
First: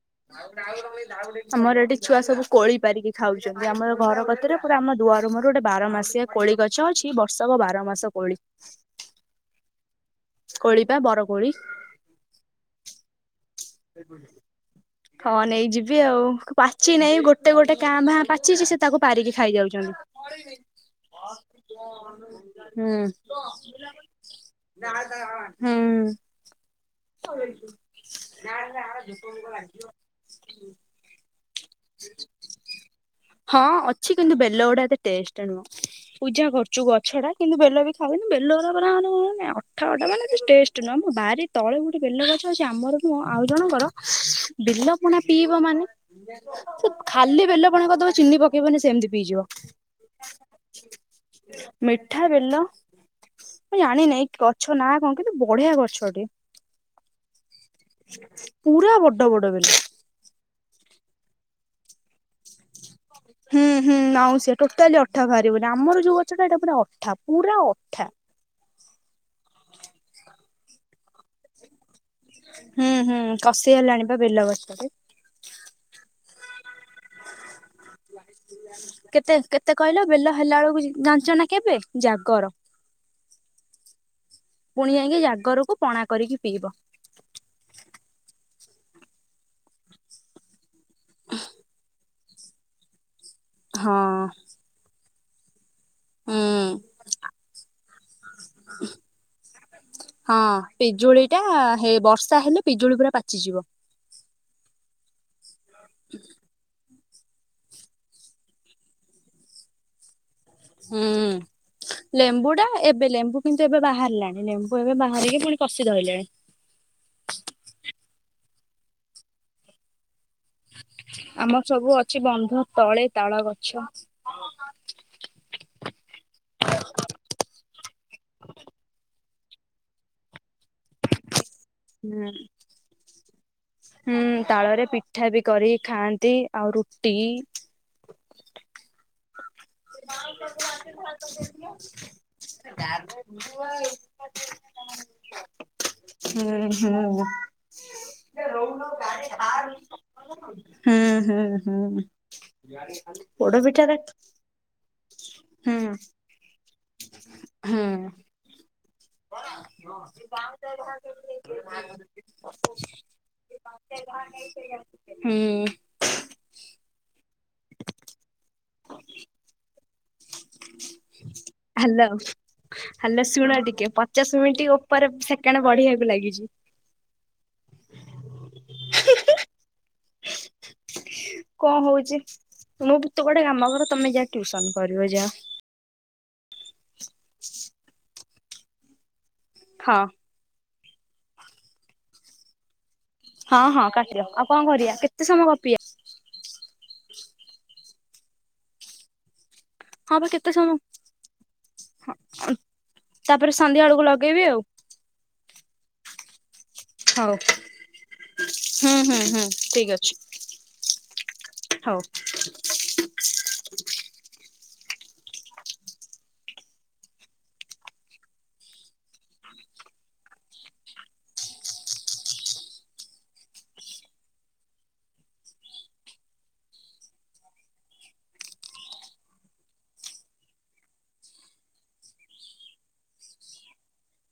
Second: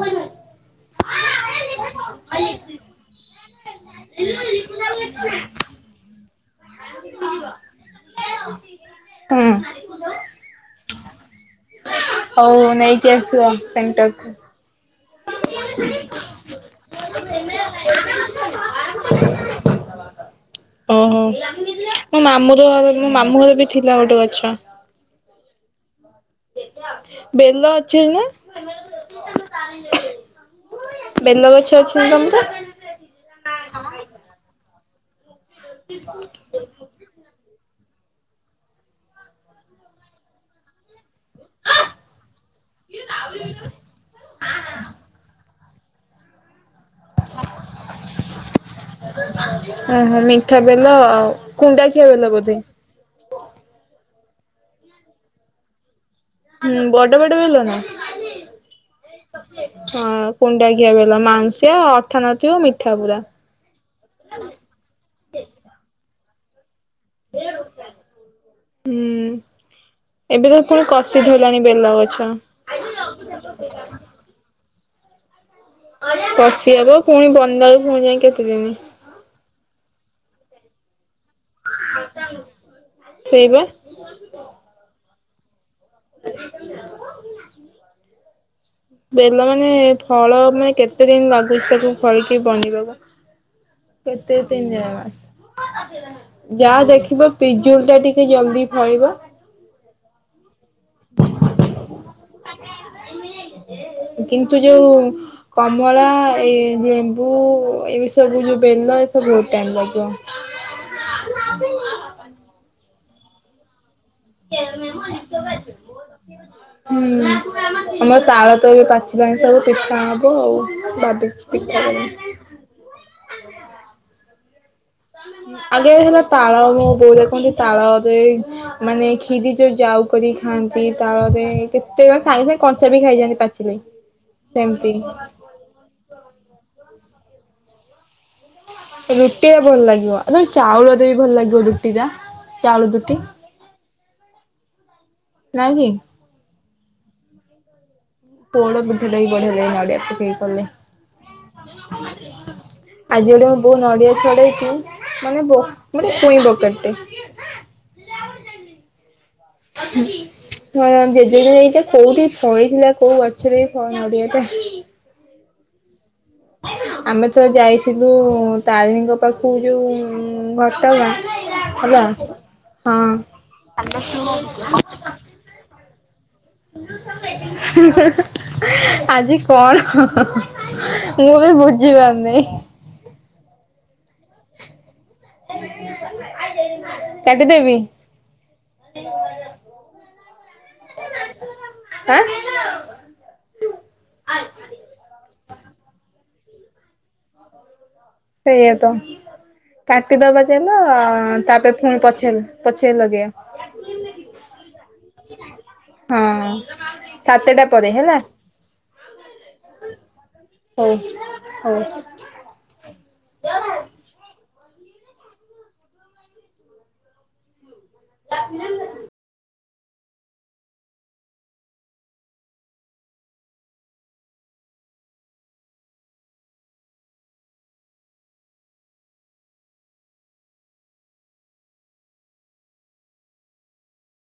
ଆମର ଏଠି ଛୁଆ ସବୁ କୋଳି ପାରିକି ଖାଉଚନ୍ତି ଆମର ଘର କତରେ ପୁରା ଆମ ଦୁଆର ମୁଁହରୁ ଗୋଟେ ବାରମାସିଆ କୋଳି ଗଛ ଅଛି ବର୍ଷକ ବାର ମାସ କୋଳି। [inaudible] କୋଳି ପା ବର କୋଳି। ହଉ ନେଇକି ଆସିବ ସେଣ୍ଟର କୁ। ହଁ ନେଇଯିବି ଆଉ ପାଚି ନାଇ ଗୋ ଟେ ଗୋଟେ କାଁ ଭାଁ ପାଚିଚି ସେ ତାକୁ ପାରିକି ଖାଇଯାଉଚନ୍ତି। ଓହୋ ମୋ ମାମୁଁର ହୁଁ। ମୋ ମାମୁଁ ଘରେବି ଥିଲା ଗୋଟେ ଗଛ। ହୁଁ। ବେଲଗଛ ଅଛି। ନା ତମର? ହଁ ଅଛି କିନ୍ତୁ ବେଲ ଗୁଡା ଏତେ ଟେଷ୍ଟ ତେନୁ ପୂଜା କରୁଚୁ ଗଛ ଟା କିନ୍ତୁ ବେଲ ବି ଖାଉନୁ ବେଲ ଗୂରା ପରା ମାନେ ଅଠା ଅଟା ମାନେ ତେ ଟେଷ୍ଟ ନୁହଁ। ବାରି ତଳେ ଗୋଟେ ବେଲ ଗଛ ଅଛି ଆମର ନୁହଁ ଆଉ ଜଣଙ୍କର ବେଲ ପଣା ପିଇବ ମାନେ ସେ ଖାଲି ବେଲ ପଣା କରିଦବ ଚିନି ପକେଇବନି ସେମିତି ପିଇଯିବ। ଓହୋ ମିଠା ବେଲ ଆଉ, କୁଣ୍ଡା ଖିଆ ବେଲ ବୋଧେ। ମୁଁ ଜାଣିନେଇ ଗଛ ନା କଁ କିନ୍ତୁ ବଢିଆ ଗଛ ଟିଏ। ହୁଁ ବଡ ବଡ ବେଲ ନା? ପୁରା ବଡ ବଡ ବେଲ। ହଁ କୁଣ୍ଡା ଖିଆ ବେଲ ମାଂଉସିଆ ହୁଁ ହୁଁ ମାଁଉସିଆ ଟୋଟାଲି ଅଠା ବାହାରିବନି, ଆମର ଯୋଉ ଅ ସେଟା ଏଟା ପୁରା ଅଠା ପୁରା ଅଠା। ହୁଁ ଏବେକା ପୁଣି କସିି ଧଇଲାଣି ବେଲଗ ହୁଁ ହୁଁ କଷି ହେଲାଣିିପା ବେଲ ଗଛରେ। କସି ହବ ପୁଣି ବନାଲାକୁ ଫୁଣି ଯାଇ କେତେଦିନି। କେତେ କେତେ କହିଲ ବେଲ ହେଲା ଅଳକୁ ଯି ଜାଣିଚ ନା କେବେ ଜାଗର, ସେଇବା। ପୁଣି ଯାଇଁକି ଜାଗରକୁ ପଣା କରିକି ପିଇବ। ବେଲ ମାନେ ଫଳ ମାନେ କେତେ ଦିନ୍ ଲାଗୁଚି ତାକୁ ଫଳିକି ବନିବାକୁ? ହଁ କେତେ ତିନ୍ ଯମା ହୁଁ। ଯାହା ଦେଖିବ ପିଜୁଳିଟା ଟିକେ ଜଲଦି ଫଳିବ। ହଁ ପିଜୁଳିଟା ହେ ବର୍ଷା ହେଲେ ପିଜୁଳି ପୁରା ପାଚିଯିବ। କିନ୍ତୁ ଯୋଉ କମଳା ଏଇ ଯେମ୍ ବୁ ଏଇ ସବୁ ଯୋଉ ଯୋଉ ବେଲ ଏସବୁ ବୋହୁତ୍ ଟାଇମ ଲାଗିବ। ହୁଁ ଲେମ୍ବୁଟା ଏବେ ଲେମ୍ବୁ କିନ୍ତୁ ଏବେ ବାହାର ହୁଁ ଆମର ତାଳ ଳ ଏବେ ପାଚିଲାଣି ସବୁ ପିଠା ହ ହବ ଆଉ ଭାବିଚି ଆମର ପିଠା ସବୁ ଅଛି କରିମି। ବନ୍ଧ ତଳେ ତାଳ ଗଛ। ତାଳ ମୋ ବୋଉ ଦେଖନ୍ତି ତାଳରେ ମାନେ କ୍ଷୀରି ଯୋଉ ଯାଉ କରିକି ଖାଆନ୍ତି ତାଳରେ କେତୋଳେ ହୁଁ ସାଙ୍ଗେ ସାଙ୍ଗେ କଞ୍ଚା ବି ଖାଇଯାଆନ୍ତି ପାଚିଲେ। ହୁଁ ତାଳରେ ସେମିତି ପିଠା ବି କରିିକି ଖାଆନ୍ତି ଆଉ ରୁଟି ରୁଟି ଆ ଭଲ ଲାଗିବ ଏତଳେ ଚାଉଳରେ ବି ଭଲ ଲାଗିବ ରୁଟି ଯା। [inaudible] ନା କି ହୁଁ ହୁଁ। ପୋଡ ପିଠାଟା ବି ବଢିଆ ହୁଁ ଲାଗେ ନଡିଆ ପକେଇକି କଲେ। ହୁଁ ହୁଁ। ଯେଉଁଠୁ ମୁଁ ପୋଡ ବୋଉ ପିଠାଟା ନଡିଆ ଛଡେଇଚି ମାନେ ବୋ ହୁଁ ମାନେ ଚୁଇଁ ବକଟଟେ। ବର। ହଁ ଜେଜେ ବି ଏଇଟା କୋଉଠି ଫଳିଥିଲା କୋଉ ଗଛରେ ଏଇ ଫ ନଡିଆଟା? ହୁଁ। ଆମେ ଥରେ ଯାଇଥିଲୁ ତାରିଣୀଙ୍କ ପାଖକୁ ଯୋଉ ଉଁ ଘଟଗାଁ। ହେଲା। ହାଲୋ ହଁ ହାଲୋ ଶୁଣ ଟିକେ ପଚାଶ ମିନଟି ଓପରେ ସେକେଣ୍ଡ ବଢିବାକୁ ଲାଗି ହାଁ ହାଁ ହାଁ ଆଜି କଣ? ମୁଁ ବି ବୁଝି ପାରୁନେଇ। ତୁ ଗୋଟେ କାମ କର ତମେ ଯା ଟ୍ୟୁସନ କରି କାଟିଦେବି? ହଁ। ଆଁ? ହଁ ହଁ କାଟିଦିଅ ଆଉ କଣ କରିଆ କେତେ ସମୟ ଗପିଆ? ସେଇଆ ତ। ହଁ ବା କାଟିଦବା କେତେ ସମୟ ଚାଲ ତାପରେ ଫୁଣି ପଛରେ ପଛେ ଲଗେଇଆ। ତାପରେ ସନ୍ଧ୍ୟା ବେଳକୁ ଲଗେଇବି [inaudible] ହଁ। ହୋଉ ସାତଟା ପରେ ହୁଁ ହେଲା ହୁଁ ହୁଁ ଠିକ ଅଛି। ହୋଉ ହଉ। ହୋଉ। [inaudible] [unintelligible]